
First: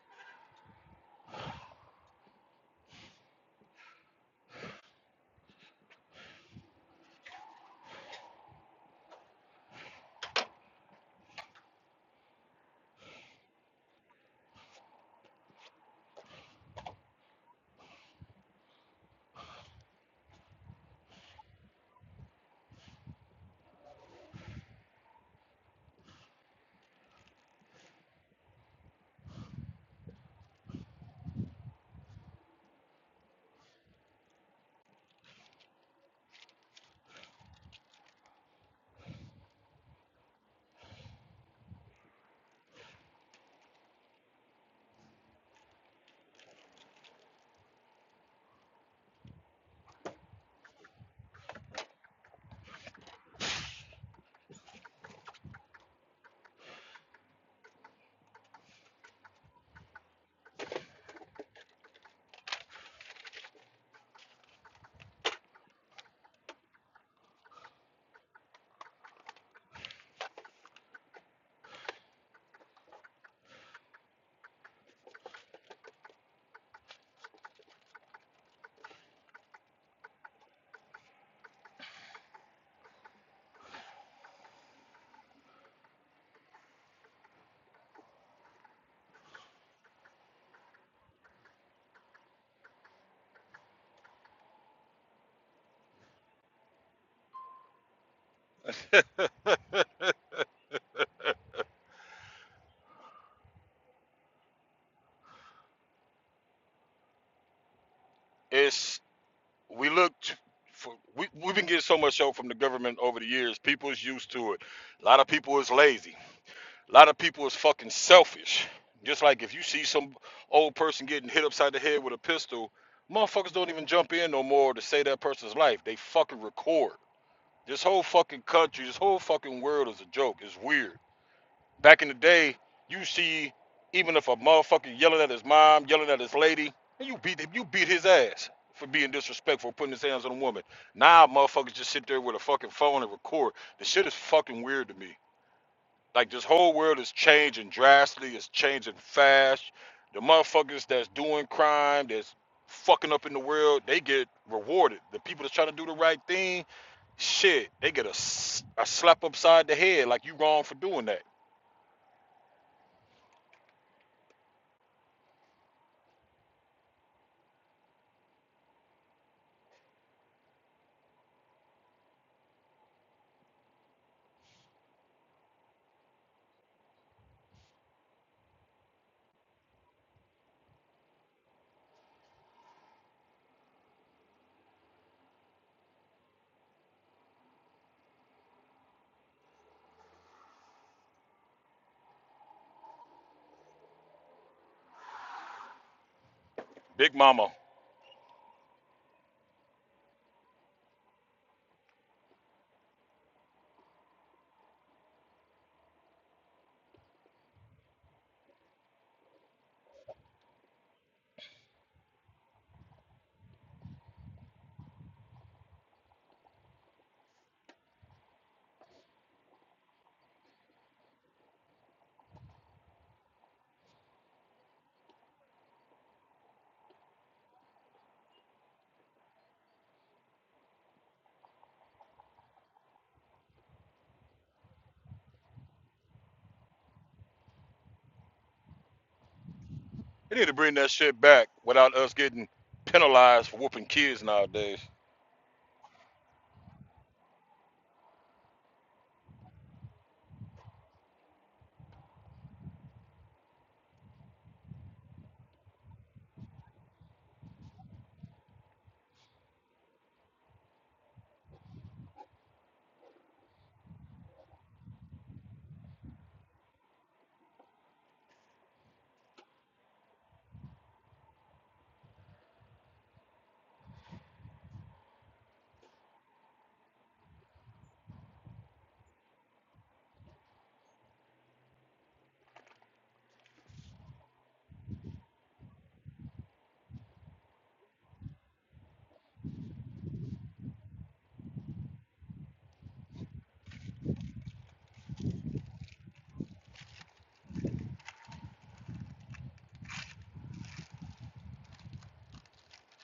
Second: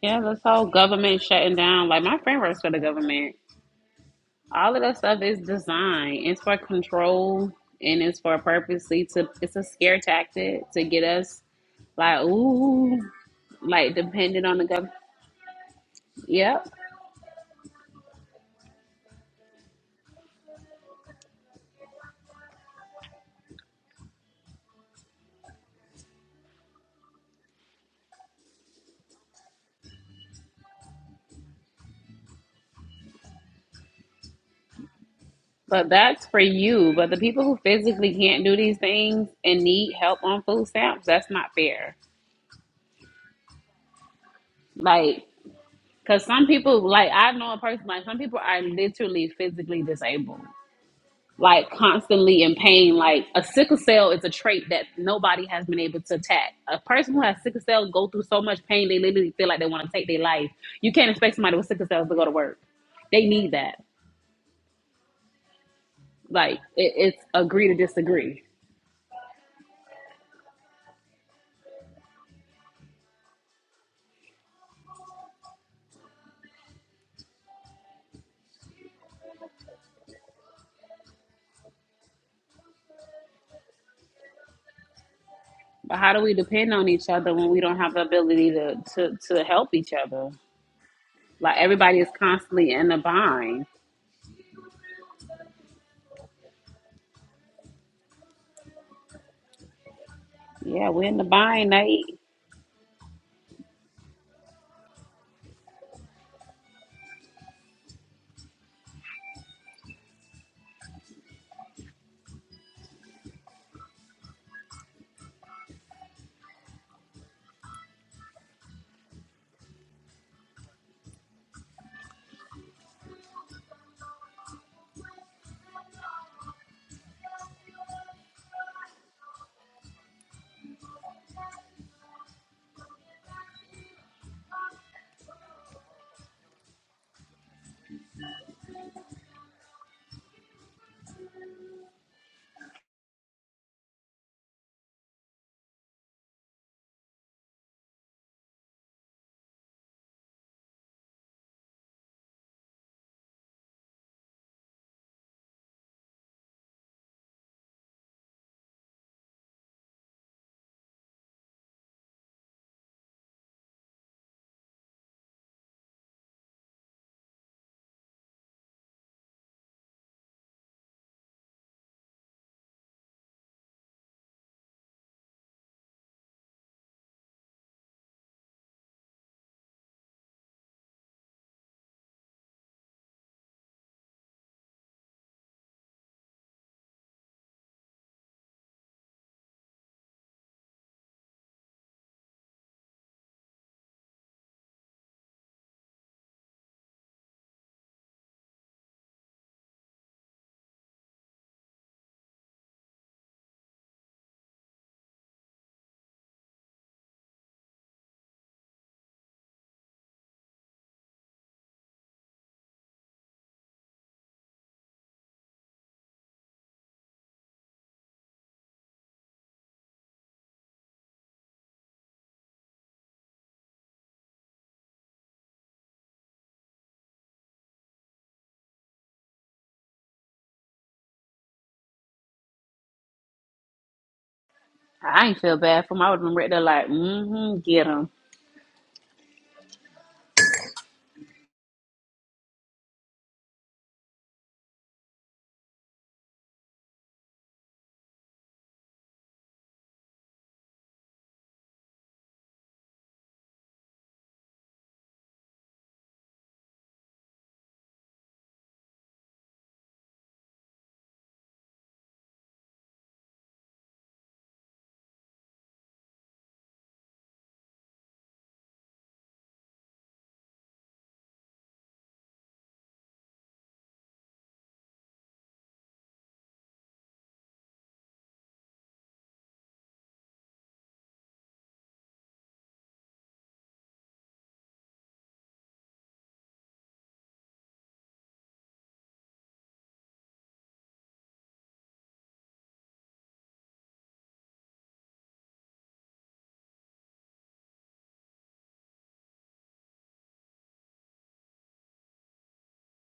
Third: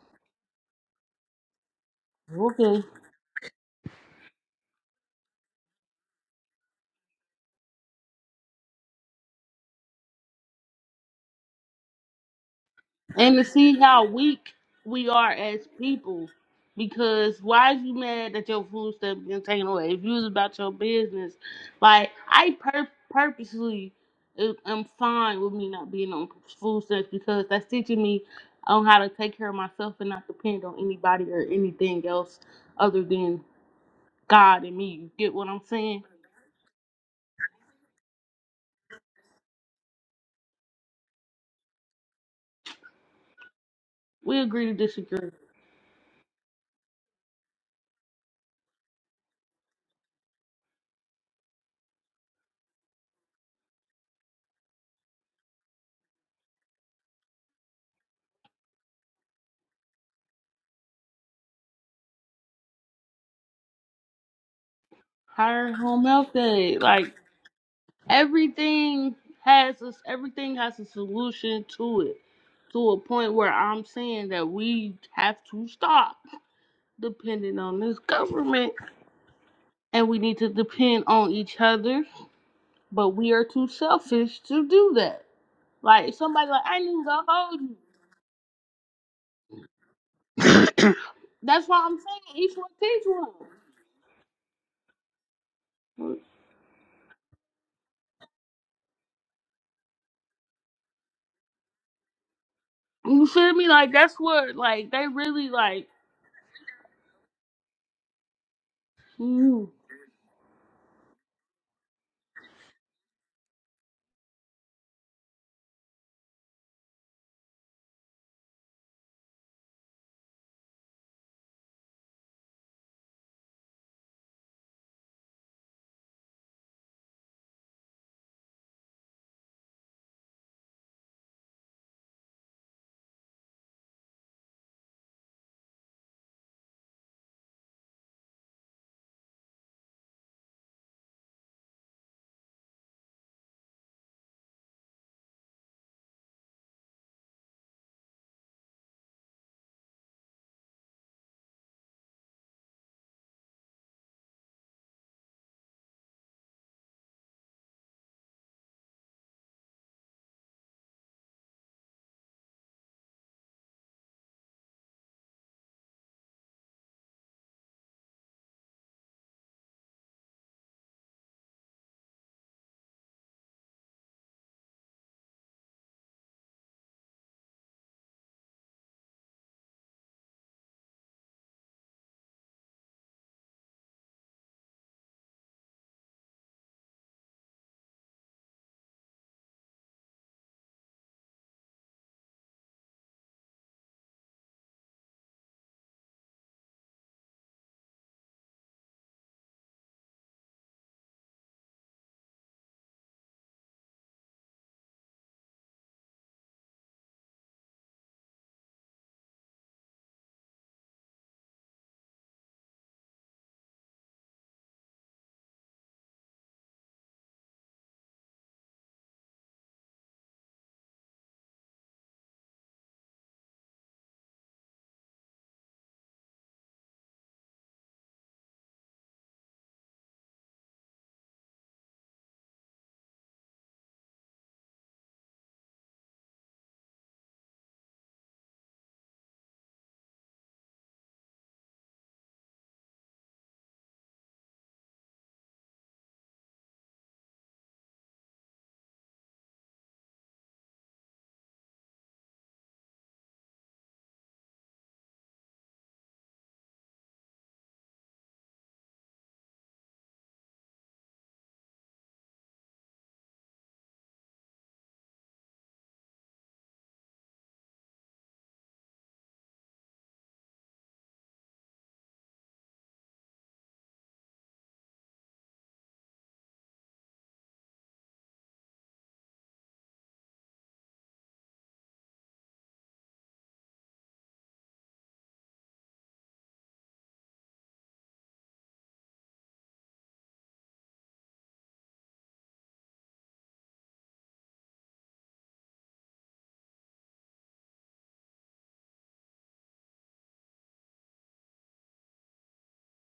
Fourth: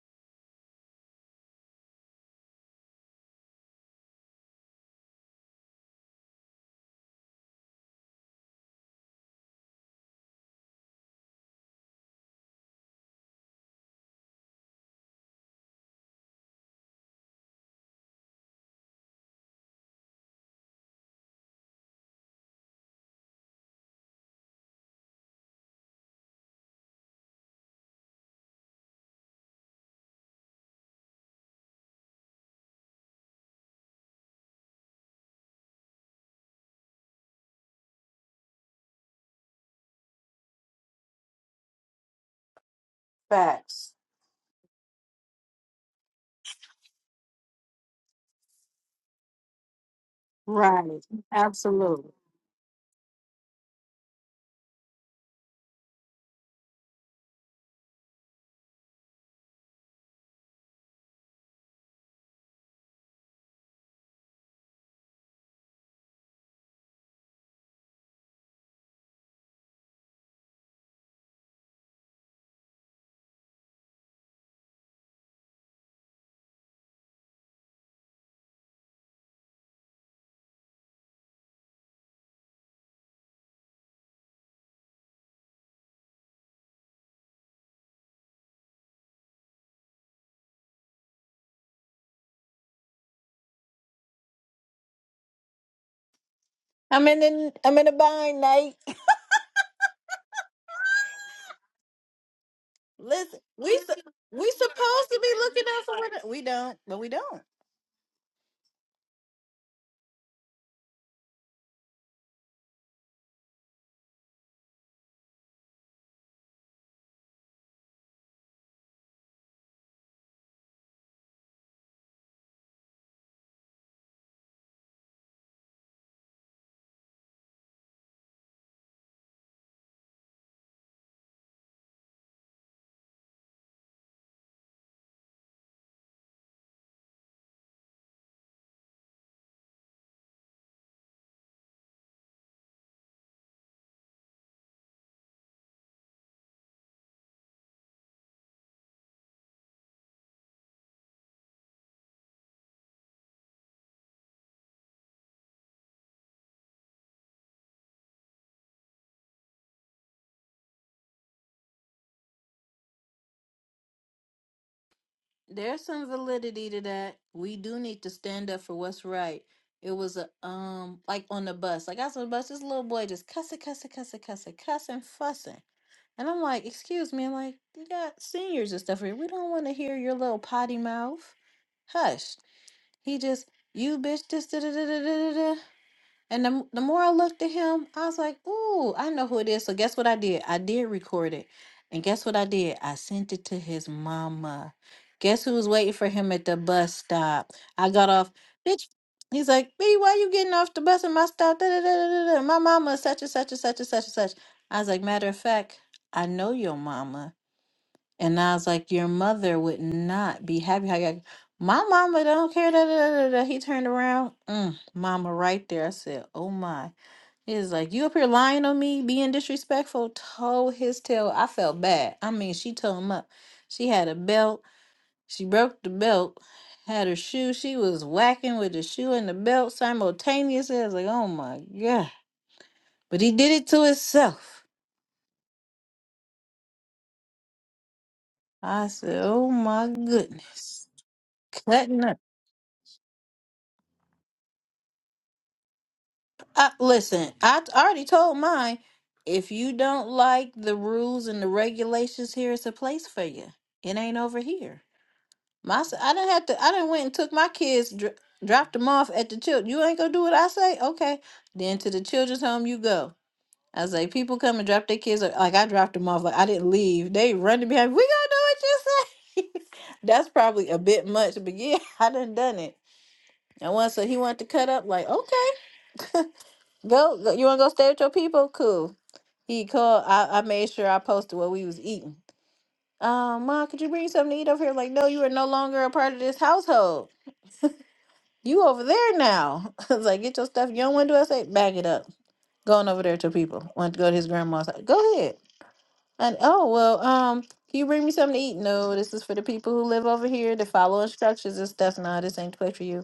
Speaker 3: Yeah, this whole government shutting down. Like my friend works for the
Speaker 4: okay.
Speaker 3: government. All of that stuff is designed. It's for control and it's for purposely to. It's a scare tactic to get us like, ooh,
Speaker 4: And to see
Speaker 3: like
Speaker 4: how
Speaker 3: dependent
Speaker 4: weak
Speaker 3: on the government.
Speaker 4: we are as people.
Speaker 3: Yep.
Speaker 4: Because why is you mad that your food stuff being taken away? If you was about your business, like I pur- purposely am am fine with me not being on food stamps because that's teaching me on how to take care of myself and not depend on anybody or anything else other than God and me. You get what I'm
Speaker 3: But
Speaker 4: saying?
Speaker 3: that's for you. But the people who physically can't do these things and need help on food stamps, that's not fair.
Speaker 1: Facts,
Speaker 4: We agree to
Speaker 3: Like,
Speaker 4: disagree.
Speaker 3: because some people, like, I know a person, like, some people are literally physically disabled,
Speaker 1: right?
Speaker 3: like,
Speaker 1: Absolutely.
Speaker 3: constantly in pain. Like, a sickle cell is a trait that nobody has been able to attack. A person who has sickle cell go through so much pain, they literally feel like they want to take their life. You can't expect somebody with sickle cells to go to work. They need that.
Speaker 4: Hire home health
Speaker 3: Like,
Speaker 4: aid.
Speaker 3: it,
Speaker 4: Like
Speaker 3: it's agree to disagree.
Speaker 4: everything has a, everything has a solution to it to a point where i'm saying that we have to stop depending on this government and we need to depend on each other but we are too selfish to do that
Speaker 3: But how
Speaker 4: like
Speaker 3: do we
Speaker 4: somebody like
Speaker 3: depend
Speaker 4: i need
Speaker 3: on each
Speaker 4: to
Speaker 3: other when we
Speaker 4: hold you
Speaker 3: don't have the ability to, to, to help each other? Like
Speaker 4: that's why i'm
Speaker 3: everybody is
Speaker 4: saying each one
Speaker 3: constantly in the
Speaker 4: teach
Speaker 3: bind.
Speaker 4: one
Speaker 1: I'm in the I'm in a bind, Nate.
Speaker 3: Yeah, we're in the bind, Nate.
Speaker 4: you
Speaker 1: Listen,
Speaker 4: feel me
Speaker 1: we
Speaker 4: like
Speaker 1: su-
Speaker 4: that's
Speaker 1: we
Speaker 4: what like they
Speaker 1: supposed to be
Speaker 4: really
Speaker 1: looking out
Speaker 4: like
Speaker 1: for what we don't, but we don't. There's some validity to that. We do need to stand up for what's right. It was a um like on the bus. Like I was on the bus, this little boy just cussing, cussing, cussing, cussing, cussing, fussing. And I'm like, excuse me, I'm like, you got seniors and stuff here. We don't want to hear your little potty mouth. Hush. He just you bitch this da da da da da da. And the, the more I looked at him, I was like, ooh, I know who it is. So guess what I did? I did record it. And guess what I did? I sent it to his mama. Guess who was waiting for him at the bus stop? I got off. Bitch, he's like, B, why you getting off the bus at my stop? Da, da, da, da, da, da. My mama is such and such and such and such and such. I was like, matter of fact, I know your mama. And I was like, Your mother would not be happy. I got, My mama don't care. Da, da, da, da. da." He turned around. Mm, mama, right there. I said, Oh my. He's like, You up here lying on me, being disrespectful. Told his tail. I felt bad. I mean, she told him up. She had a belt. She broke the belt, had her shoe. She was whacking with the shoe and the belt simultaneously. I was like, Oh my God. But he did it to himself.
Speaker 3: I ain't feel bad for him. I would have been ready to like, mm-hmm, get him.
Speaker 1: I said, Oh my goodness. Cutting up. I, listen, I t- already told mine. If you don't like the rules and the regulations here, it's a place for you. It ain't over here. My, s- I didn't have to. I didn't went and took my kids, dr- dropped them off at the child. You ain't gonna do what I say, okay? Then to the children's home you go. I was like, people come and drop their kids. off- Like I dropped them off. Like I didn't leave. They running behind. We gonna do what you say. That's probably a bit much, but yeah, I done done it. And once so he wanted to cut up. Like okay. Go, go you want to go stay with your people? Cool. He called. I, I made sure I posted what we was eating. Um, ma, could you bring something to eat over here? Like, no, you are no longer a part of this household. You over there now. I was like, get your stuff. You don't want to do what I say? Bag it up. Going over there to people. Want to go to his grandma's house. Go ahead. And oh well, um, can you bring me something to eat? No, this is for the people who live over here to follow instructions and stuff. No, this ain't the place for you.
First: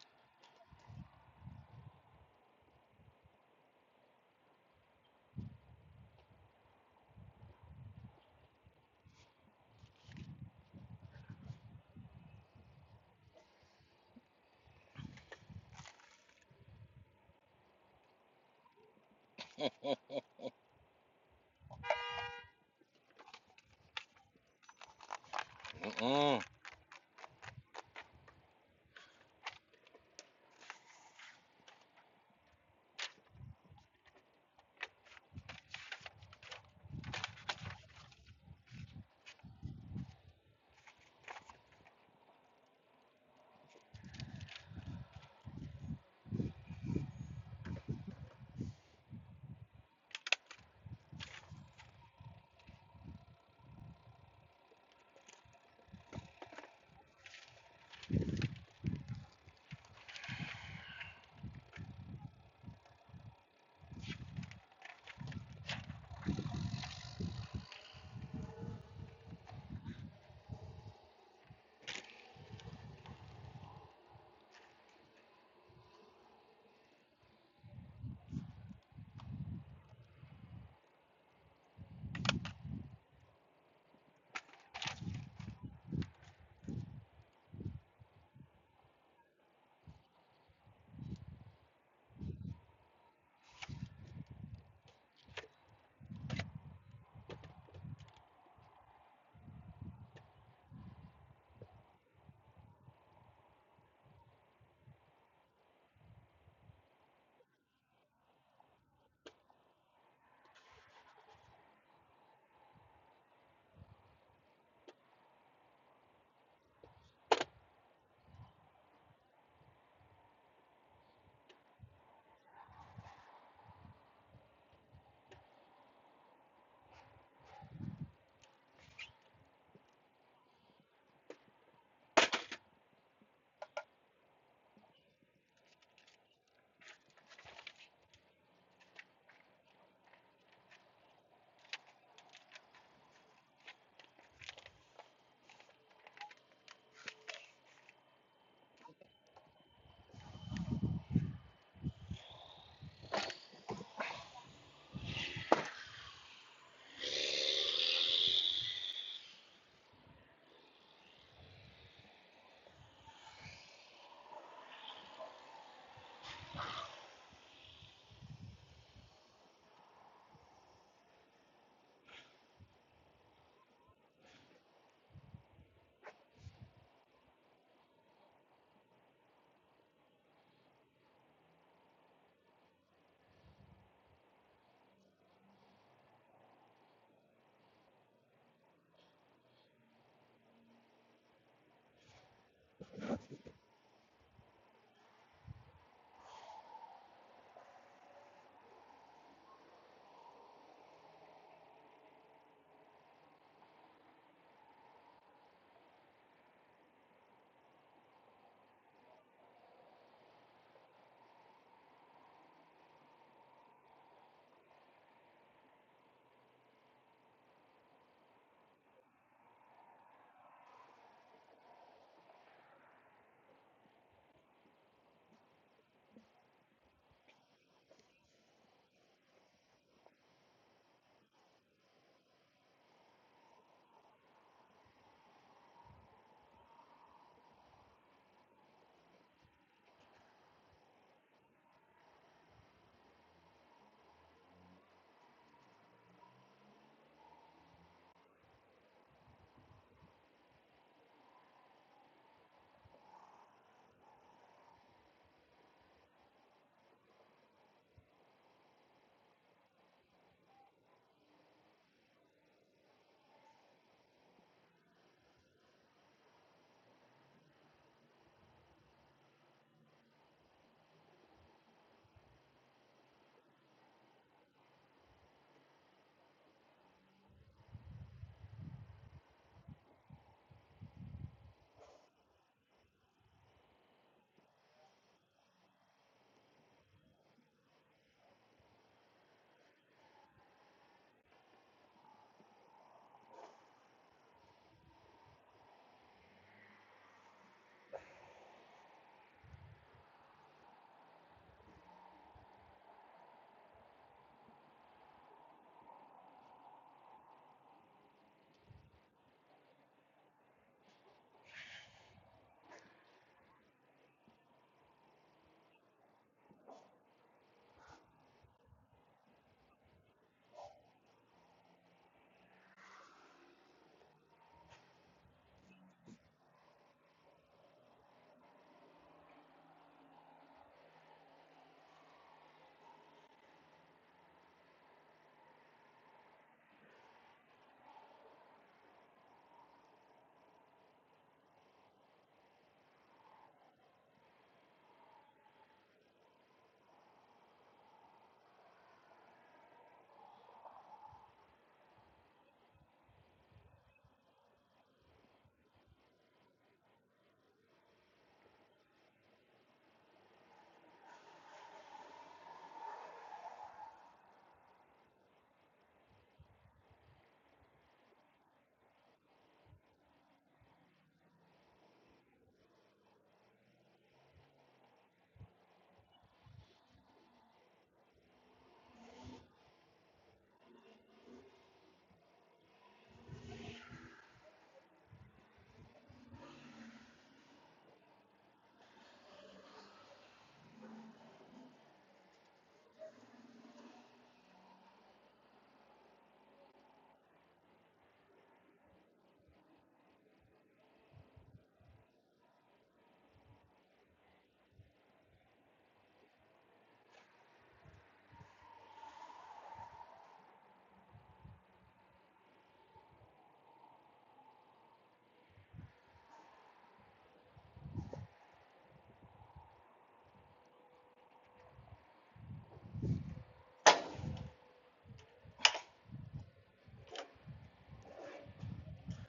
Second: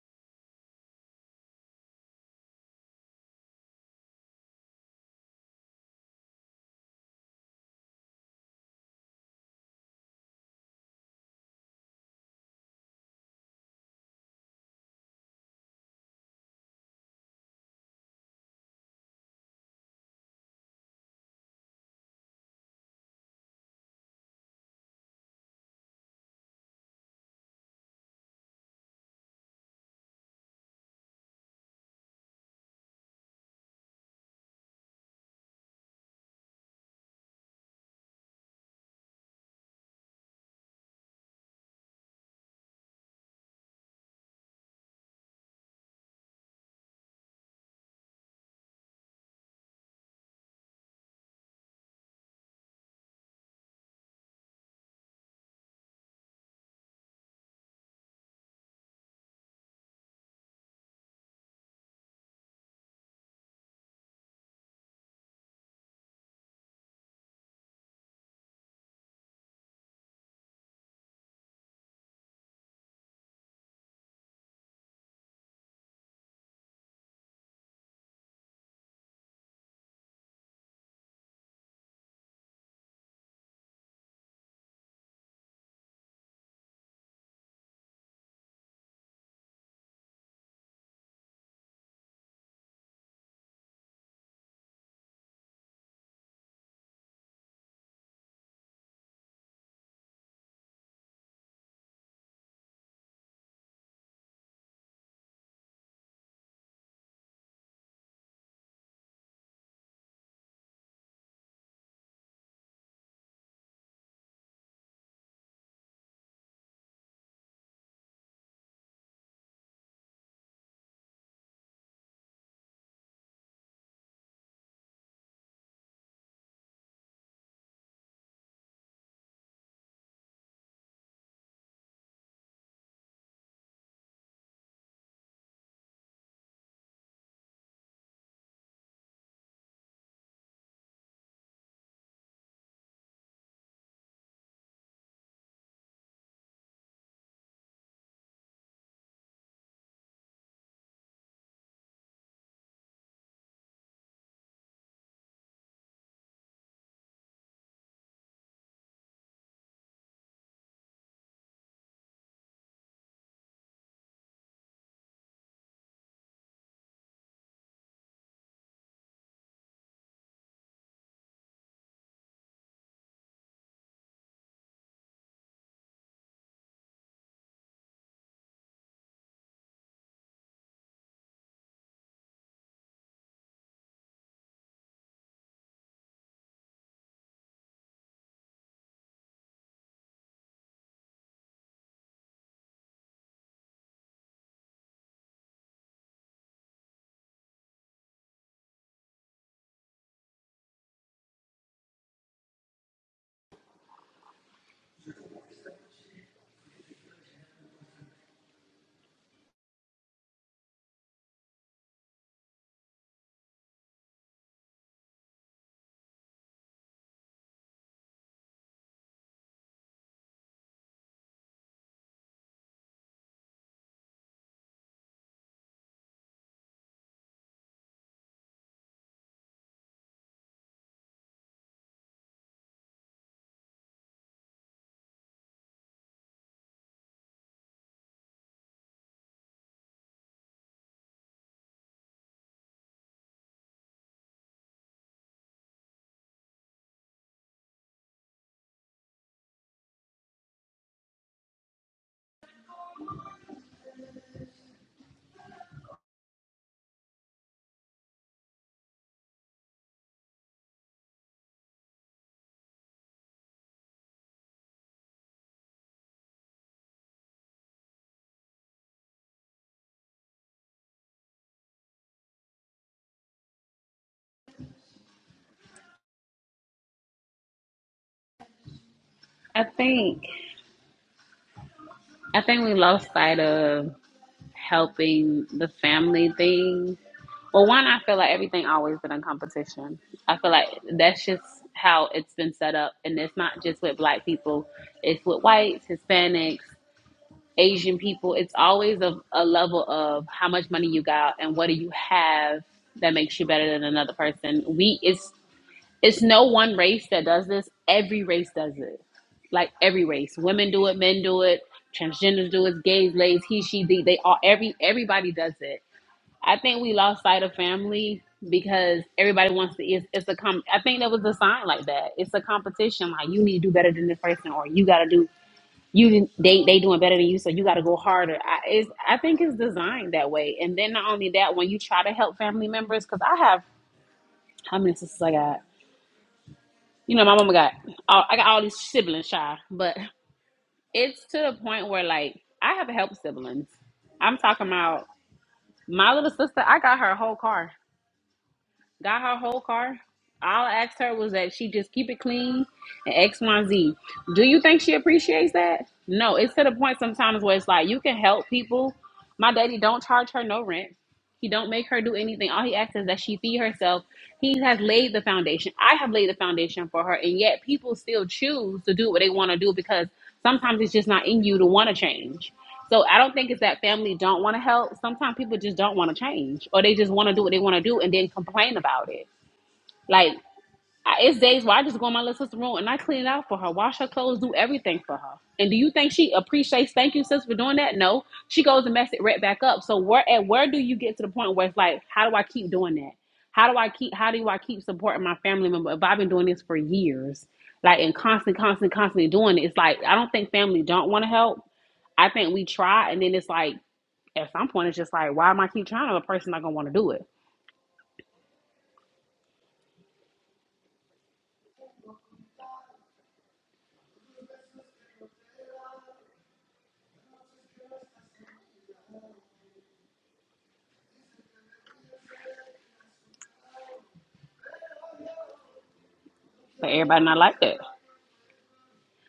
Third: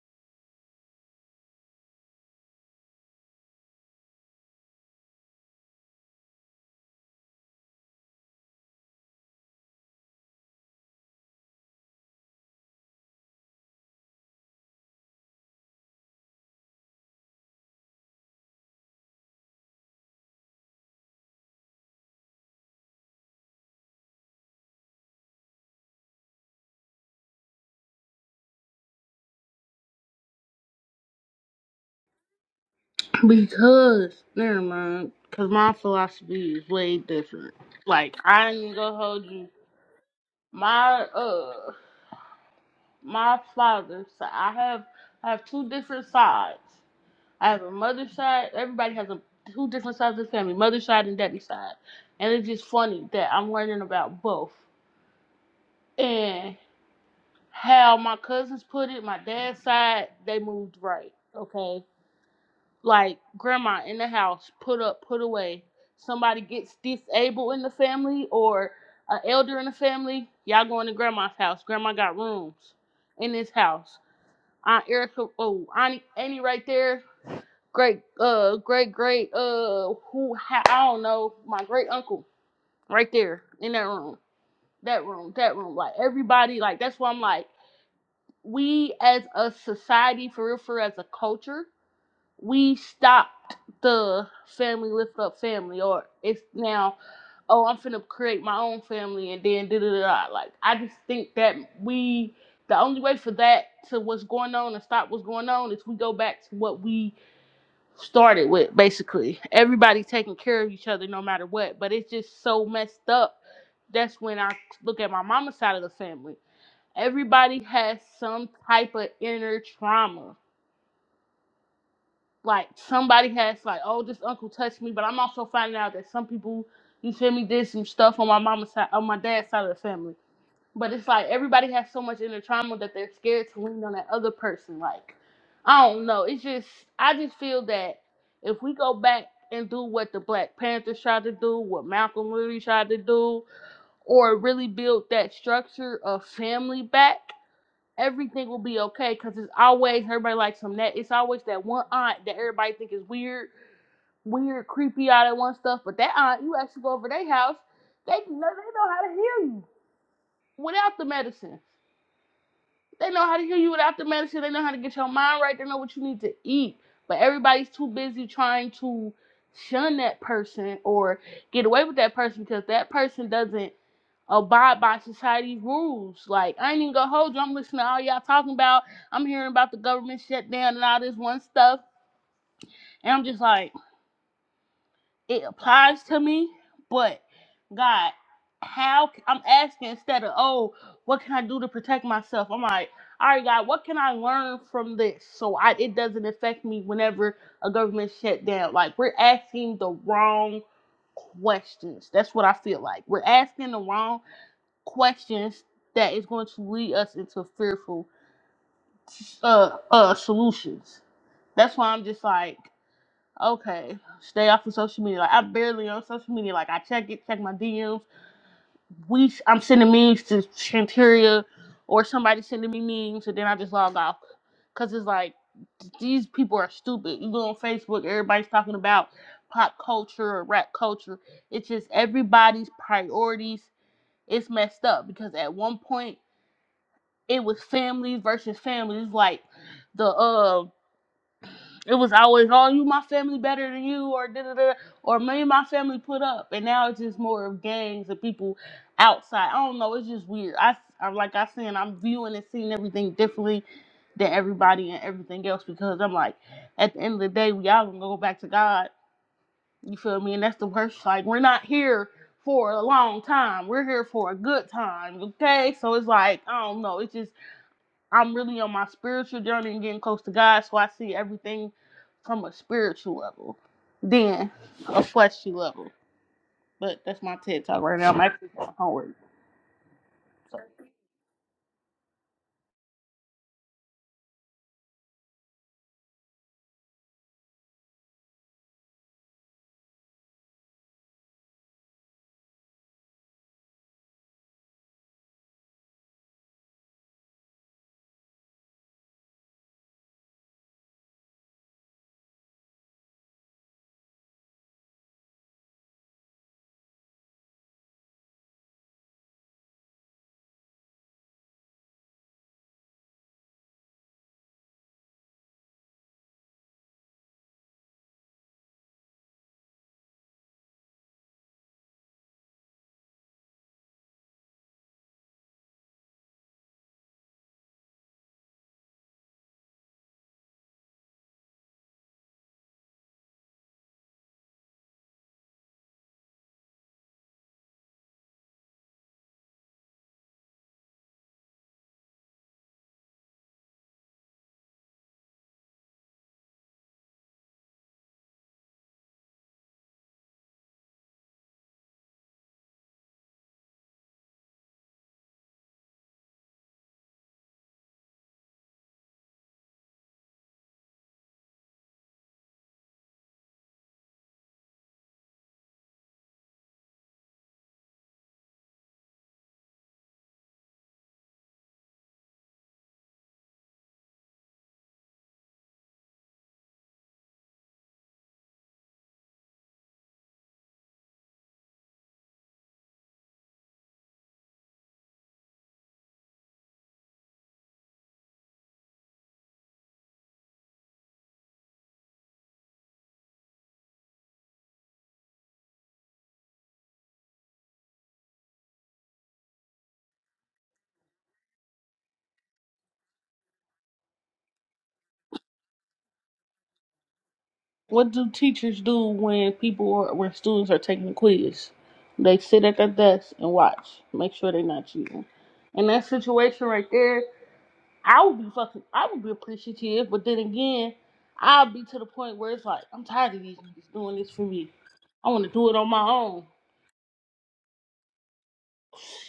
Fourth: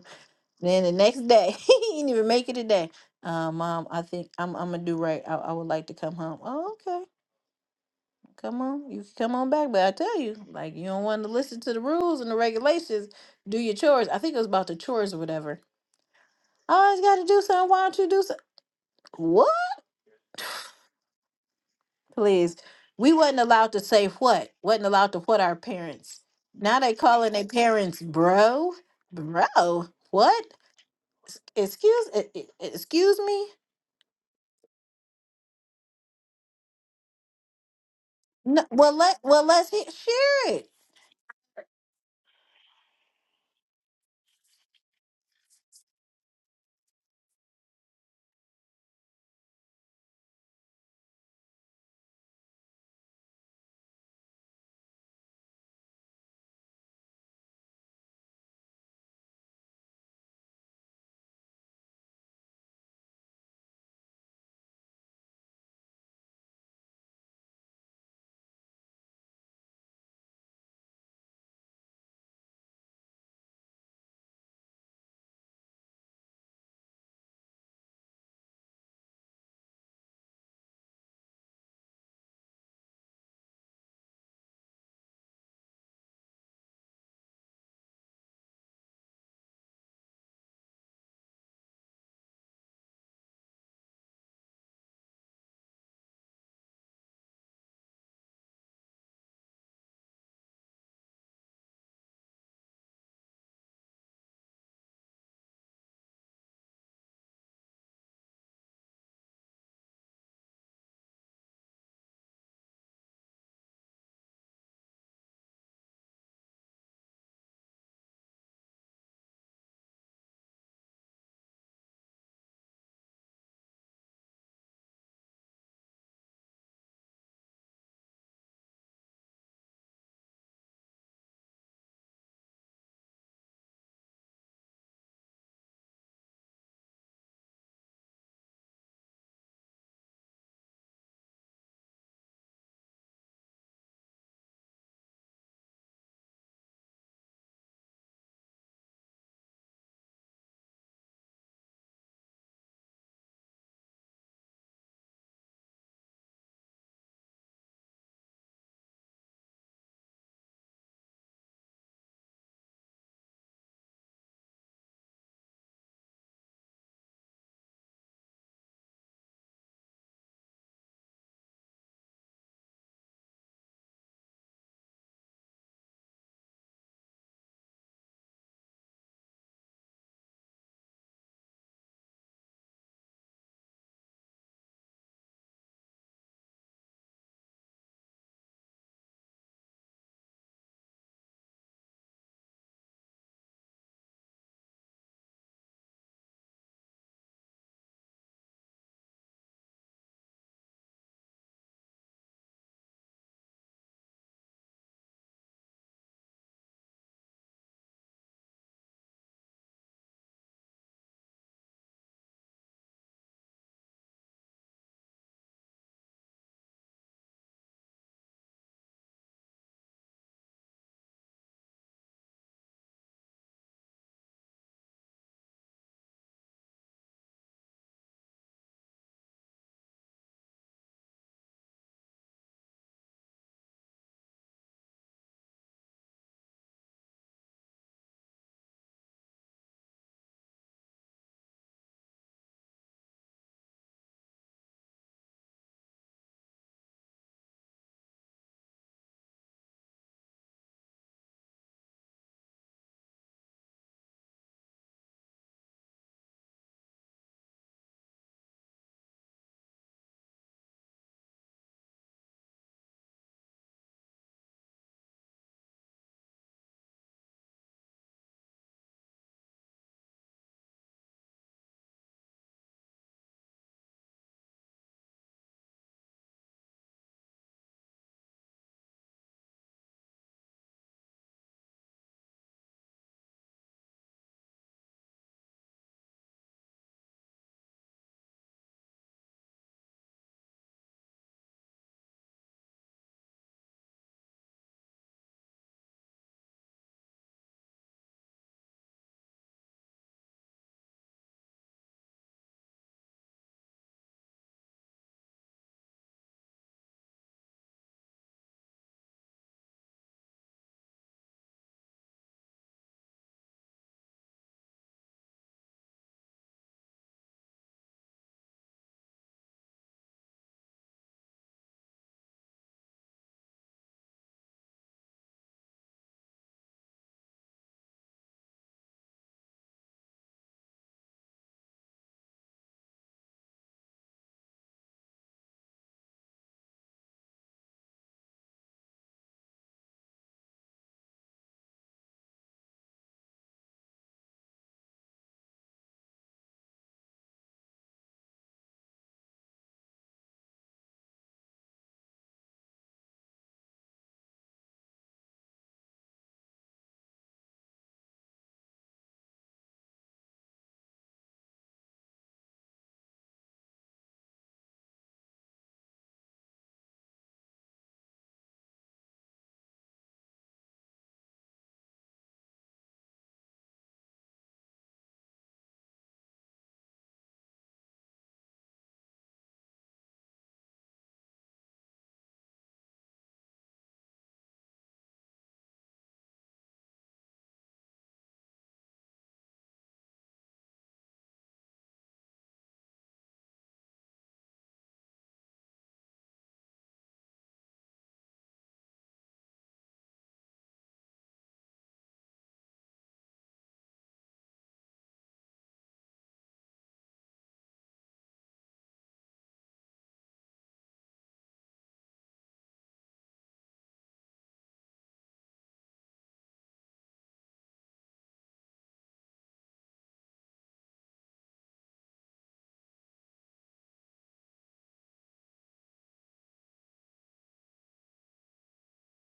Speaker 1: Then the next day, he didn't even make it a day. Uh, Mom, I think I'm I'm gonna do right. I, I would like to come home. Oh, okay. Come on, you can come on back. But I tell you, like you don't want to listen to the rules and the regulations. Do your chores. I think it was about the chores or whatever. I always got to do something. Why don't you do something? What? Please. We wasn't allowed to say what. wasn't allowed to what our parents. Now they calling their parents bro, bro. What? Excuse, e- e- excuse me.
Speaker 4: Because, never mind. Because my philosophy is way different. Like, I
Speaker 1: No,
Speaker 4: ain't
Speaker 1: well,
Speaker 4: gonna
Speaker 1: let
Speaker 4: hold
Speaker 1: well
Speaker 4: you.
Speaker 1: let's he- share it.
Speaker 4: My, uh, my father, so I have, I have two different sides. I have a mother's side. Everybody has a two different sides of the family, mother's side and daddy's side. And it's just funny that I'm learning about both. And how my cousins put it, my dad's side, they moved right. Okay. like grandma in the house, put up, put away. Somebody gets disabled in the family or an elder in the family, y'all going to grandma's house. Grandma got rooms in this house. Aunt Erica, oh, Auntie Annie right there. Great, uh, great, great, uh, who, I don't know, my great uncle right there in that room, that room, that room. Like everybody, like that's why I'm like, we as a society, for real, for as a culture, we stopped the family lift up family or it's now oh i'm finna create my own family and then da da da da. like i just think that we the only way for that to what's going on and stop what's going on is we go back to what we started with basically everybody taking care of each other no matter what but it's just so messed up that's when i look at my mama's side of the family everybody has some type of inner trauma like somebody has like, oh, this uncle touched me, but I'm also finding out that some people, you feel me, did some stuff on my mama's side, on my dad's side of the family. But it's like everybody has so much inner trauma that they're scared to lean on that other person. Like, I don't know. It's just I just feel that if we go back and do what the Black Panthers tried to do, what Malcolm Luther tried to do, or really build that structure of family back everything will be okay because it's always everybody likes some that it's always that one aunt that everybody think is weird, weird, creepy, all that one stuff. But that aunt, you actually go over to their house, they know they know how to heal you without the medicine. They know how to heal you without the medicine. They know how to get your mind right. They know what you need to eat. But everybody's too busy trying to shun that person or get away with that person because that person doesn't abide by society's rules. Like I ain't even gonna hold you. I'm listening to all y'all talking about. I'm hearing about the government shutdown and all this one stuff, and I'm just like, it applies to me. But God, how i I'm asking instead of oh, what can I do to protect myself? I'm like, all right, God, what can I learn from this so I it doesn't affect me whenever a government shutdown? Like we're asking the wrong questions. That's what I feel like. We're asking the wrong questions that is going to lead us into fearful uh uh solutions. That's why I'm just like, okay, stay off of social media. Like I'm barely on social media. Like I check it, check my DMs. We I'm sending memes to Chanteria or somebody sending me memes and then I just log off. Cause it's like these people are stupid. You go on Facebook, everybody's talking about pop culture or rap culture. It's just everybody's priorities. It's messed up because at one point it was family versus family. It's like the uh, it was always oh you my family better than you or da da da or me and my family put up, and now it's just more of gangs and people outside. I don't know. It's just weird. I I'm like I said, I'm viewing and seeing everything differently than everybody and everything else because I'm like at the end of the day we all gonna go back to God. You feel me? And that's the worst. Like we're not here for a long time. We're here for a good time. Okay, so it's like I don't know. It's just I'm really on my spiritual journey and getting close to God, so I see everything from a spiritual level, then a fleshly level. But that's my TED talk right now. I'm actually doing homework.
Speaker 3: I think
Speaker 4: So.
Speaker 3: I think we lost sight of helping the family thing. Well, one, I feel like everything always been a competition. I feel like that's just how it's been set up, and it's not just with black people; it's with whites, Hispanics. Asian people, it's always a, a level of how much money you got and what do you have that makes you better than another person. We it's it's no one race that does this. Every race does it. Like every race. Women do it, men do it, transgenders do it, gays, lays, he, she, they, they all every everybody does it. I think we lost sight of family because everybody wants to it's, it's a com I think there was a sign like that. It's a competition like you need to do better than this person or you gotta do you they they doing better than you, so you got to go harder. I, it's, I think it's designed that way. And then not only that, when you try to help family members, because I have how many sisters I got? You know, my mama got all, I got all these siblings, shy, but it's to the point where like I have help siblings. I'm talking about my little sister. I got her whole car. got her whole car. All I asked her was that she just keep it clean and X, Y, and Z. Do you think she appreciates that? No, it's to the point sometimes where it's like you can help people. My daddy don't charge her no rent. He don't make her do anything. All he asks is that she feed herself. He has laid the foundation. I have laid the foundation for her, and yet people still choose to do what they want to do because sometimes it's just not in you to want to change. So I don't think it's that family don't want to help. Sometimes people just don't want to change, or they just want to do what they want to do and then complain about it. like. I, it's days where I just go in my little sister's room and I clean it out for her, wash her clothes, do everything for her. And do you think she appreciates thank you, sis, for doing that? No. She goes and mess it right back up. So where at where do you get to the point where it's like, how do I keep doing that? How do I keep how do I keep supporting my family member if I've been doing this for years? Like and constant, constant, constantly doing it. It's like I don't think family don't want to help. I think we try and then it's like at some point it's just like, why am I keep trying? to A person not gonna want to do it.
Speaker 4: What do teachers do when people are, when students are taking a quiz? They sit at their desk and watch, make sure they're not cheating. In that situation right there, I would be fucking, I would be appreciative, but then again, I'll be to the point where it's like, I'm tired of these niggas doing this for me. I want to do it on my own.
Speaker 3: But everybody not like that.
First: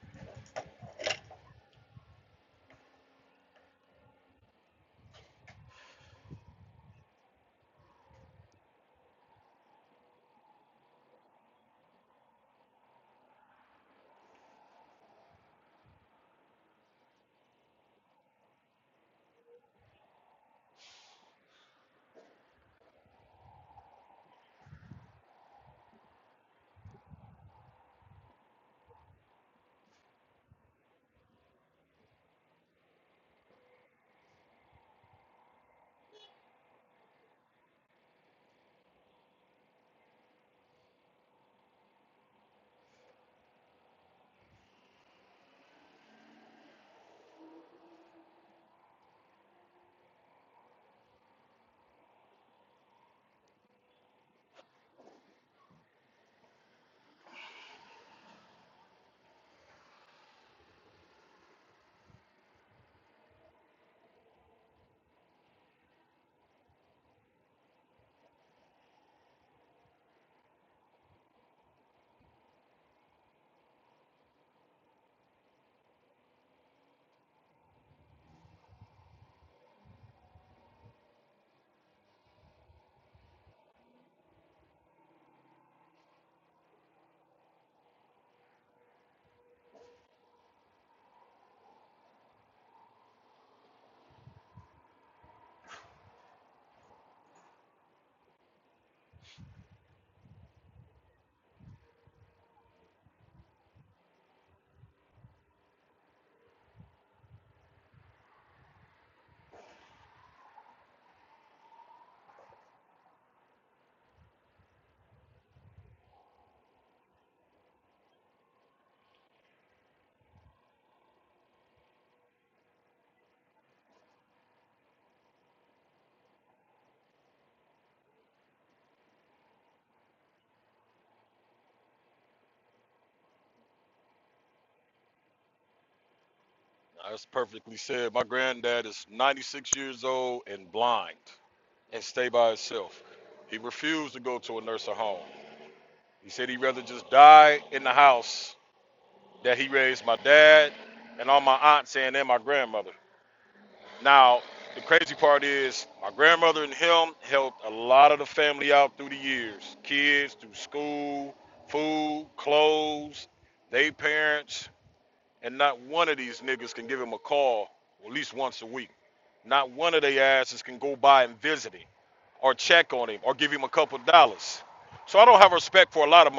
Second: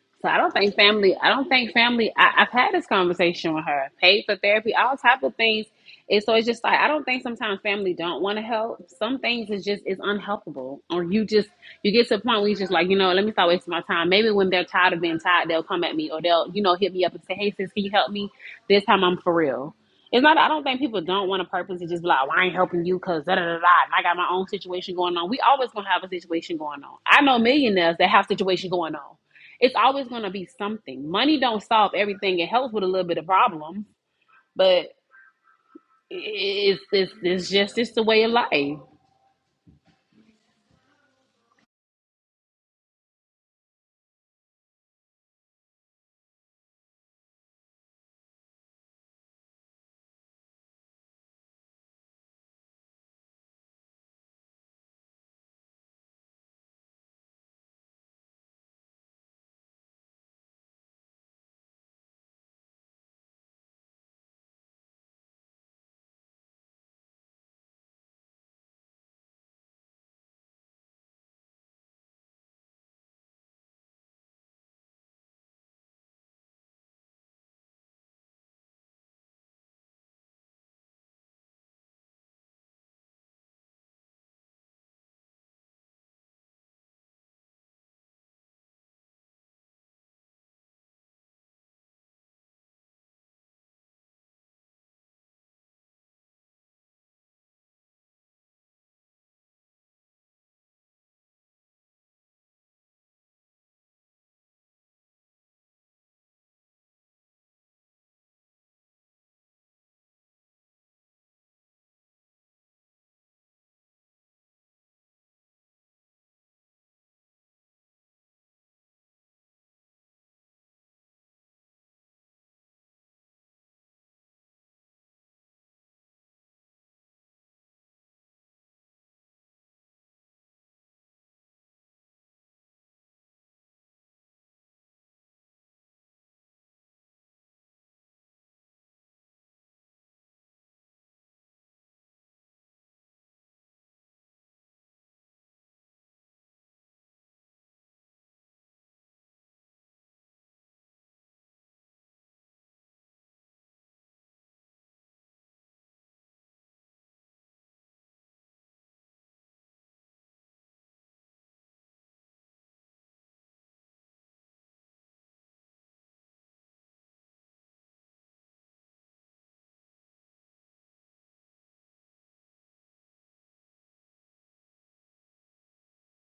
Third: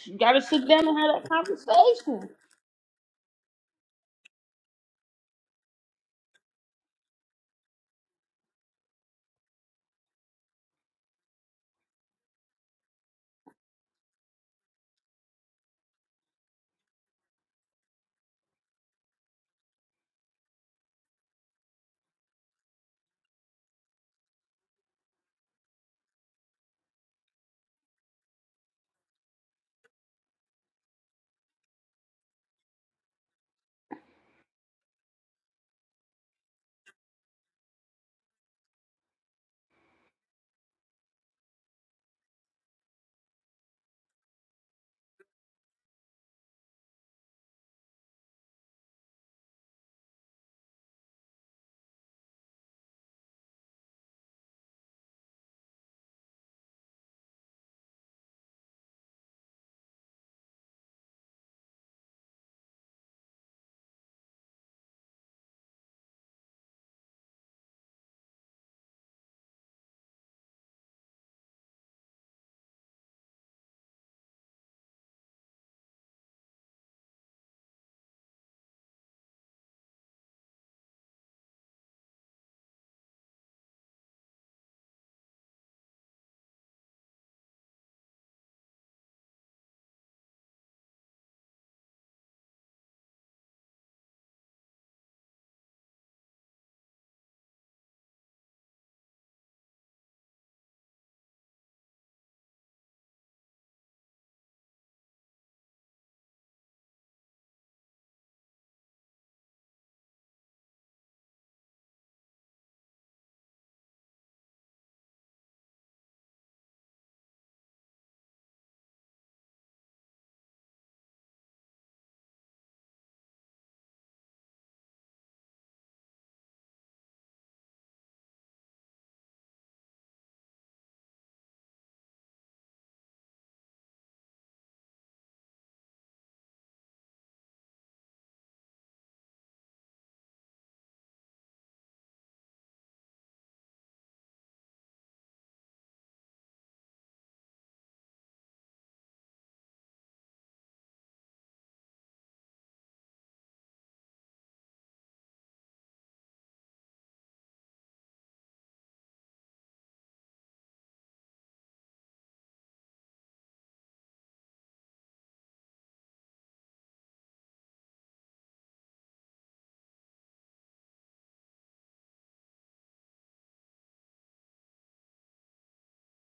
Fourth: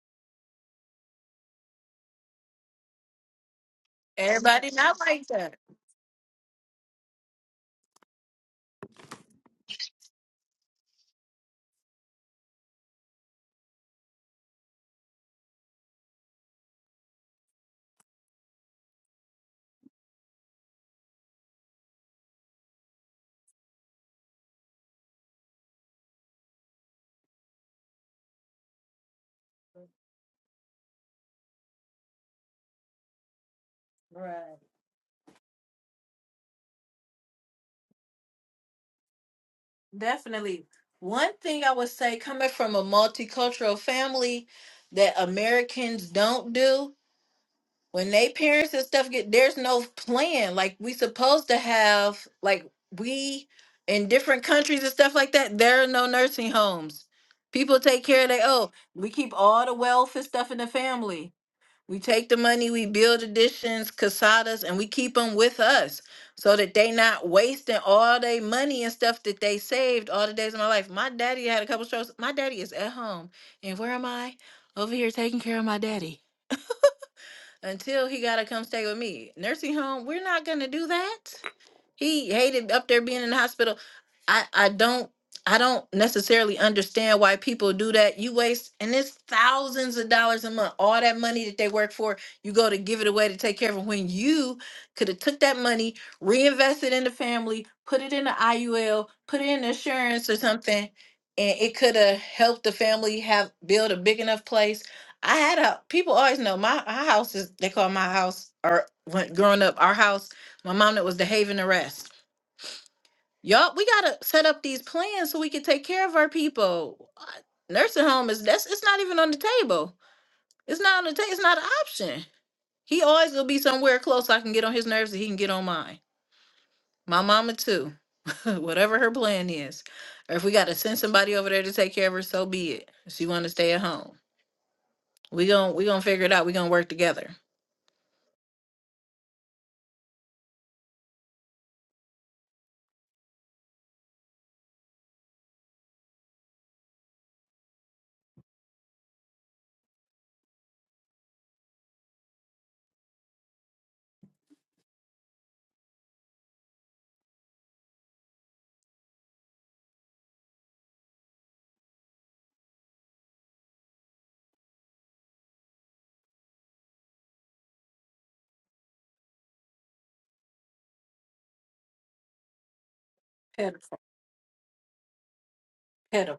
Speaker 4: You
Speaker 3: So I
Speaker 4: gotta
Speaker 3: don't
Speaker 4: sit
Speaker 3: think
Speaker 4: down and
Speaker 3: family.
Speaker 4: have
Speaker 3: I
Speaker 4: that
Speaker 3: don't think family.
Speaker 4: conversation.
Speaker 3: I, I've had this conversation with her. Paid for
Speaker 1: Everybody
Speaker 3: therapy, all
Speaker 1: not
Speaker 3: type
Speaker 1: like
Speaker 3: of
Speaker 1: that.
Speaker 3: things. And so it's just like I don't think sometimes family don't want to help. Some things is just is unhelpable, or you just you get to a point where you just like you know let me stop wasting my time. Maybe when they're tired of being tired, they'll come at me or they'll you know hit me up and say, hey sis, can you help me? This time I'm for real. It's not. I don't think people don't want to purpose to just be like, well, I ain't helping you because da da da da. And I got my own situation going on. We always gonna have a situation going on. I know millionaires that have situation going on it's always going to be something. Money don't solve everything. It helps with a little bit of problem,
Speaker 1: Right.
Speaker 3: but it's it's, it's just it's the way of life.
Speaker 1: Definitely. One thing I would say, coming from a multicultural family, that Americans don't do when they parents and stuff get there's no plan. Like we supposed to have, like we in different countries and stuff like that. There are no nursing homes. People take care of they. Oh, we keep all the wealth and stuff in the family. We take the money, we build additions, casadas, and we keep them with us so that they not wasting all their money and stuff that they saved all the days of my life. My daddy had a couple strokes. My daddy is at home. And where am I? Over here taking care of my daddy. Until he gotta come stay with me. Nursing home, we're not gonna do that. He hated up there being in the hospital. I I don't I don't necessarily understand why people do that. You waste and it's thousands of dollars a month. All that money that they work for, you go to give it away to take care of 'em when you could have took that money, reinvested in the family, put it in the IUL, put it in insurance or something, and it could have helped the family have build a big enough place. I had a people always know my, my house is they call my house or when growing up our house my mom that was the haven arrest. Yup, we gotta set up these plans so we can take care of our people. Uh, Nursing home is that's it's not even on the table. It's not on the table. It's not an option. He always will be somewhere close. I can get on his nerves and he can get on mine. My mama too. Whatever her plan is, or if we gotta send somebody over there to take care of her, so be it. If she wanna stay at home, we gon' we gonna figure it out. We gonna work together. Pedo, pedo.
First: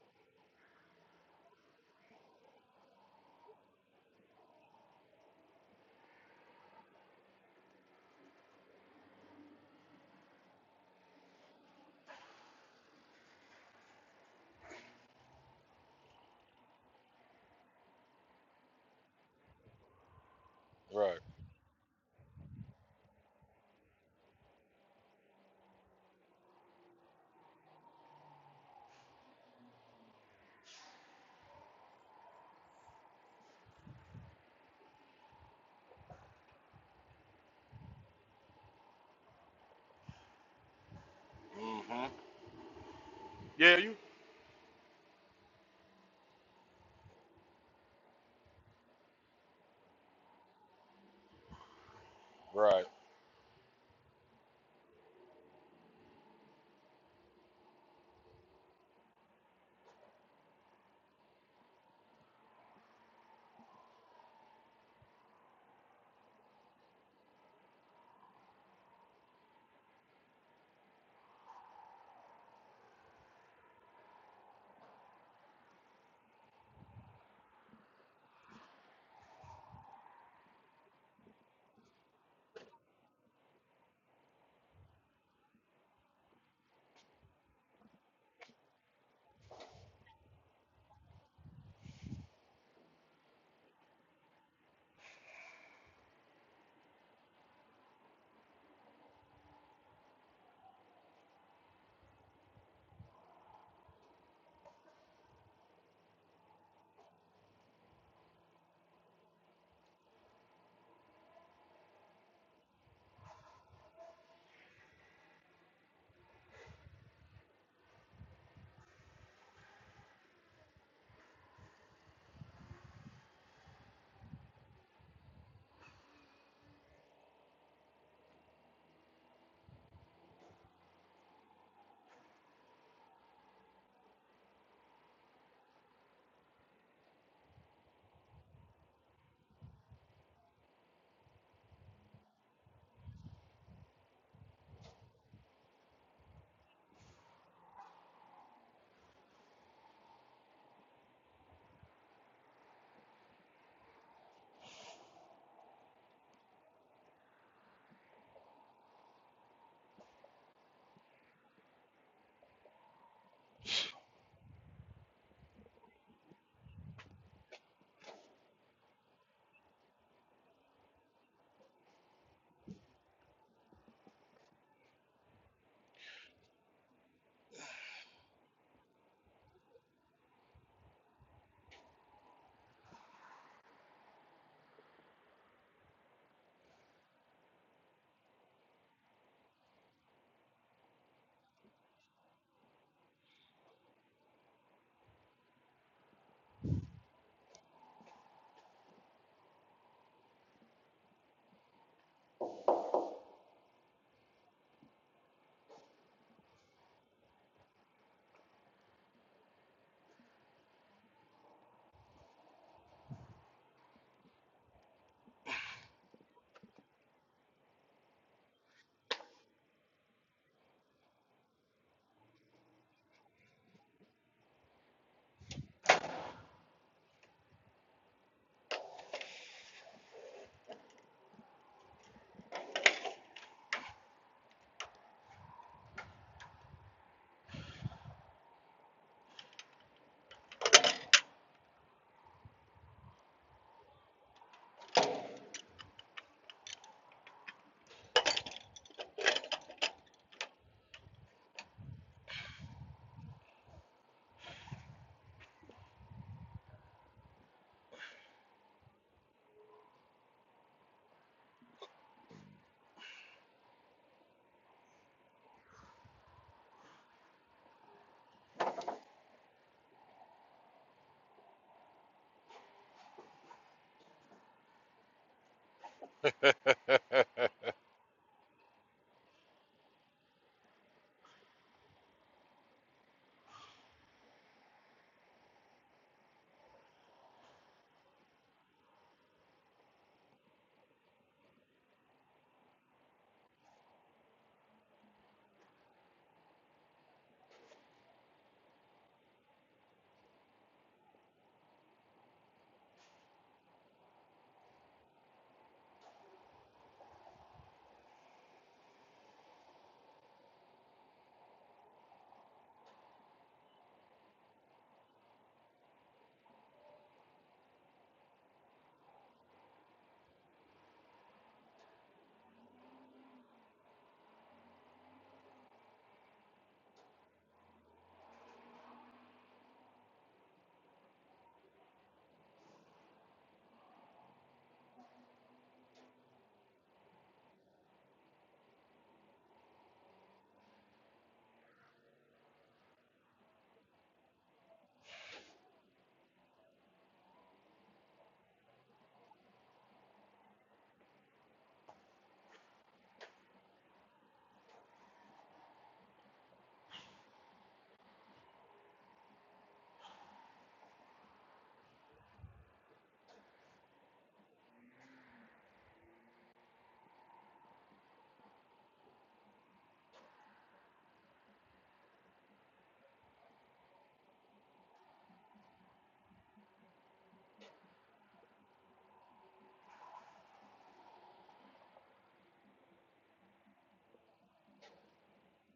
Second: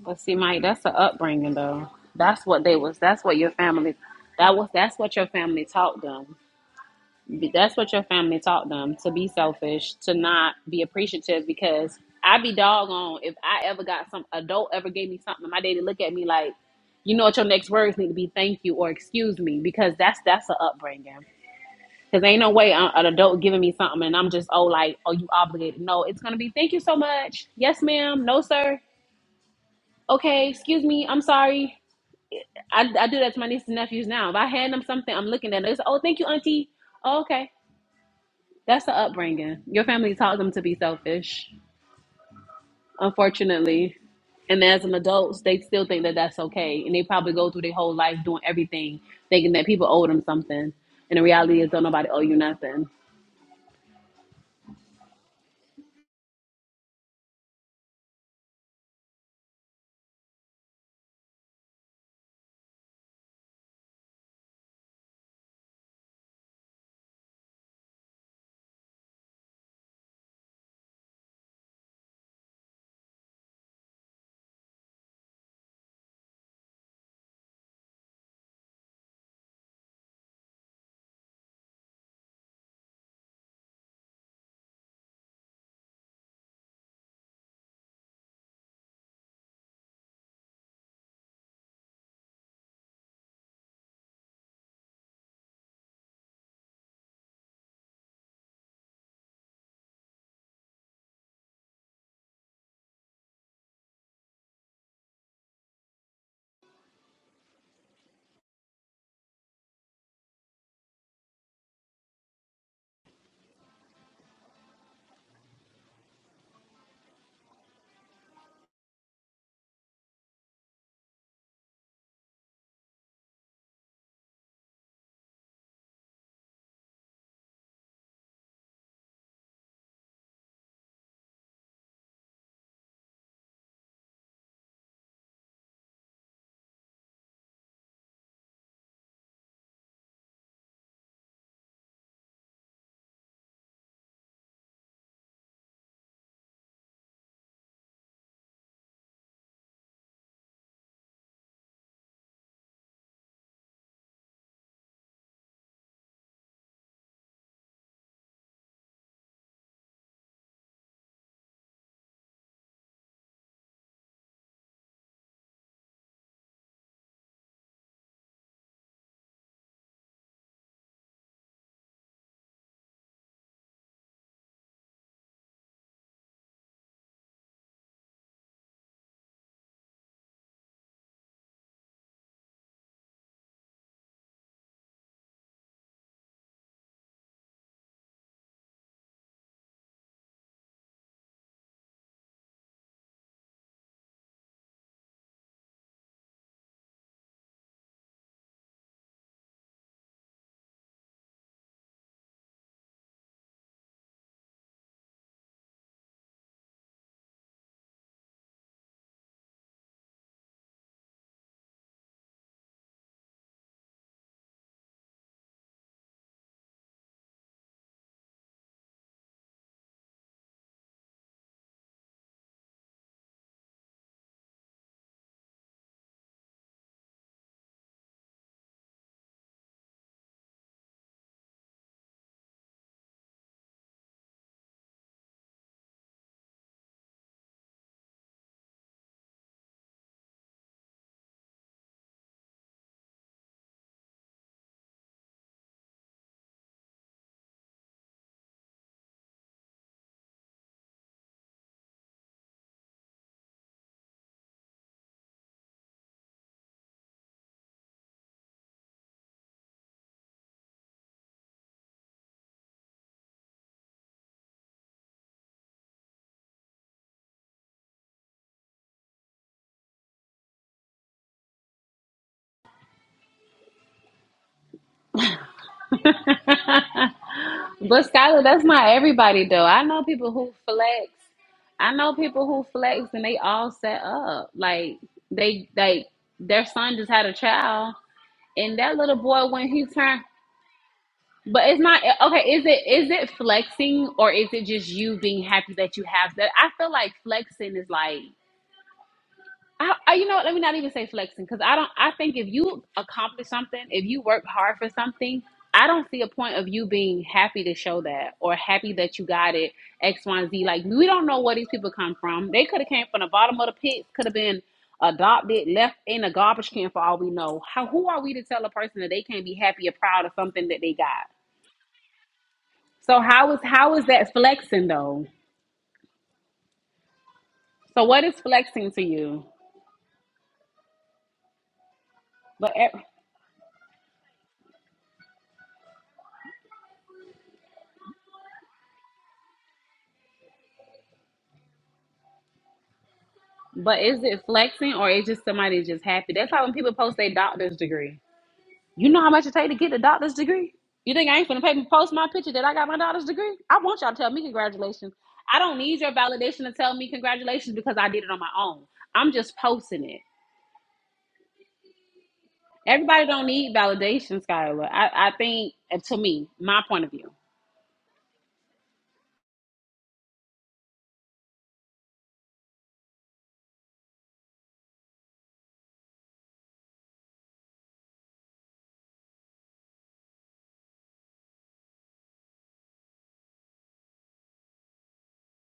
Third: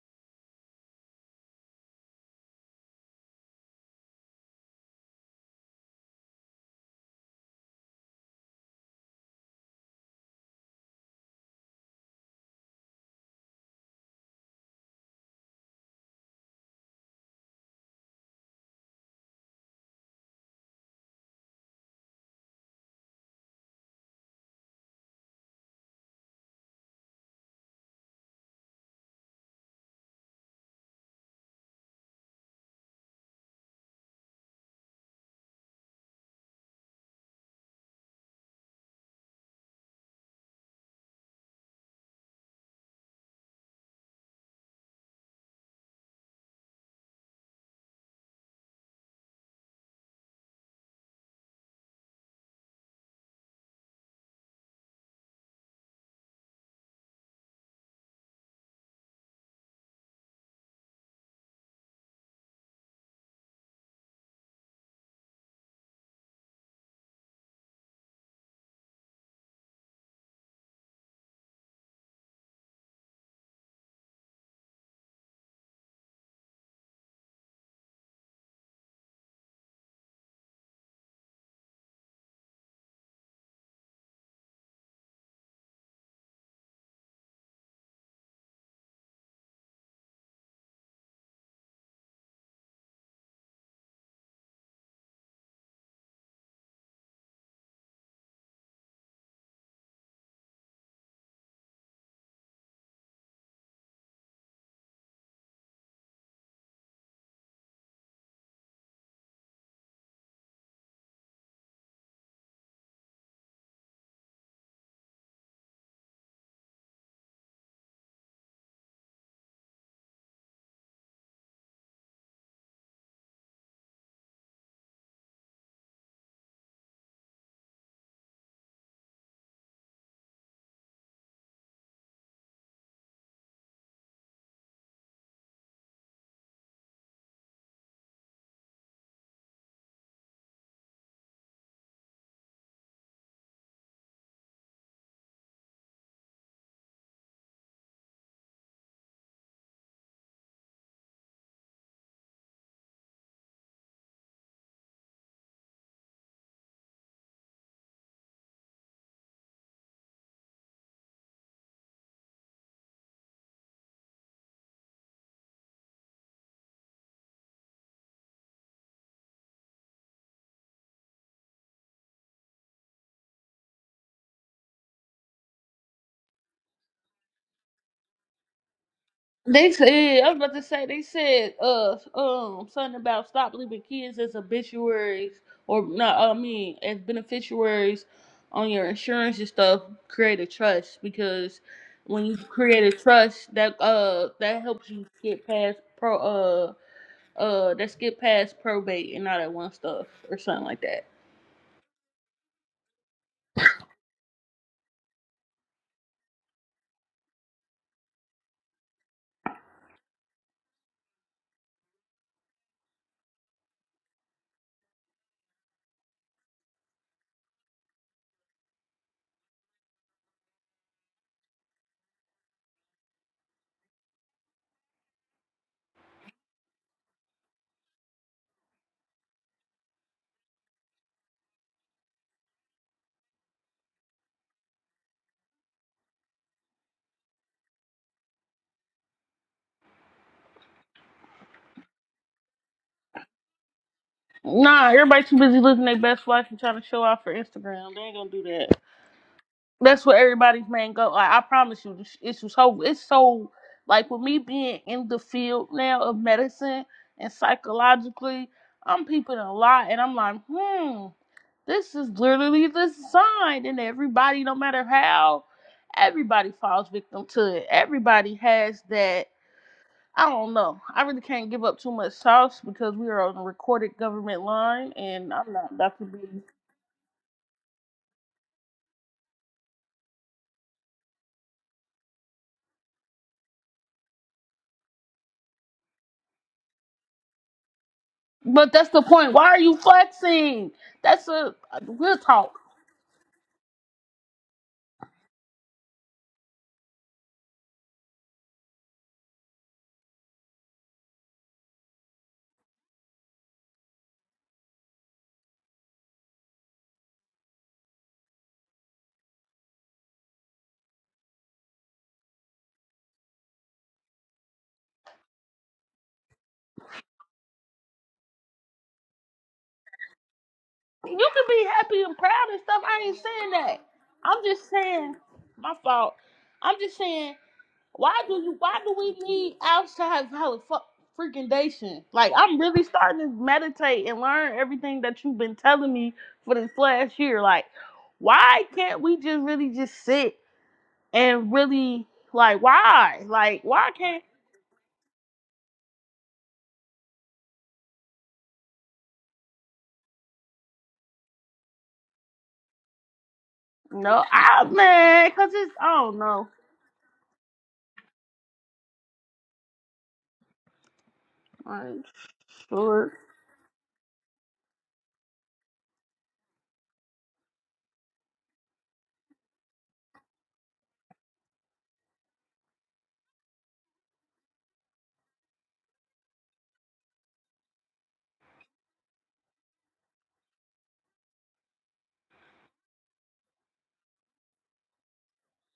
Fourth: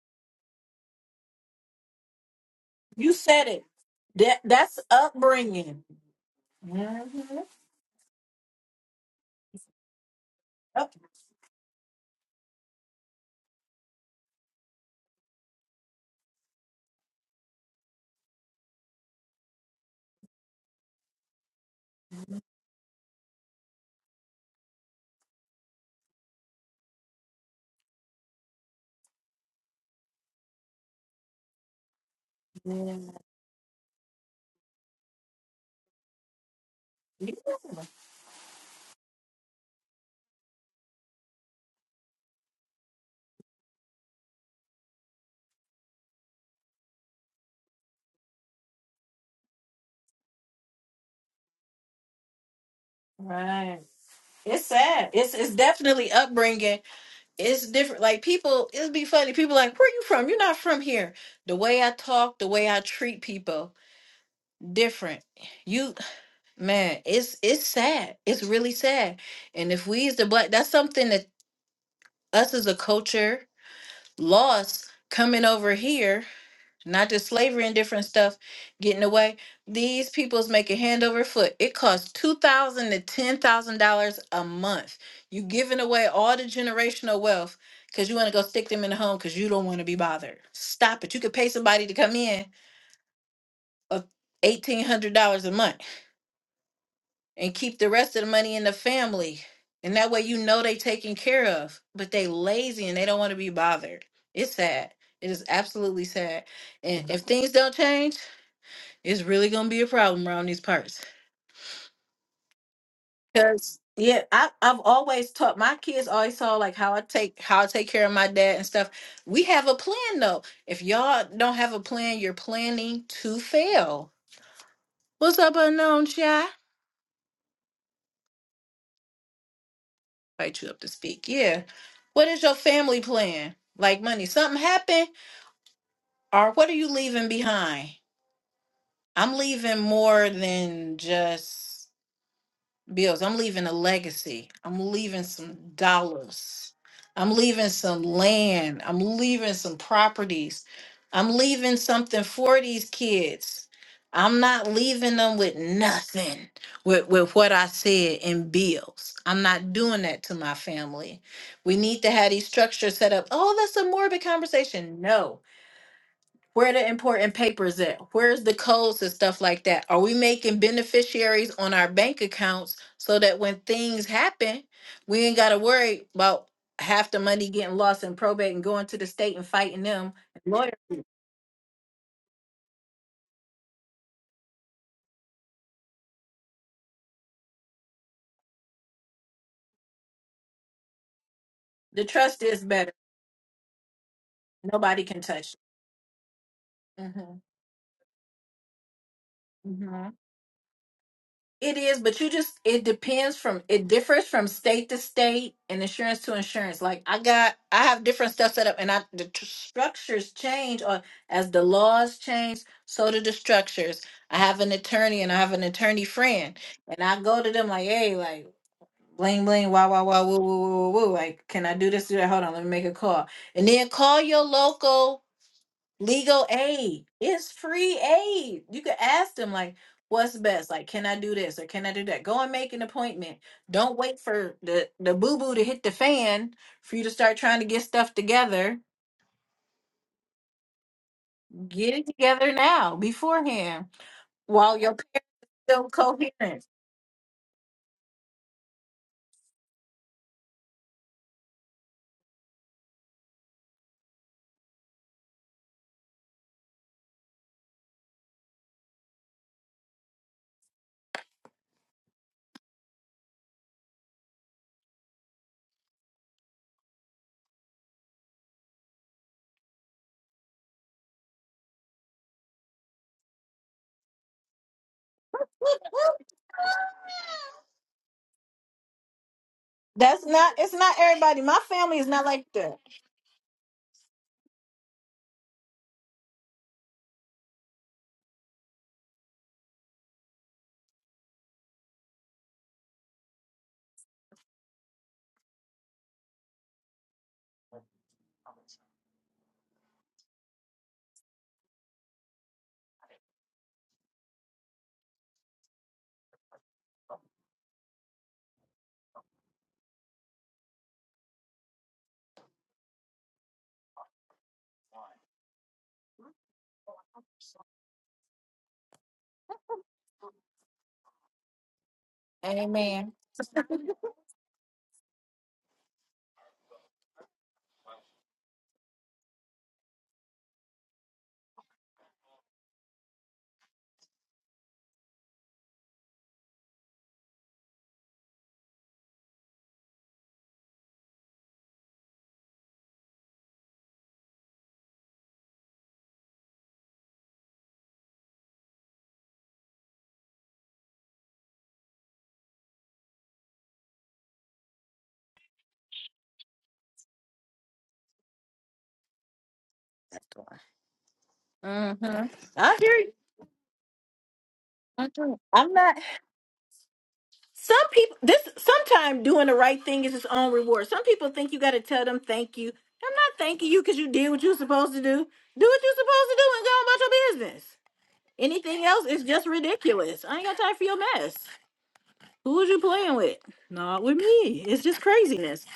Speaker 3: But see, Mike, that's the upbringing though. That's what they was.
Speaker 1: You
Speaker 3: That's what
Speaker 1: said
Speaker 3: your
Speaker 1: it.
Speaker 3: family.
Speaker 1: That
Speaker 3: That was.
Speaker 1: that's
Speaker 3: That's what your family
Speaker 1: upbringing.
Speaker 3: taught them.
Speaker 1: Mhm.
Speaker 3: That's what your family taught them to be selfish, to not be
Speaker 1: Up,
Speaker 3: appreciative. Because I'd be doggone if I ever got some adult ever gave me something. My daddy look at me like, you know what, your next words need to be thank you or excuse me because that's that's the upbringing. Cause ain't no way an adult giving me something and I'm just oh like oh you obligated. No, it's gonna be thank you so much. Yes, ma'am. No, sir. Okay, excuse me. I'm sorry. I, I do that to my nieces and nephews now. If I hand them something, I'm looking at it. It's, oh, thank you, auntie. Oh, okay, that's the upbringing. Your family taught them to be selfish, unfortunately. And as an adult, they still think that that's okay, and they probably go through their whole life doing everything, thinking that people owe them something. And the reality is, don't nobody owe you nothing.
Speaker 1: right. It's sad. It's it's definitely upbringing. It's different. Like people, it'd be funny. People like, where you from? You're not from here. The way I talk, the way I treat people, different. You man, it's it's sad. It's really sad. And if we as the black, that's something that us as a culture lost coming over here not just slavery and different stuff getting away. These people's making hand over foot. It costs two thousand to ten thousand dollars a month. You giving away all the generational wealth because you want to go stick them in the home because you don't want to be bothered. Stop it. You could pay somebody to come in of eighteen hundred dollars a month and keep the rest of the money in the family. And that way you know they taken care of, but they lazy and they don't want to be bothered. It's sad. It is absolutely sad. And if things don't change, It's really gonna be a problem around these parts. Cause yeah, I I've always taught my kids always saw like how I take how I take care of my dad and stuff. We have a plan though. If y'all don't have a plan, you're planning to fail. What's up, unknown shy? Invite you up to speak. Yeah. What is your family plan? Like money, something happened, or what are you leaving behind? I'm leaving more than just. bills. I'm leaving a legacy. I'm leaving some dollars. I'm leaving some land. I'm leaving some properties. I'm leaving something for these kids. I'm not leaving them with nothing with, with what I said in bills. I'm not doing that to my family. We need to have these structures set up. Oh, that's a morbid conversation. No, where the important papers at? Where's the codes and stuff like that? Are we making beneficiaries on our bank accounts so that when things happen, we ain't gotta worry about half the money getting lost in probate and going to the state and
Speaker 4: They
Speaker 1: fighting them
Speaker 4: said, I was about to
Speaker 1: lawyer?
Speaker 4: say, they said, uh, um, something about stop leaving kids as obituaries or not, I mean, as beneficiaries on your insurance and stuff. Create a trust because
Speaker 1: The
Speaker 4: when you
Speaker 1: trust is
Speaker 4: create
Speaker 1: better.
Speaker 4: a trust, that uh, that helps
Speaker 1: Nobody
Speaker 4: you
Speaker 1: can
Speaker 4: get
Speaker 1: touch
Speaker 4: past pro, uh,
Speaker 1: it.
Speaker 4: uh, that's get past probate and all that one
Speaker 1: hmm
Speaker 4: stuff or something like that.
Speaker 1: It is, but you just it depends from it differs from state to state and insurance to insurance. Like I got I have different stuff set up and I the tr- structures change or as the laws change, so do the structures. I have an attorney and I have an attorney friend and I go to them like, "Hey, like bling bling wah wah wah woo woo woo woo. woo. Like, can I do this do that? Hold on, let me make a call." And then call your local legal aid. It's free aid. You could ask them like, what's best? Like, can I do this or can I do that? Go and make an appointment. Don't wait for the, the boo-boo to hit the fan for you to start trying to get stuff together. Get it together now, beforehand, while
Speaker 4: Nah,
Speaker 1: your
Speaker 4: everybody
Speaker 1: parents
Speaker 4: too busy living
Speaker 1: still
Speaker 4: their best life and
Speaker 1: coherent.
Speaker 4: trying to show off for Instagram. They ain't gonna do that. That's where everybody's man go. Like I promise you, this- it's so it's so like with me being in the field now of medicine and psychologically, I'm peeping a lot, and I'm like, hmm, this is literally the sign, and everybody, no matter how, everybody falls victim to it. Everybody has that. I don't know. I really can't give up too much sauce because we are on a recorded government line, and I'm not Dr.
Speaker 3: but
Speaker 4: B.
Speaker 3: Skylar, that's not everybody though. I know
Speaker 1: That's
Speaker 3: people who
Speaker 1: not it's not
Speaker 3: flex.
Speaker 1: everybody. My
Speaker 3: I
Speaker 1: family is
Speaker 3: know
Speaker 1: not like
Speaker 3: people who
Speaker 1: that.
Speaker 3: flex and they all set up. Like they like their son just had a child
Speaker 4: But
Speaker 3: and
Speaker 4: that's
Speaker 3: that
Speaker 4: the
Speaker 3: little
Speaker 4: point.
Speaker 3: boy
Speaker 4: Why are
Speaker 3: when
Speaker 4: you
Speaker 3: he turned
Speaker 4: flexing? That's a
Speaker 3: but it's not
Speaker 4: real
Speaker 3: okay,
Speaker 4: talk.
Speaker 3: is it is it flexing or is it just you being happy that you have that? I feel like flexing is like I, I, you know, what, let me not even say flexing because I don't. I think if you accomplish something, if you work hard for something, I don't see a point of you being happy to show that or happy that you got it X, Y, and Z. Like we don't know where these people come from. They could have came from the bottom of the pit. Could have been adopted, left in a garbage can for all we know. How? Who are we to tell a person that they can't be happy or proud of something that they
Speaker 4: You
Speaker 3: got?
Speaker 4: can be happy and proud and stuff. I
Speaker 1: Amen.
Speaker 4: ain't
Speaker 3: So how
Speaker 4: saying
Speaker 3: is
Speaker 4: that.
Speaker 3: how is that
Speaker 4: I'm just
Speaker 3: flexing
Speaker 4: saying
Speaker 3: though?
Speaker 4: my fault. I'm just saying
Speaker 3: So
Speaker 4: why
Speaker 3: what
Speaker 4: do
Speaker 3: is
Speaker 4: you why
Speaker 3: flexing
Speaker 4: do
Speaker 3: to
Speaker 4: we
Speaker 3: you?
Speaker 4: need outside valid fuck freaking Like I'm
Speaker 3: But
Speaker 4: really
Speaker 3: e-
Speaker 4: starting to meditate and learn everything that you've been telling me for this last year. Like why can't we just really just sit and really like why? Like why
Speaker 3: But is
Speaker 4: can't
Speaker 3: it flexing or is just somebody just happy? That's how when people post their doctor's degree. You know how much it take to get the doctor's degree? You think I ain't finna pay me post my picture that I got my doctor's degree? I want y'all to
Speaker 4: no
Speaker 3: tell me
Speaker 4: I
Speaker 3: congratulations.
Speaker 4: man, cause
Speaker 3: I
Speaker 4: it's
Speaker 3: don't
Speaker 4: I
Speaker 3: need your
Speaker 4: don't know.
Speaker 3: validation to tell me congratulations because I did it on my own. I'm just posting it.
Speaker 1: hmm
Speaker 4: I'm
Speaker 1: I hear
Speaker 4: sure.
Speaker 1: you.
Speaker 3: Everybody don't need validation, Skylar. I, I
Speaker 1: Mhm. I'm
Speaker 3: think,
Speaker 1: not.
Speaker 3: uh, to me, my point of view.
Speaker 1: Some people this sometimes doing the right thing is its own reward. Some people think you got to tell them thank you. I'm not thanking you because you did what you were supposed to do. Do what you're supposed to do and go on about your business. Anything else is just ridiculous. I ain't got time for your mess. Who was you playing with? Not with me. It's just craziness.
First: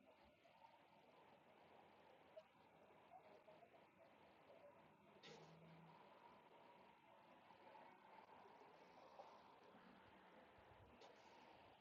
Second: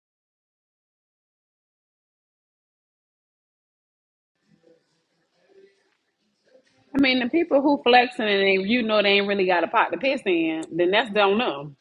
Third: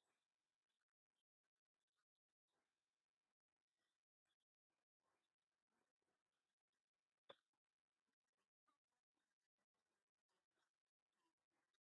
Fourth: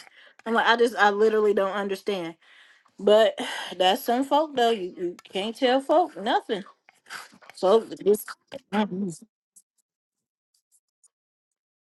Speaker 1: I'm like, I just, I literally don't understand. But that's some folk though. You, you can't tell folk nothing.
Speaker 3: I mean, the people who
Speaker 1: So
Speaker 3: flexing
Speaker 1: this,
Speaker 3: and they, you
Speaker 1: I'm
Speaker 3: know they ain't really got a pot to piss in, then that's don't know.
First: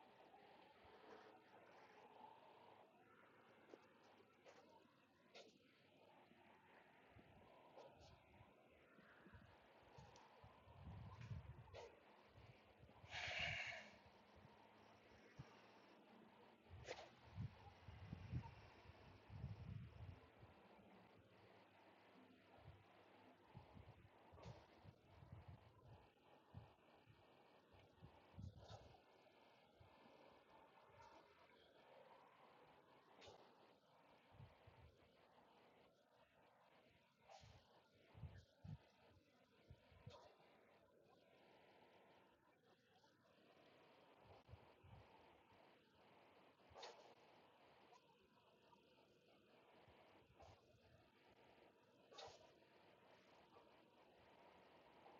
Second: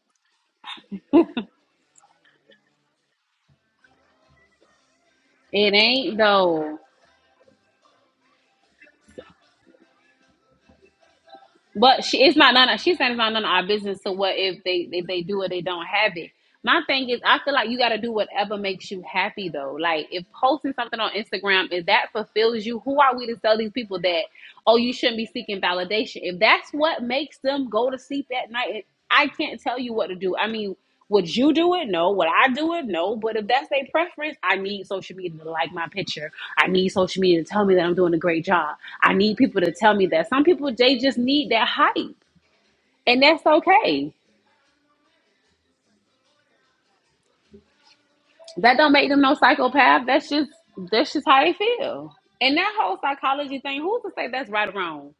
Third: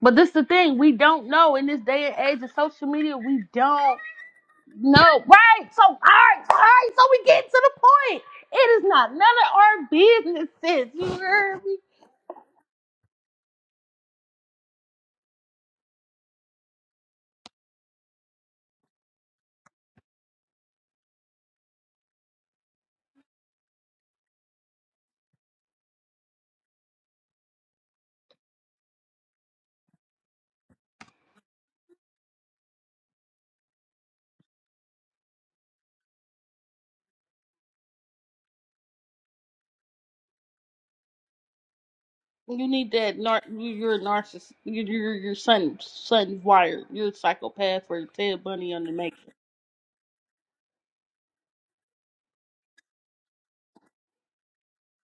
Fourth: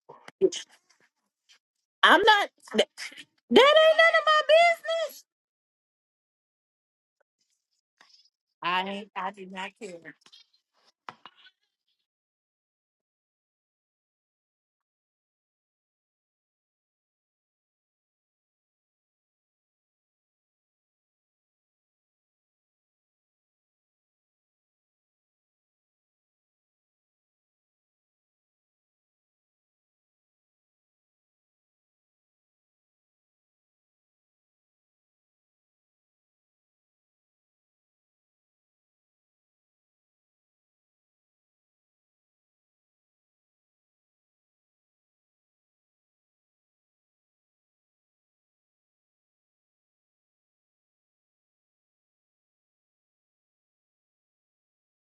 Speaker 4: But this the thing, we don't know in this day and age
Speaker 1: not.
Speaker 4: of social
Speaker 1: That,
Speaker 4: media, we
Speaker 1: that
Speaker 4: don't
Speaker 1: ain't none of my business.
Speaker 4: know. Right.
Speaker 3: It
Speaker 4: So all
Speaker 3: ain't
Speaker 4: right, all
Speaker 3: though.
Speaker 4: right, so we get to the point. It
Speaker 1: I
Speaker 4: is not
Speaker 1: ain't.
Speaker 4: none
Speaker 1: I do
Speaker 4: of
Speaker 1: not
Speaker 4: our
Speaker 1: care.
Speaker 4: businesses. You heard me?
Speaker 3: But she it's not none of she's saying it's not none of our business. So what if they if they do or they don't have it? My thing is I feel like you gotta do whatever makes you happy though. Like if posting something on Instagram, if that fulfills you, who are we to tell these people that oh, you shouldn't be seeking validation. If that's what makes them go to sleep at night, I can't tell you what to do. I mean, would you do it? No. Would I do it? No. But if that's their preference, I need social media to like my picture. I need social media to tell me that I'm doing a great job. I need people to tell me that. Some people they just need that hype,
Speaker 4: You need that
Speaker 3: and
Speaker 4: nar-
Speaker 3: that's
Speaker 4: you- you're a
Speaker 3: okay.
Speaker 4: narcissist. You're, you're, your son son wired. You're a psychopath for Ted Bunny
Speaker 3: That
Speaker 4: on the
Speaker 3: don't make
Speaker 4: making.
Speaker 3: them no psychopath. That's just that's just how they feel. And that whole psychology thing, who's to say that's right or wrong?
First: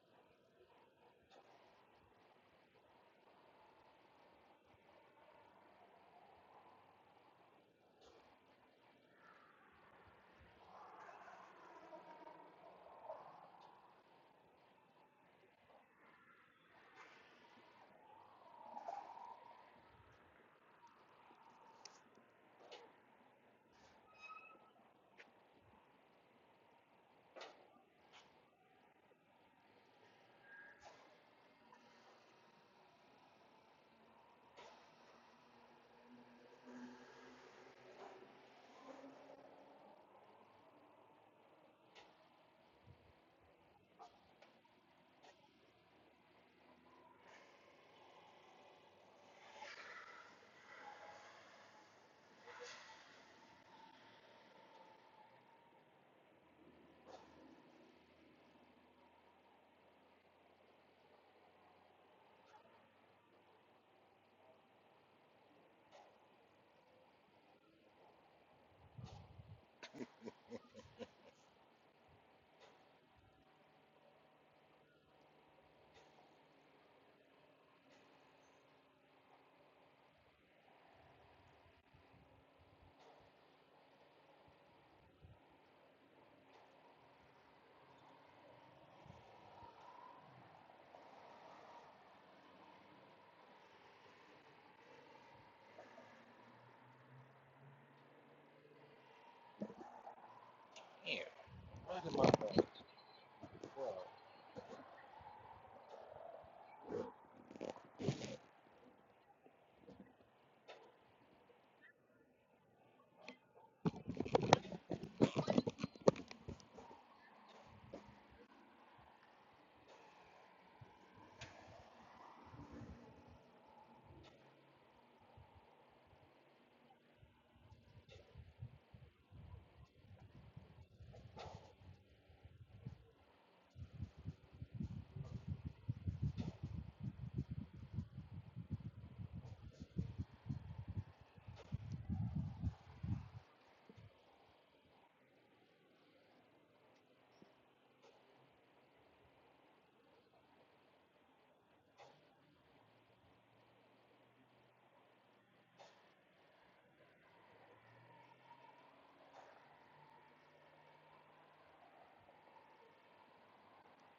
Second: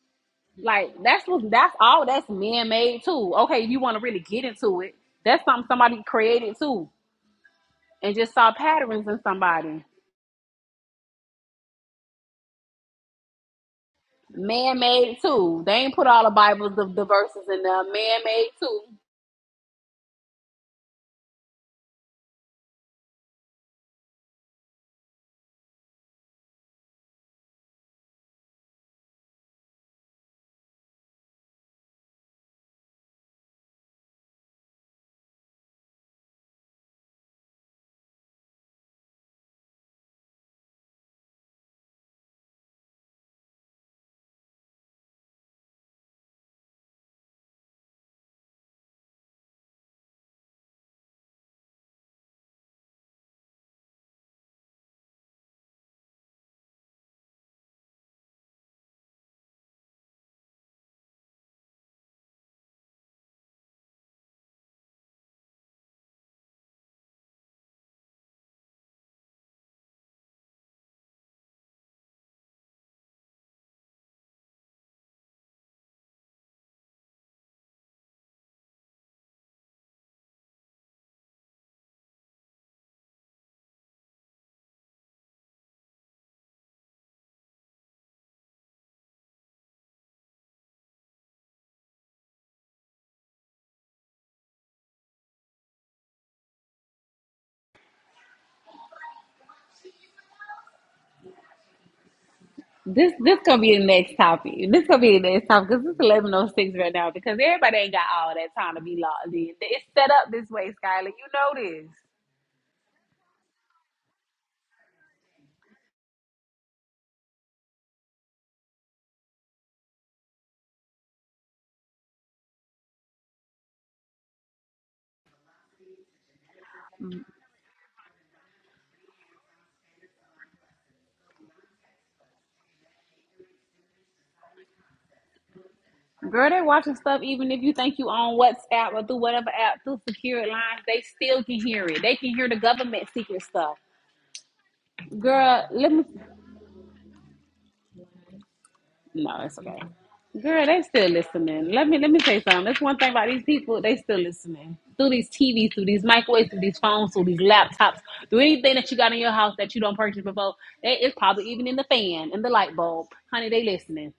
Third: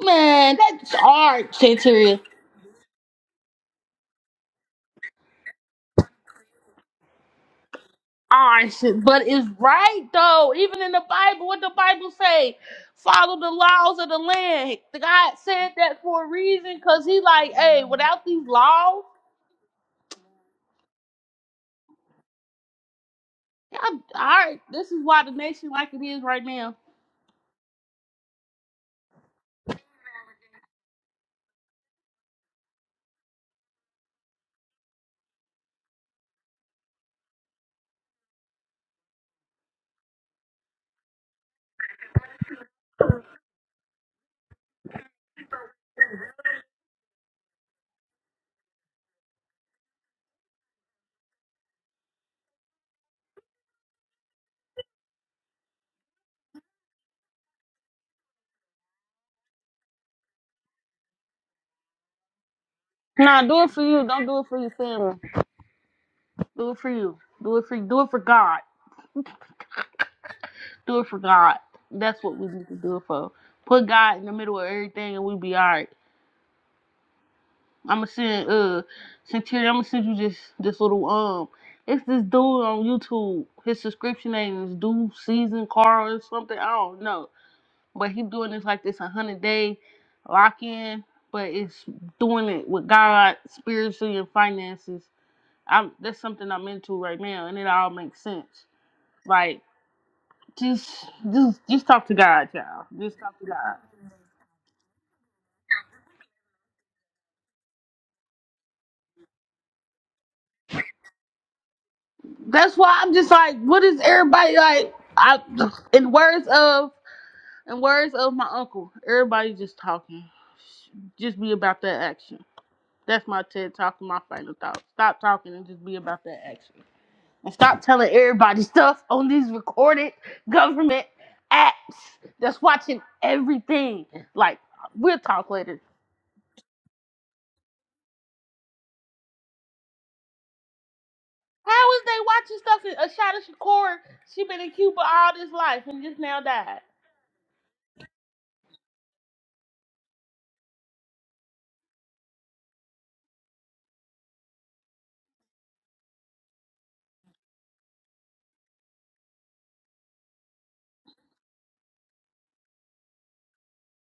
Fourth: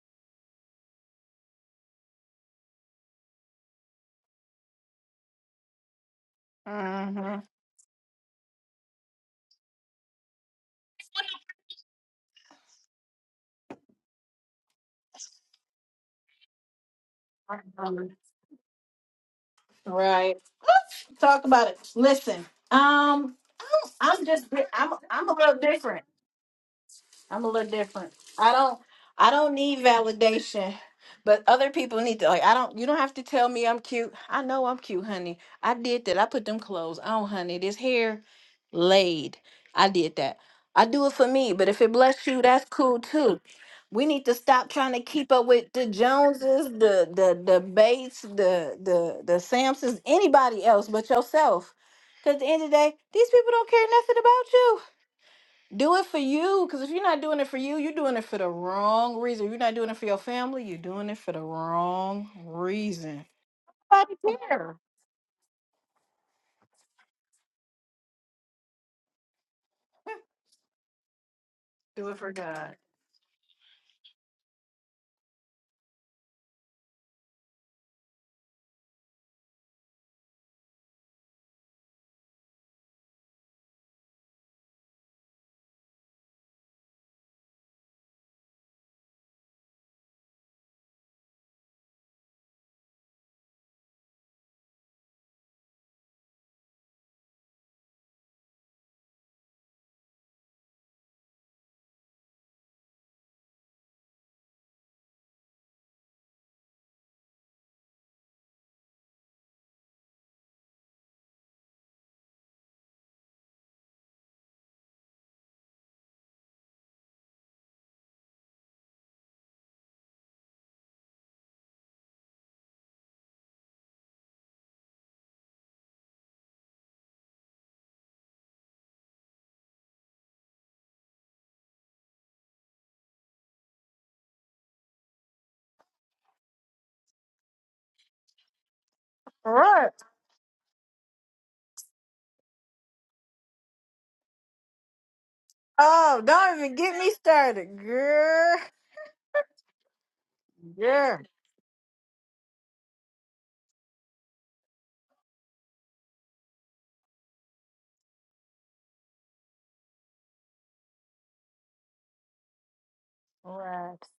Speaker 4: Man,
Speaker 3: Like
Speaker 4: that's
Speaker 3: that's
Speaker 4: all
Speaker 3: what
Speaker 4: right,
Speaker 3: that's all
Speaker 4: Santeria.
Speaker 3: that's man made too. Okay, if you want to really get into it, that's something somebody created too,
Speaker 1: hmm
Speaker 3: and just saw
Speaker 4: Ah, shit,
Speaker 3: patterns in
Speaker 4: but it's
Speaker 3: somebody.
Speaker 4: right though. Even in the Bible, what the Bible say? Follow the laws of the
Speaker 3: Man
Speaker 4: land. The
Speaker 3: made
Speaker 4: God
Speaker 3: too.
Speaker 4: said
Speaker 3: They ain't
Speaker 4: that
Speaker 3: put all
Speaker 4: for a
Speaker 3: the Bibles
Speaker 4: reason,
Speaker 3: the, the
Speaker 4: cause he
Speaker 3: verses
Speaker 4: like,
Speaker 3: in there.
Speaker 4: hey,
Speaker 3: Man
Speaker 4: without these
Speaker 3: made too.
Speaker 4: laws,
Speaker 1: Right. Talk about it. Listen, um,
Speaker 4: y'all,
Speaker 1: I'm
Speaker 4: all
Speaker 1: I'm just,
Speaker 4: right,
Speaker 1: di-
Speaker 4: this
Speaker 1: I'm,
Speaker 4: is why
Speaker 1: I'm
Speaker 4: the
Speaker 1: a little
Speaker 4: nation like it
Speaker 1: different.
Speaker 4: is right now.
Speaker 1: I'm a little different. I don't I don't need validation. But other people need to like I don't you don't have to tell me I'm cute. I know I'm cute, honey. I did that. I put them clothes on, honey. This hair laid. I did that. I do it for me, but if it bless you, that's cool too. We need to stop trying to keep up with the Joneses, the the the Bates, the the the Samsons, anybody else but yourself. Cause at the end of the day, these people don't care nothing about you. Do it for you, because if you're not doing it for you, you're doing it for the wrong reason. If you're not doing it for your family, you're doing it for the wrong reason.
Speaker 4: Nah, do it for you.
Speaker 1: Nobody
Speaker 4: Don't do it for your
Speaker 1: care.
Speaker 4: family. Do it for you. Do it for Do it for God. Do it for God.
Speaker 1: Do it
Speaker 4: That's
Speaker 1: for
Speaker 4: what we need to
Speaker 1: God.
Speaker 4: do it for. Put God in the middle of everything, and we be all right. I'ma send uh Centurion, I'ma send you this this little um it's this dude on YouTube. His subscription name is Dude Season Carl or something. I don't know. But he doing this like this a hundred day lock in, but it's doing it with God spiritually and finances. I'm that's something I'm into right now and it all makes sense. Like just just just talk to God, y'all.
Speaker 3: This
Speaker 4: Just talk
Speaker 3: this
Speaker 4: to
Speaker 3: gonna
Speaker 4: God.
Speaker 3: be the next topic. This gonna be the next topic because it's eleven oh six right now. Because everybody ain't got all that time to be logged in. It's set up this way, Skylar. You know this.
Speaker 4: That's why I'm just like, what is everybody like I in words of And words of my uncle. Everybody just talking. Just be about that action. That's my TED talk and my final thought. Stop talking and just be about that action. And stop telling everybody stuff on these recorded government apps that's watching everything. Like, we'll talk later.
Speaker 3: Girl, they watching stuff even if you think you on WhatsApp or through whatever app,
Speaker 1: Right.
Speaker 3: through secure lines, they still can hear
Speaker 4: How
Speaker 3: it.
Speaker 4: is they
Speaker 3: They can hear the
Speaker 4: watching stuff?
Speaker 3: government
Speaker 4: that Ashada
Speaker 3: secret stuff.
Speaker 4: Shakur, she been in Cuba all this
Speaker 3: Girl,
Speaker 4: life
Speaker 3: let
Speaker 4: and
Speaker 3: me
Speaker 4: just
Speaker 1: Oh,
Speaker 4: now
Speaker 1: don't even
Speaker 4: died.
Speaker 1: get me started, girl.
Speaker 3: no, it's okay. Girl, they still
Speaker 1: Yeah.
Speaker 3: listening. Let me let me say something. That's one thing about these people, they still listening. Through these TVs, through these microwaves, through these phones, through these laptops, through anything that you got in your house that you don't purchase before, they, it's probably even in the fan and the light bulb. Honey, they
Speaker 1: Right.
Speaker 3: listening.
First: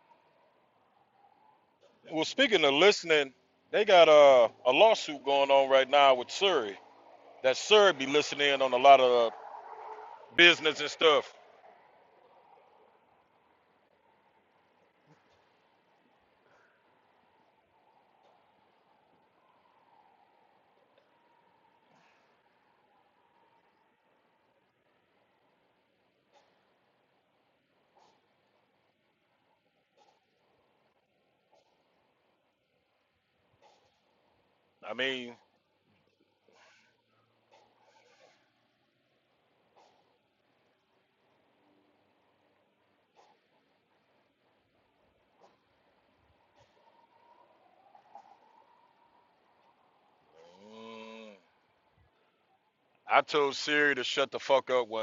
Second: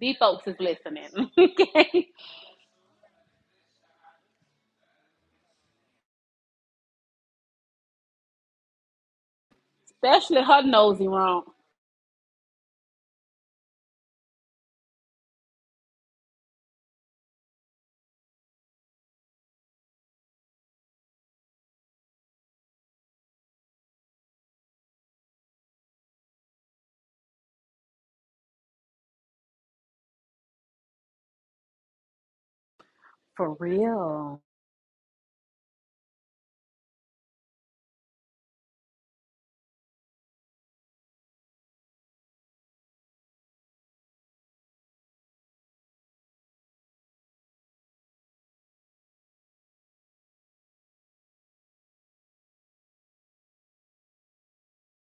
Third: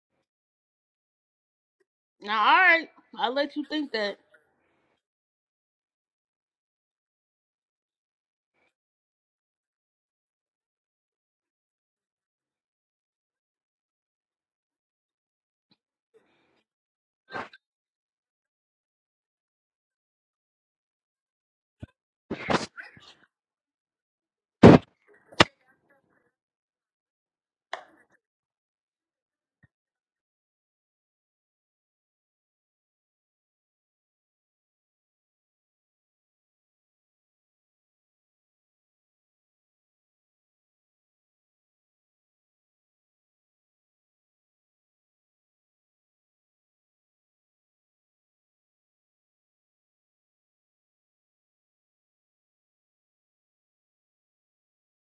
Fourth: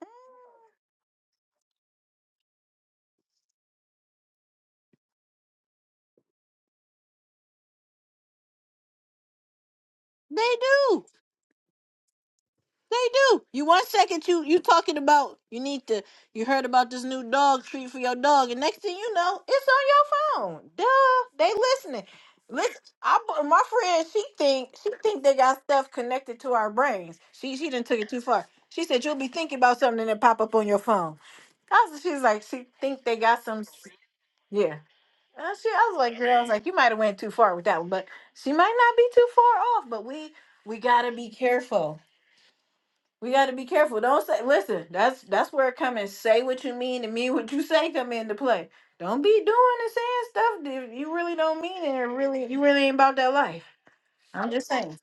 Speaker 3: These folks is listening. okay.
Speaker 4: Now, alright. I'll let you think that.
Speaker 3: Especially
Speaker 1: They
Speaker 3: her
Speaker 1: do.
Speaker 3: nosy wrong.
Speaker 1: They do. You one second you you talking about you need to you heard about this new dog treat for your dog, and next thing you know, it's on your phone. Duh, they listening. Listen, I bu- my friend she think she think they got stuff connected to our brains. She she didn't took it too far. She said you'll be thinking about something and it pop up on your phone. I was, she's like she think they got
Speaker 3: For
Speaker 1: some s-
Speaker 3: real.
Speaker 1: yeah. And she I was like girl, I was like you might have went too far with that one, but she might not be too far off. But we we gotta be careful we got to be careful. Don't say. Listen, that's that's where it come and say what you mean and mean what you say come into play. Don't be doing and saying stuff that you really don't mean and it really you really ain't about that life. I'm just saying.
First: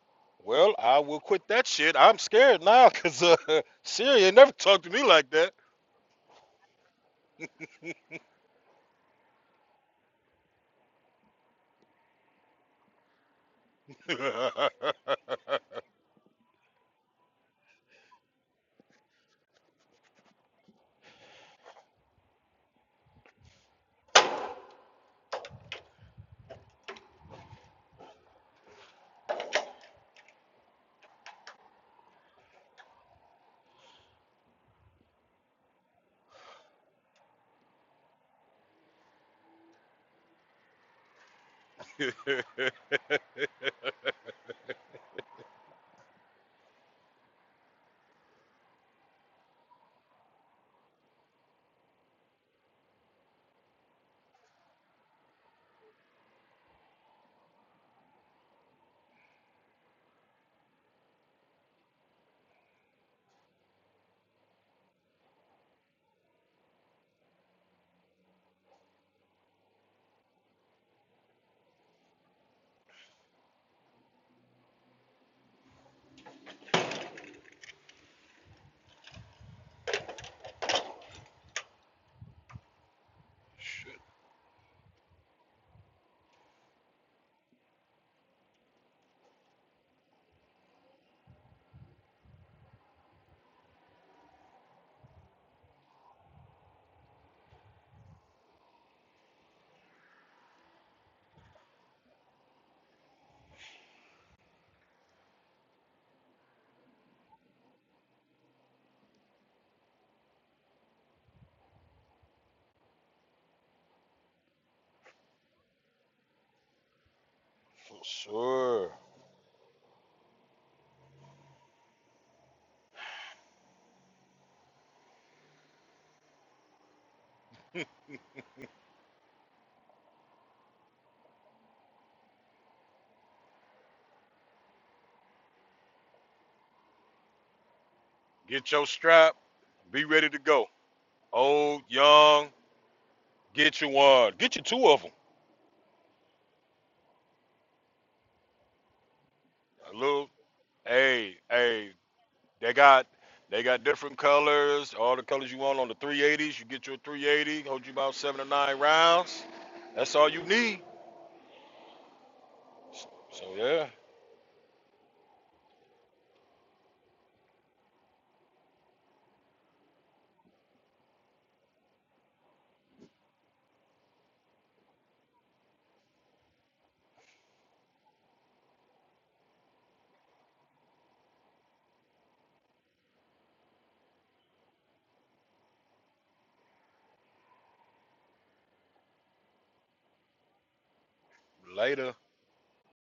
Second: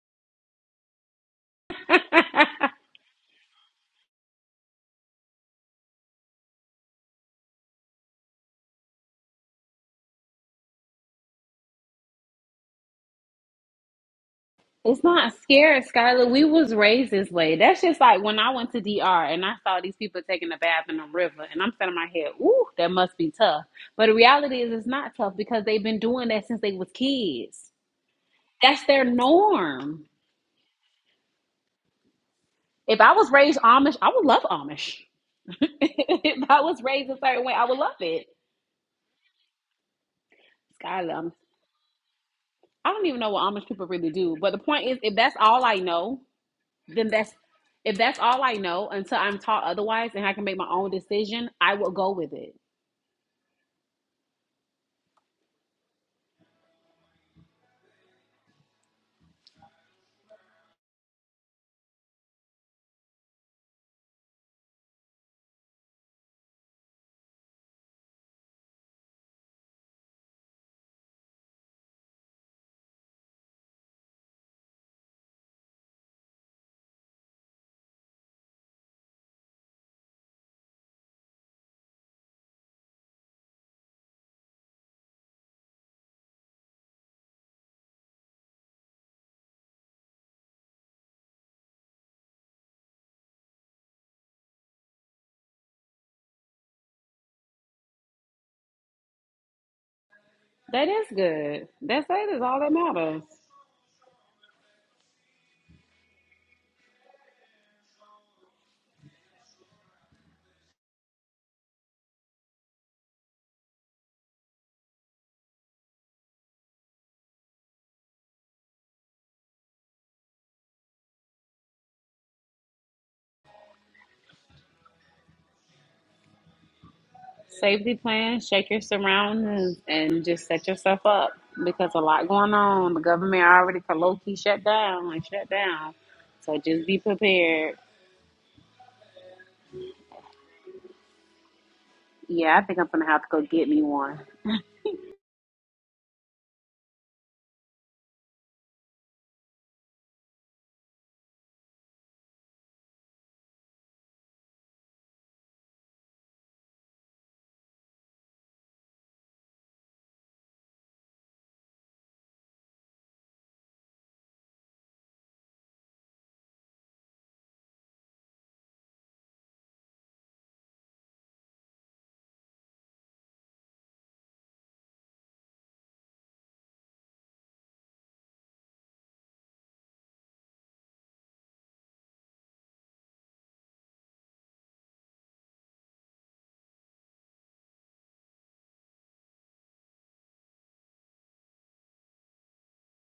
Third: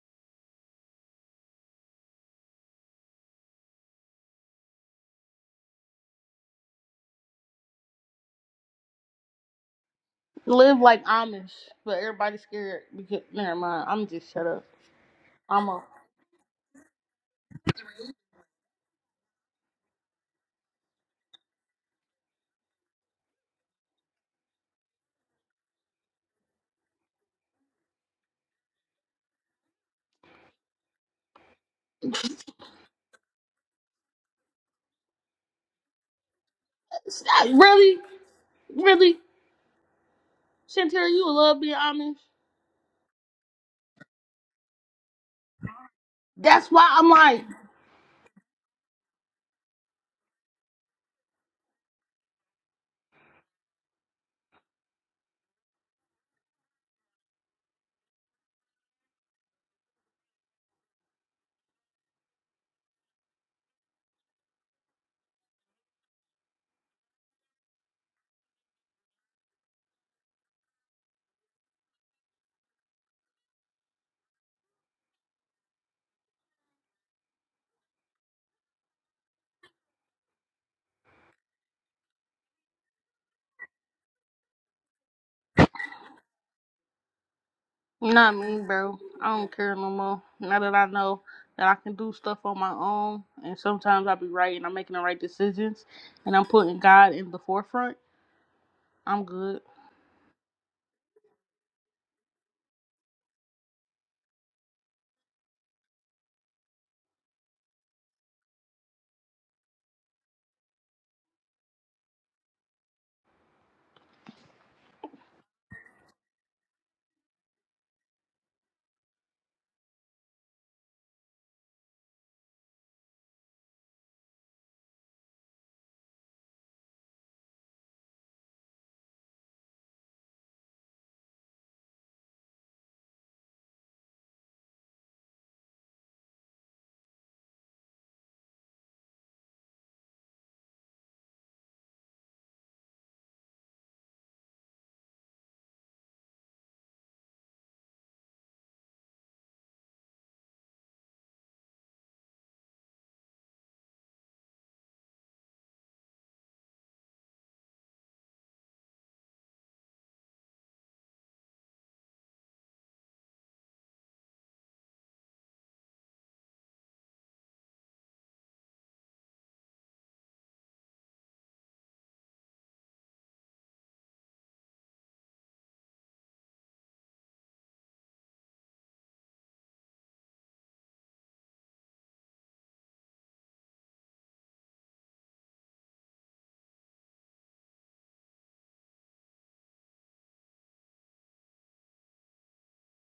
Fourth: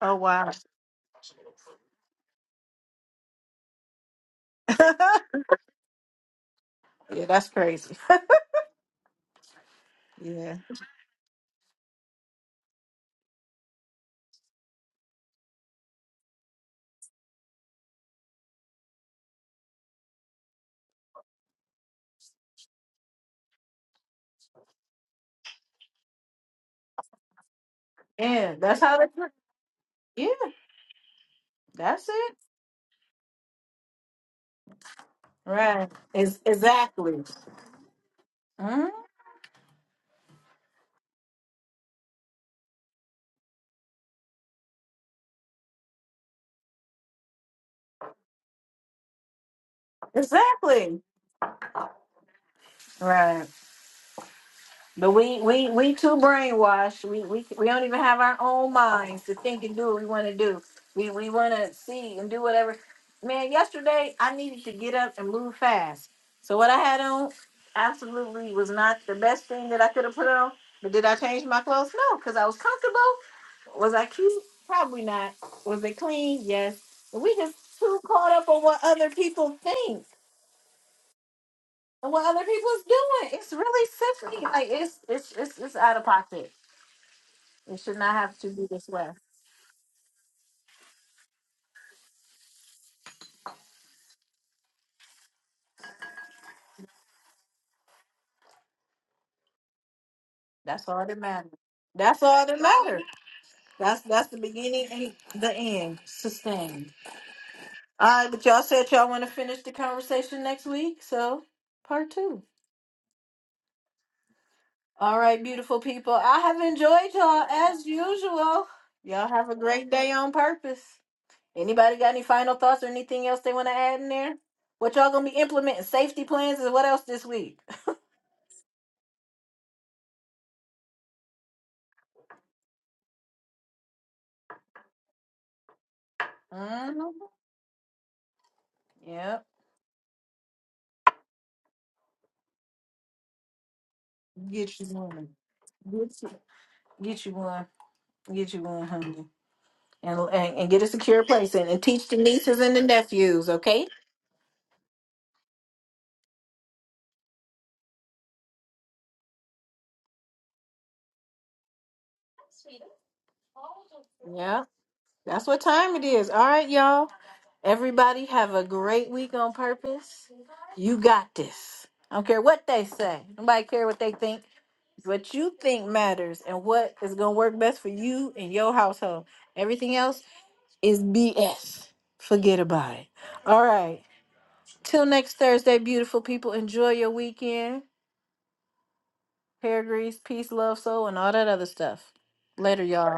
Speaker 1: Oh wow. yeah, that's crazy. Yeah.
Speaker 4: Live like Amish, but everybody's scared because, never mind. I'm just shut up.
Speaker 3: It's not
Speaker 4: I'm a
Speaker 3: scary, Skylar. We was raised this way. That's just like when I went to DR and I saw these people taking a bath in the river, and I'm sitting in my head, ooh, that must be tough. But the reality is, it's not tough because they've been doing that since they was kids.
Speaker 1: Yeah, that's
Speaker 3: That's
Speaker 1: how
Speaker 3: their
Speaker 1: that's.
Speaker 3: norm.
Speaker 1: Yeah, that's it.
Speaker 3: If I was raised Amish, I would love Amish.
Speaker 1: Right. Is
Speaker 3: if I was raised a
Speaker 1: exactly.
Speaker 3: certain way, I would love
Speaker 4: really,
Speaker 3: it.
Speaker 1: Mhm.
Speaker 4: really, Shantara,
Speaker 3: Skylar,
Speaker 4: you
Speaker 3: I'm-
Speaker 4: love being Amish.
Speaker 3: I don't even know what Amish people really do. But the point is, if that's all I know,
Speaker 4: That's why
Speaker 3: then
Speaker 4: I'm
Speaker 3: that's
Speaker 4: like,
Speaker 3: if that's all I know until I'm taught otherwise and I can make my own
Speaker 1: Exactly.
Speaker 3: decision, I will go with it.
Speaker 1: Right. But we we we too brainwashed. We we we don't even have our own minds to think and do what we want to do. We we want to see and do whatever. Man, yesterday I needed to get up and move fast. So what I had on absolutely was not the best thing that I could have put on. But did I change my clothes? No, because I was comfortable. Was I cute? Probably not. Was it clean? Yes. But we just too caught up on what other people think and what other people's doing. It's really sickening. Like it's it's it's it's out of pocket. It should not
Speaker 4: not
Speaker 1: have to
Speaker 4: me,
Speaker 1: be this
Speaker 4: bro.
Speaker 1: way.
Speaker 4: I don't care no more. Now that I know that I can do stuff on my own, and sometimes I be right and I'm making the right decisions, and I'm putting God in the forefront. I'm good.
Speaker 1: That's
Speaker 3: That
Speaker 1: all
Speaker 3: is
Speaker 1: that matters.
Speaker 3: good. That's
Speaker 1: That's
Speaker 3: that is
Speaker 1: all
Speaker 3: all
Speaker 1: that
Speaker 3: that
Speaker 1: matters.
Speaker 3: matters.
Speaker 1: That's that's the beginning and the end. Sustained. All right, but y'all said y'all want to finish the conversation next week, so part two. All right, beautiful people. I have enjoyed y'all as usual. Y'all have a great day on purpose. Anybody got any final thoughts or anything else they want to add in there? What y'all gonna be implementing? Safety plans and what else this week?
Speaker 3: Safety plan, shake your surroundings and just set yourself up because a lot going on. The government already low key shut down and shut down. So just be
Speaker 1: hmm
Speaker 3: prepared.
Speaker 1: Yep.
Speaker 3: Yeah, I think I'm gonna have to go get me one.
Speaker 1: Get you one. Get you, get you one. Get you one hundred and, and and get a secure place and, and teach the nieces and the nephews. Okay. Yeah, that's what time it is. All right, y'all. Everybody have a great week on purpose. You got this. I don't care what they say. Nobody care what they think. What you think matters and what is gonna work best for you and your household. Everything else is BS. Forget about it. All right. Till next Thursday, beautiful people. Enjoy your weekend. hair grease, peace, love, soul, and all that other stuff. Later, y'all.